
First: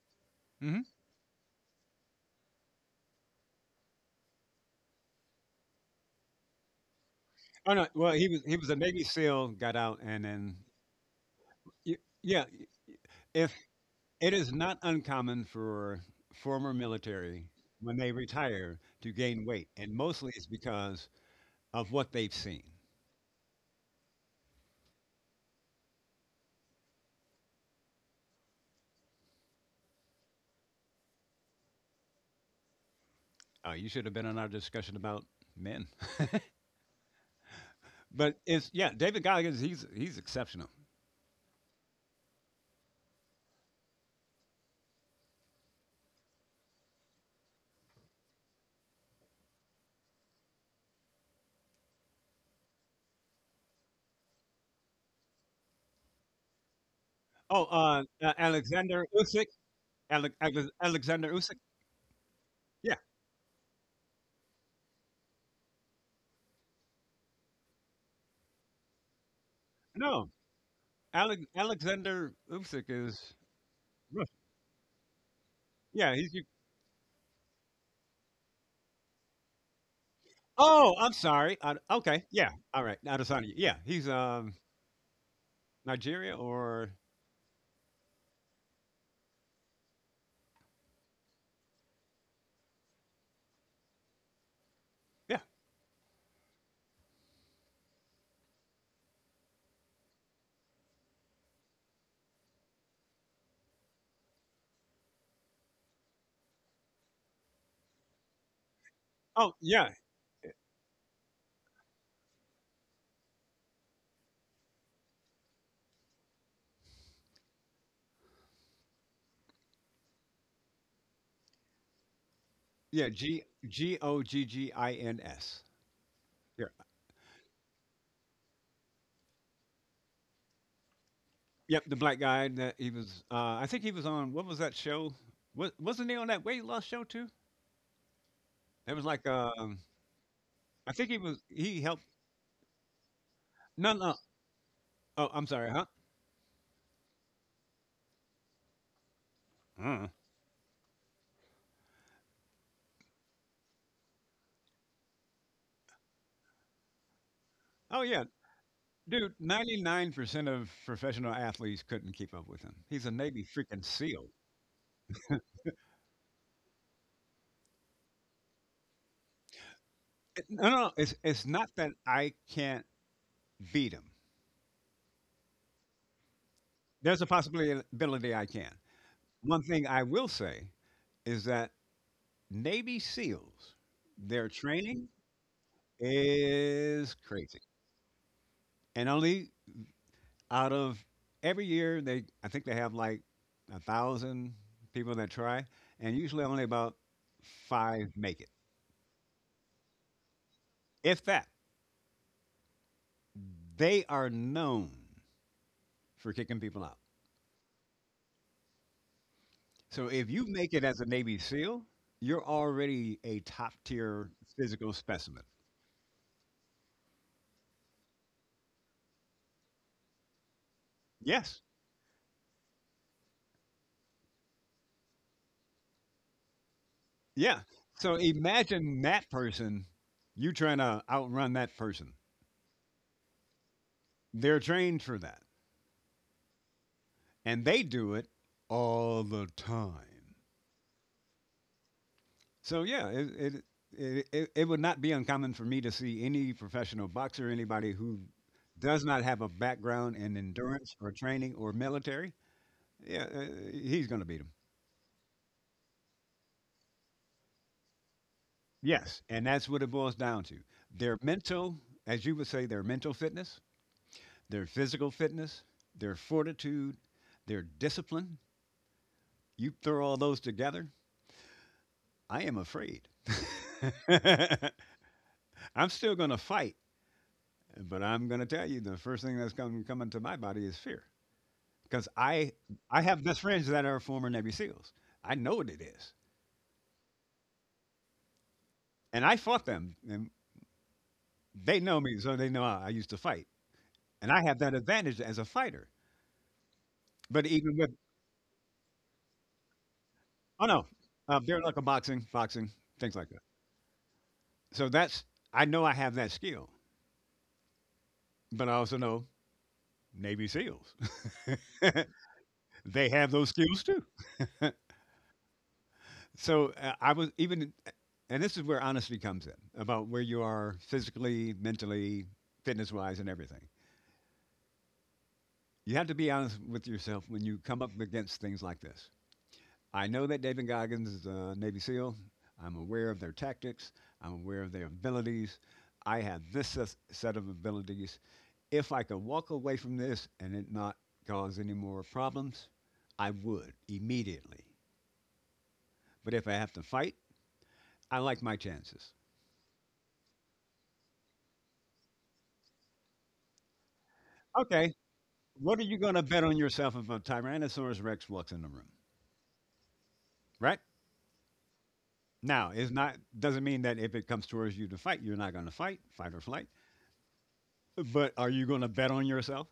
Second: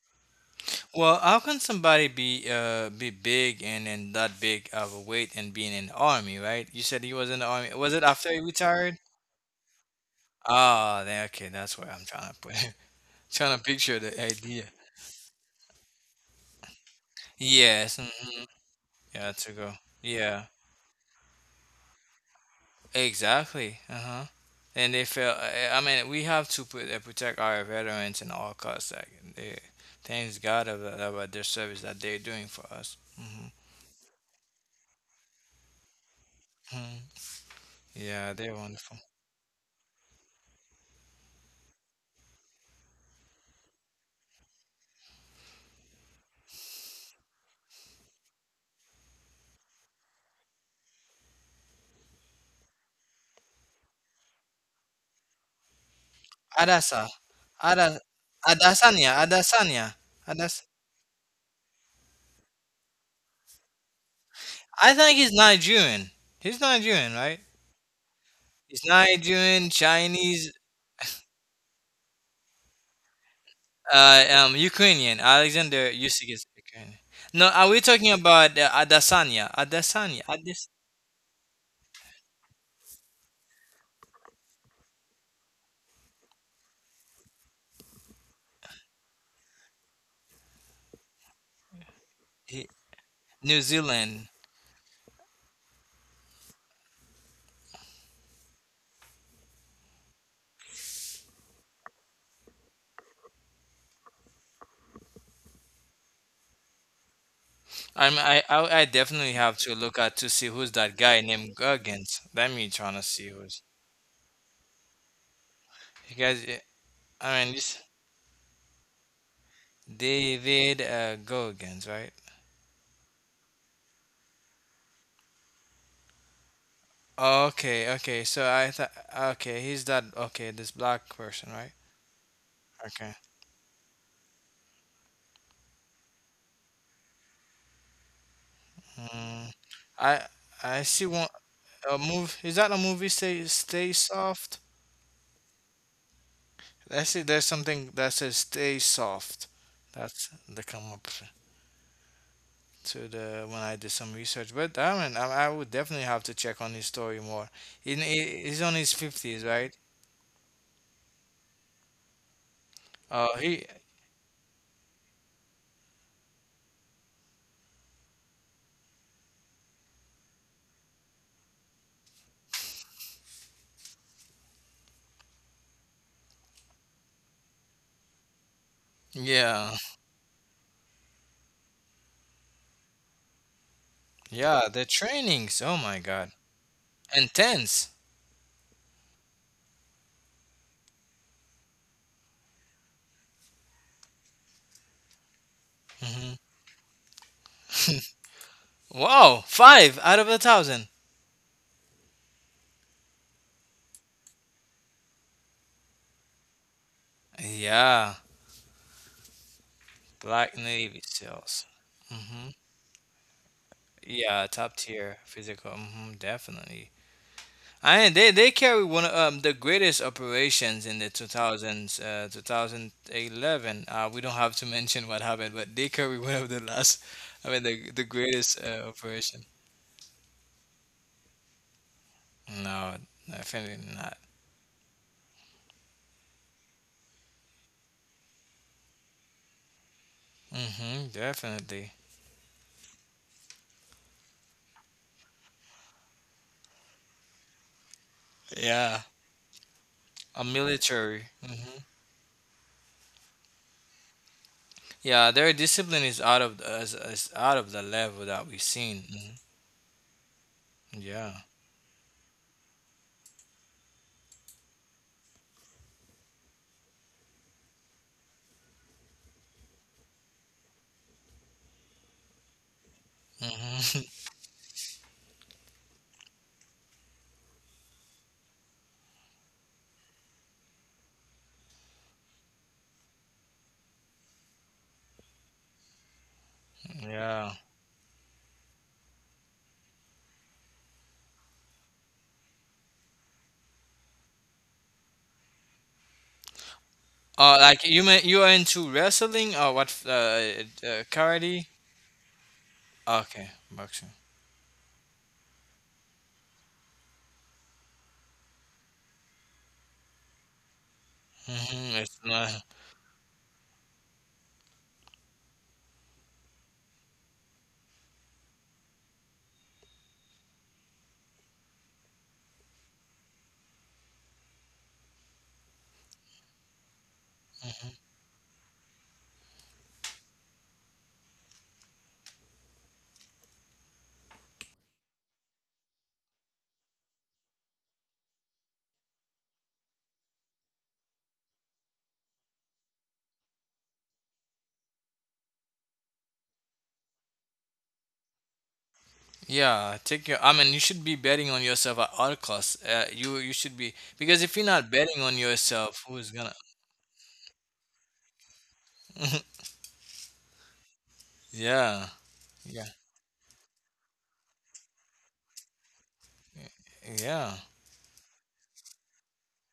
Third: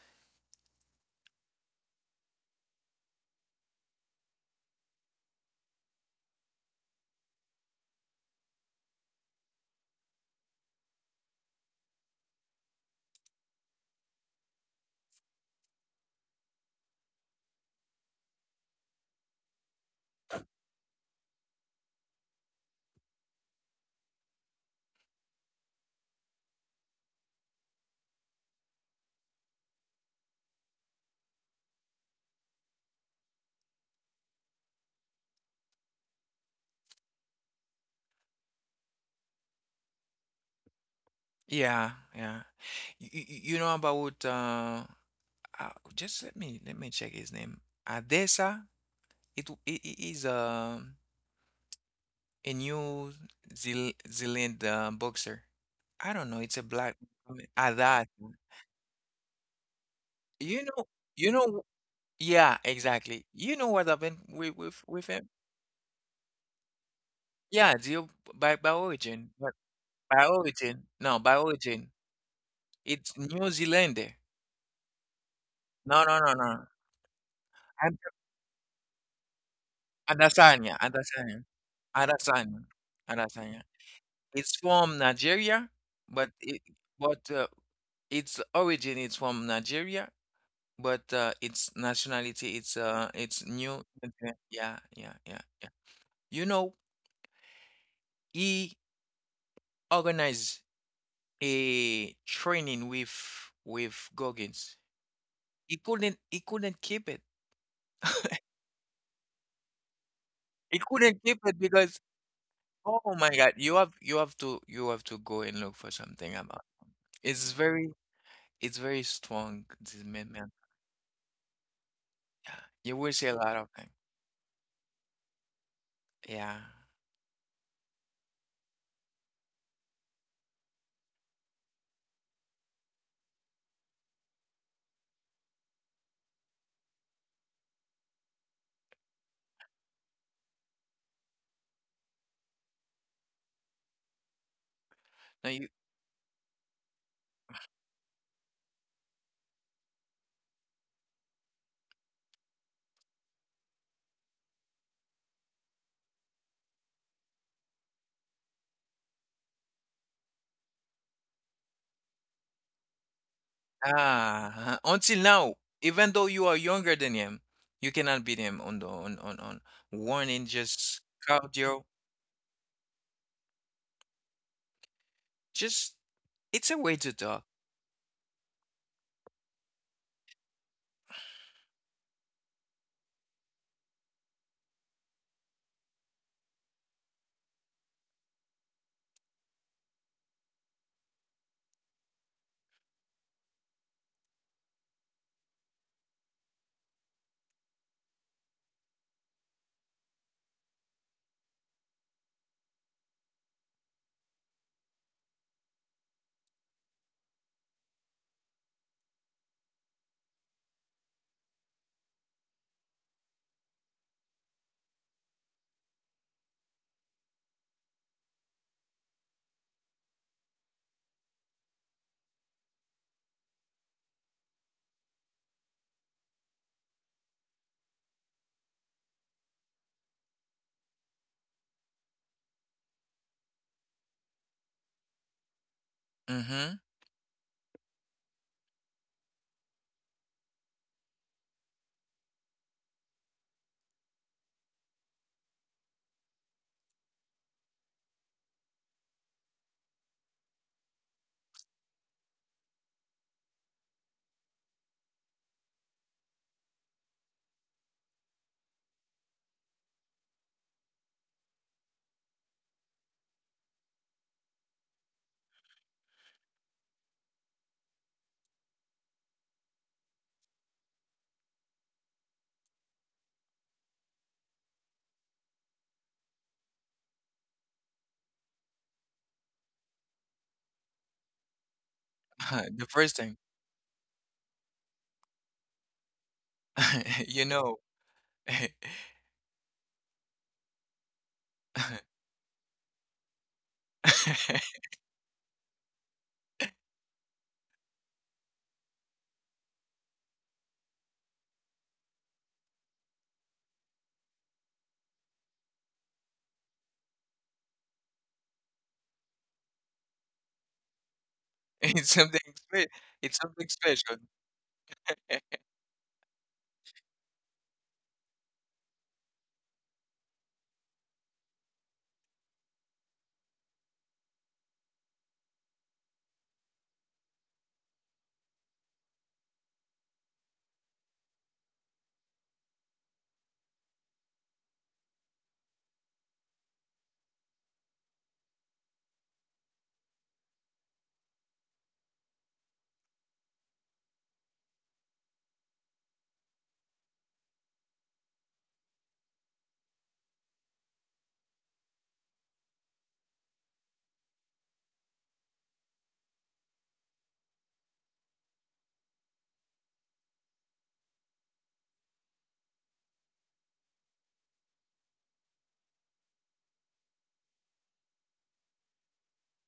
S2: Mhm.
S3: Well, how can somebody be big and that big of a weight and being in the army, right? You said he was in the army.
S2: Oh no.
S3: Was it
S2: Well, he
S3: after he
S2: was he was a
S3: retired?
S2: Navy SEAL, got out, and then
S3: Ah, then okay, that's where
S2: y-
S3: I'm trying to
S2: yeah.
S3: put it.
S2: If
S3: Trying to picture the
S2: it is
S3: idea.
S2: not uncommon for former military
S3: Yes.
S2: when they
S3: Hmm.
S2: retire to
S3: Yeah,
S2: gain
S3: to
S2: weight,
S3: go.
S2: and mostly it's
S3: Yeah,
S2: because of what they've seen.
S3: exactly. Uh-huh. And they feel, I mean, we have to put, protect our veterans in all costs. Like, they, thanks God about their service that they're doing for us. Hmm.
S2: You should have been on our discussion about men,
S3: Hmm. Yeah,
S2: but
S3: they're
S2: it's, yeah,
S3: wonderful.
S2: David Goggins, he's exceptional.
S1: Yeah, yeah. You know about uh, just let me check his name. Adesa. It is a. a New Zeal- Zealand boxer. I don't know. It's a black
S3: Adasa.
S2: Oh,
S3: Ada,
S1: Haddad.
S2: Alexander
S3: Adasanya.
S2: Usyk.
S3: Adasanya.
S2: Ale-
S1: You
S3: Adas
S2: Ale-
S1: know,
S2: Alexander
S1: you
S2: Usyk.
S1: know. Yeah,
S2: Yeah.
S1: exactly. You know what happened
S3: I
S1: with
S3: think
S1: him?
S3: he's Nigerian. He's Nigerian, right?
S1: Yeah, deal by
S3: He's
S1: origin, but
S3: Nigerian,
S1: by
S2: No.
S3: Chinese,
S1: origin. No, by
S2: Ale-
S1: origin.
S2: Alexander Usyk
S1: It's
S2: is
S1: New Zealander.
S2: Russian.
S3: Ukrainian. Alexander
S1: No,
S2: Yeah,
S1: no,
S3: Usyk
S1: no,
S2: he's
S3: is
S1: no.
S3: Ukrainian. No, are we
S1: And-
S3: talking about Adasanya? Adasanya. Adas
S1: Adesanya,
S2: oh, I'm
S1: Adesanya,
S2: sorry. I Okay, yeah,
S1: Adesanya,
S2: alright, Adesanya,
S1: Adesanya.
S2: yeah, he's
S1: It's from Nigeria, but
S2: Nigeria
S1: it
S2: or
S1: but its origin is from Nigeria, but its nationality,
S3: he-
S1: it's
S3: New
S1: new.
S3: Zealand.
S1: Okay. Yeah, yeah, yeah,
S2: yeah.
S1: yeah. You know, he organized a training with Goggins. He couldn't keep it.
S3: I'm, I definitely
S2: Oh,
S3: have to
S2: yeah,
S3: look at to see who's
S1: He
S3: that guy
S1: couldn't keep
S3: named
S1: it because,
S3: Goggins. Let me trying
S1: oh
S3: to see
S1: my God,
S3: who's.
S1: you have to go and look for
S3: You
S1: something
S3: guys,
S1: about.
S3: I
S1: It's
S3: mean, this
S1: very it's very strong. This man, man.
S3: David Goggins, right?
S1: Yeah, you
S2: yeah,
S1: will see a
S2: G
S1: lot of things.
S2: Goggins.
S1: Yeah.
S2: Yeah.
S3: Okay, okay. So I thought, okay, he's that, okay, this black person, right?
S2: Yep, the black guy that he
S3: Okay.
S2: was, I think he was on, what was that show? Wa wasn't he on that weight loss show too? That was like,
S3: Mm, I I
S2: I
S3: see
S2: think he
S3: one
S2: was he
S3: a
S2: helped,
S3: move. Is that a movie? Stay
S2: no, no.
S3: Soft.
S2: Oh, I'm
S1: Now you.
S2: sorry, huh?
S3: I see there's something that says Stay Soft.
S2: Uh.
S3: That's the come up to the when I did some research. But I mean, I would definitely have to check on his story more.
S2: Oh, yeah,
S3: He's on his
S2: dude,
S3: fifties, right?
S2: 99% of professional athletes couldn't keep up with him. He's a
S3: Oh,
S2: Navy
S3: he,
S2: freaking SEAL.
S1: Ah, until now, even though you are younger than him, you cannot beat him on the on one warning.
S2: No, no,
S1: Just
S2: it's not
S1: cardio.
S2: that I can't beat him.
S1: Just it's a way to
S2: There's a
S1: talk.
S2: possibility I can. One
S3: yeah,
S2: thing I will say is that Navy SEALs, their
S3: yeah. The
S2: training
S3: trainings. Oh my God,
S2: is crazy.
S3: intense.
S2: And only out of every year, they I think they have like 1,000 people that try, and
S3: Hmm.
S2: usually only about five make it,
S3: Wow, five out of a thousand.
S2: if that. They are known for kicking people out.
S3: Yeah,
S2: So if you
S3: Black
S2: make it as
S3: Navy
S2: a Navy
S3: SEALs.
S2: SEAL, you're
S3: Hmm,
S2: already a top tier
S3: yeah, top
S2: physical
S3: tier
S2: specimen.
S3: physical. Hmm, definitely. I they carry one of the greatest operations in the
S2: Yes,
S3: 2000s, 2011. We don't have to mention what happened, but they carry one of the last, I
S2: yeah.
S3: mean, the
S2: So
S3: greatest
S2: imagine that
S3: operation.
S2: person, you trying to outrun that person.
S3: No, definitely not.
S2: They're trained for that,
S1: Mm-hmm.
S2: and they do it all the time.
S3: Hmm, definitely.
S2: So yeah, it would not be uncommon for me to see any professional boxer, anybody who
S3: Yeah,
S2: does not have a background in
S3: a
S2: endurance or
S3: military.
S2: training
S3: Mm-hmm.
S2: or military. Yeah, he's going to beat him.
S3: Yeah, their discipline is out of is out of the level that we've seen.
S2: Yes,
S3: Mhm.
S2: and that's what it boils down to. Their
S3: Yeah.
S2: mental, as you would say, their mental fitness, their physical fitness, their fortitude, their discipline. You throw all those together, I am afraid.
S3: Hmm.
S2: I'm still going to fight, but I'm going to tell you the first thing that's coming to my body is fear, because I
S1: The
S2: I
S1: first
S2: have
S1: time,
S2: best friends that are former Navy SEALs. I know what it is,
S1: you
S3: yeah.
S1: know,
S2: and I fought them, and they know me, so they know I used to fight, and I have that advantage as a fighter. But even
S3: Like
S2: with,
S3: you mean you are into wrestling or what?
S2: oh no, bare
S3: Karate?
S2: knuckle boxing, boxing, things like that.
S3: Okay, boxing.
S2: So that's I know I have that skill, but I also know Navy SEALs.
S3: Hmm.
S1: it's
S3: It's
S1: something
S3: not.
S1: spe-
S2: They have
S1: it's
S2: those
S1: something
S2: skills too.
S1: special.
S2: So I was even, and this is where honesty comes in, about where you are physically, mentally, fitness wise, and everything. You have to be honest with yourself when you come
S3: Mhm.
S2: up against things like this. I know that David Goggins is a Navy SEAL. I'm aware of their tactics. I'm aware of their abilities. I have this set of abilities. If I could walk away from this and it not cause any more problems, I would immediately. But if I have to fight, I like my chances.
S3: Yeah, take your. I mean, you should be betting on yourself at all costs. You should be, because if you're not
S2: Okay,
S3: betting on
S2: what are you
S3: yourself,
S2: going to
S3: who's
S2: bet
S3: gonna?
S2: on yourself if a Tyrannosaurus Rex walks in the room? Right
S3: yeah.
S2: now,
S3: Yeah.
S2: it's not doesn't mean that if it comes towards you to fight, you're not going to fight, fight or flight.
S3: Yeah.
S2: But are you going to bet on yourself?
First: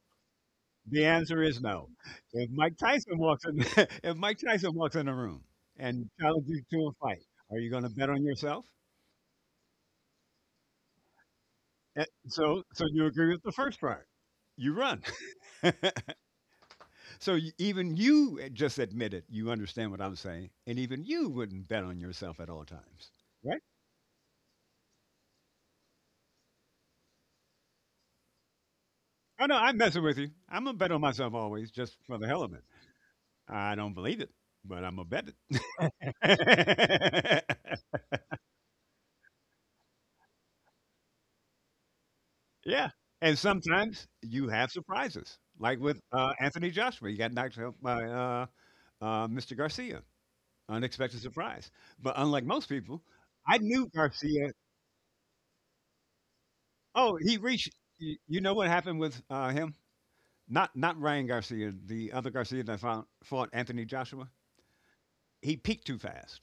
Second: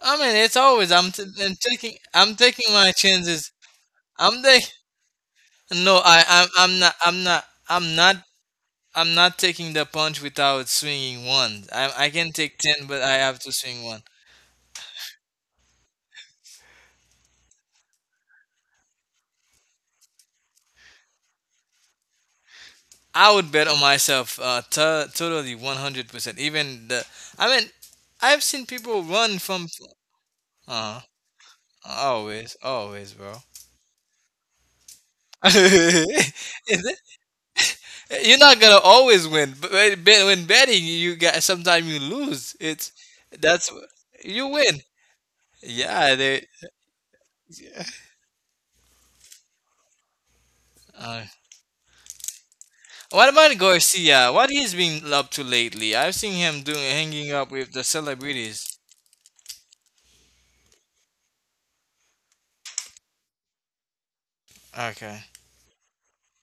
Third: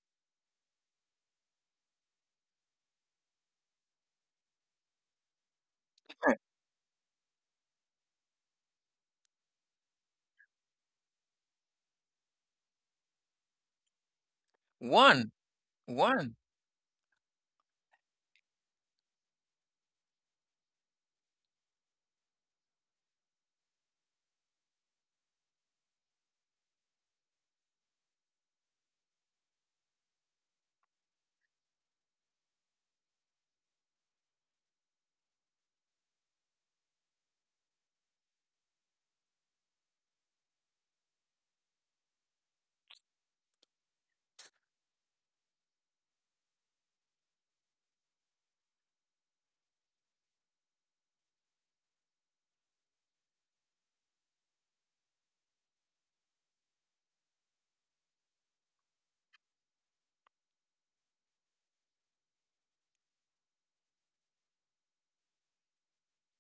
S3: I mean, it's always
S2: The
S3: I'm, t-
S2: answer
S3: I'm
S2: is no.
S3: taking I'm
S2: If
S3: taking
S2: Mike
S3: my
S2: Tyson walks
S3: chances.
S2: in, if Mike
S3: I'm taking
S2: Tyson walks in the room
S3: No,
S2: and
S3: I,
S2: challenges you
S3: I'm
S2: to a
S3: not, I'm
S2: fight,
S3: not,
S2: are you going to
S3: I'm
S2: bet
S3: not,
S2: on yourself?
S3: I'm not taking the punch without swinging one.
S2: Eh,
S3: I can take
S2: So,
S3: 10,
S2: so
S3: but
S2: you
S3: I
S2: agree
S3: have
S2: with
S3: to
S2: the first
S3: swing one.
S2: part. You run.
S1: One, one.
S2: So even you just admit it. You understand what I'm saying, and even you wouldn't bet on yourself at all times,
S3: I would
S2: right?
S3: bet on myself, to totally 100%. Even the, I mean, I've seen people run
S2: Oh no,
S3: from,
S2: I'm messing with you. I'm gonna bet
S3: uh,
S2: on myself always, just for the hell of
S3: always,
S2: it.
S3: always, bro.
S2: I don't believe it, but I'm gonna bet
S3: Is it?
S2: it.
S3: You're not gonna always win, but when betting, you got sometimes you lose.
S2: Yeah,
S3: It's
S2: and
S3: that's
S2: sometimes you
S3: you
S2: have
S3: win.
S2: surprises, like with
S3: Yeah, they.
S2: Anthony Joshua. You got knocked out by Mr. Garcia, unexpected surprise. But unlike most people,
S3: What about
S2: I knew
S3: Garcia?
S2: Garcia.
S3: What he's been up to lately? I've seen him doing
S2: Oh,
S3: hanging
S2: he
S3: up with
S2: reached.
S3: the
S2: You know what
S3: celebrities.
S2: happened with him? Not Ryan Garcia, the other Garcia that fought Anthony Joshua.
S3: Okay.
S2: He peaked too fast.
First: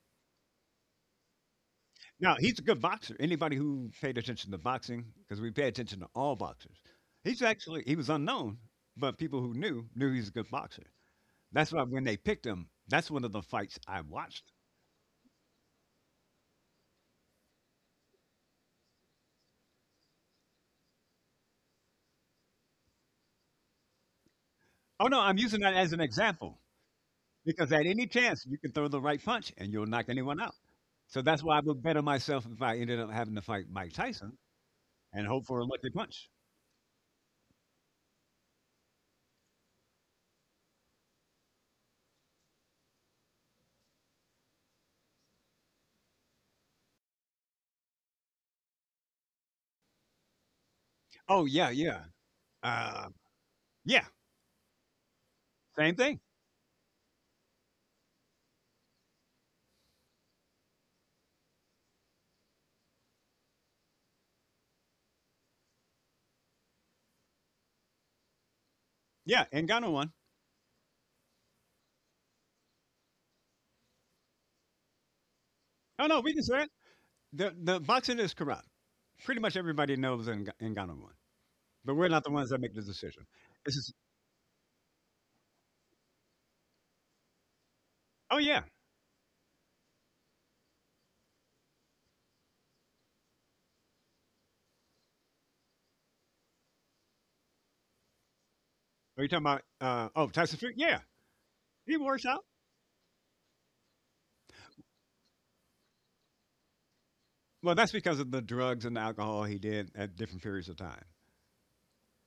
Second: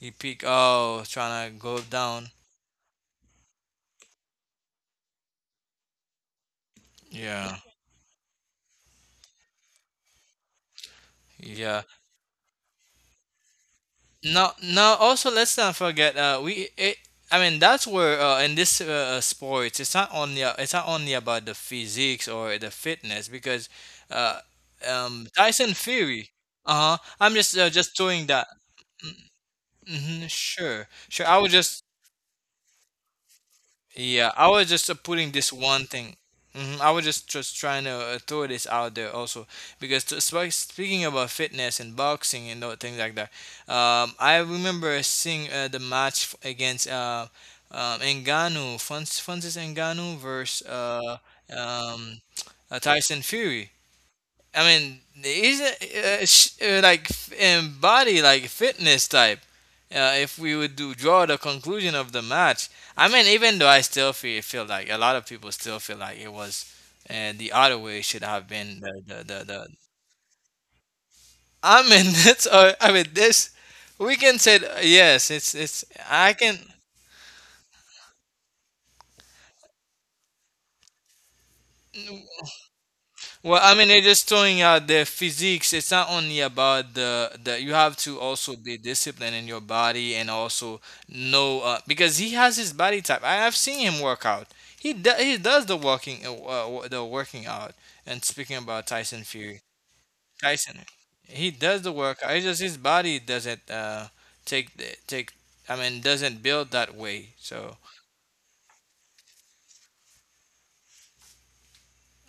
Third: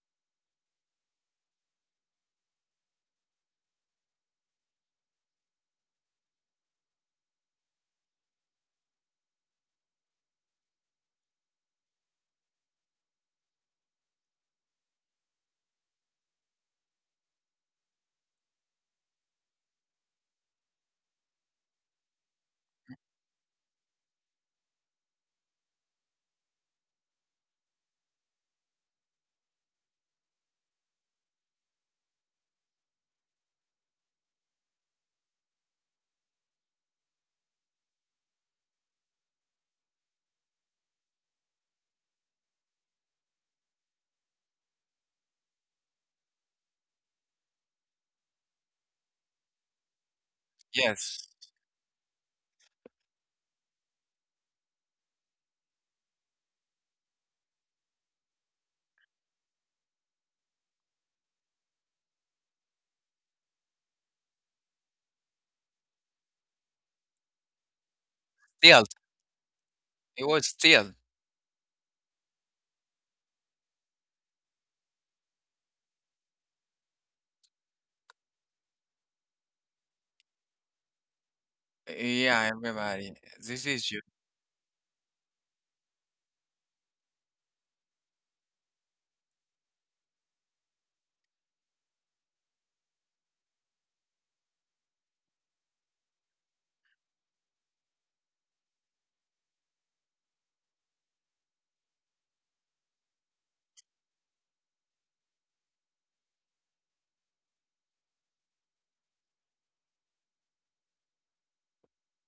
S3: He peak, oh, trying to go down.
S2: Now he's a good boxer. Anybody who paid attention to boxing, because we pay attention to all boxers,
S3: Yeah.
S2: he was unknown, but people who knew knew he's a good boxer. That's why
S3: Yeah.
S2: when they picked him, that's one of the fights I watched.
S3: Now also let's not forget I mean that's where in this sports it's not only about the physiques or the fitness, because uh
S2: Oh no, I'm using
S3: Tyson
S2: that as an
S3: Fury.
S2: example
S3: Uh-huh. I'm
S2: because at
S3: just
S2: any
S3: doing
S2: chance
S3: that.
S2: you can throw the right punch and you'll knock
S3: Mm-hmm,
S2: anyone out.
S3: sure,
S2: So
S3: sure, I
S2: that's
S3: was
S2: why I would
S3: just.
S2: better myself if I ended up having to fight Mike
S3: Yeah,
S2: Tyson
S3: I was just
S2: and
S3: putting
S2: hope
S3: this
S2: for a
S3: one
S2: lucky
S3: thing.
S2: punch.
S3: Hmm. I was just trying to throw this out there also, because speaking about fitness and boxing and things like that, I remember seeing the match against Ngannou, Francis Ngannou versus
S1: Yes,
S2: Oh yeah, yeah,
S3: um,
S2: uh,
S3: Tyson Fury.
S2: yeah.
S3: I mean, he's
S2: Same thing.
S3: like in body, like fitness type. If we would do draw the conclusion of the match, I mean, even though I still feel like a lot of people still feel like it was the other way, it should have been
S1: still
S2: Yeah,
S3: the.
S2: Ngannou won.
S1: it was still.
S3: I mean, that's I mean this. We can say yes. It's
S2: Oh no,
S3: I
S2: we can
S3: can.
S2: say it. The boxing is corrupt. Pretty much everybody knows Ngannou won, but we're not the ones
S1: Yeah,
S2: that make the
S1: everybody,
S2: decision.
S3: Well,
S1: this
S3: I
S2: This
S3: mean,
S1: is
S2: is,
S3: they're
S1: you,
S3: just throwing out their physiques. It's not only about the. You have to
S2: oh
S3: also
S2: yeah.
S3: be disciplined in your body and also know because he has his body type. I have seen him work out. He does the walking the working out. And speaking about Tyson
S2: Are you talking
S3: Fury,
S2: about oh, Tyson Fury?
S3: Tyson,
S2: Yeah,
S3: he does the
S2: he works
S3: workout. It's
S2: out.
S3: just his body doesn't take. I mean, doesn't build that way. So
S2: Well, that's because of the drugs and the alcohol he did at different periods of time.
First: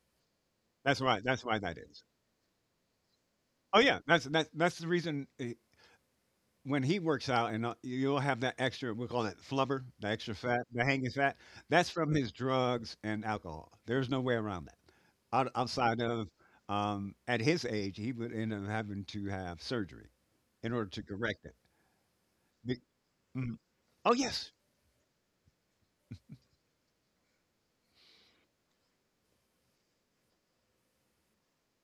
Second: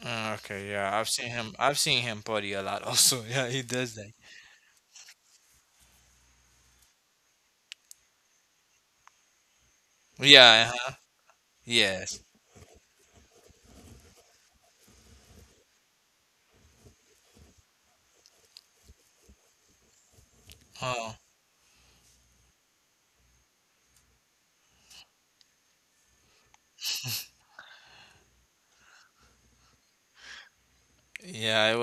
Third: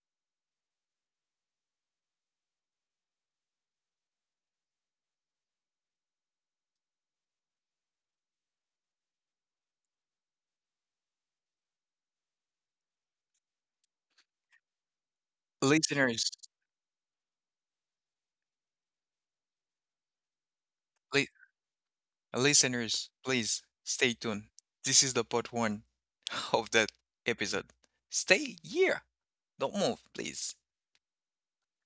S3: okay, yeah,
S2: That's
S3: I've
S2: why.
S3: seen
S2: That's
S3: him.
S2: why
S3: I've
S2: that
S3: seen
S2: is.
S3: him party a lot. Also, yeah, he
S2: Oh
S3: does
S2: yeah,
S3: that.
S2: that's the reason, when he works out, and you'll have that extra, we call it flubber, the extra fat,
S3: Yeah.
S2: the
S3: Uh-huh.
S2: hanging fat, that's from
S3: Yes.
S2: his drugs and alcohol, there's no way around that. Outside of
S1: listeners.
S2: at his age, he would end up having to have surgery in order to
S3: Oh,
S1: Listeners.
S2: correct it. Be-
S1: Listeners,
S2: mhm.
S1: please stay
S2: Oh
S1: tuned.
S2: yes.
S1: This is the part one of that episode. Stay here. Don't move, please.
S3: yeah. I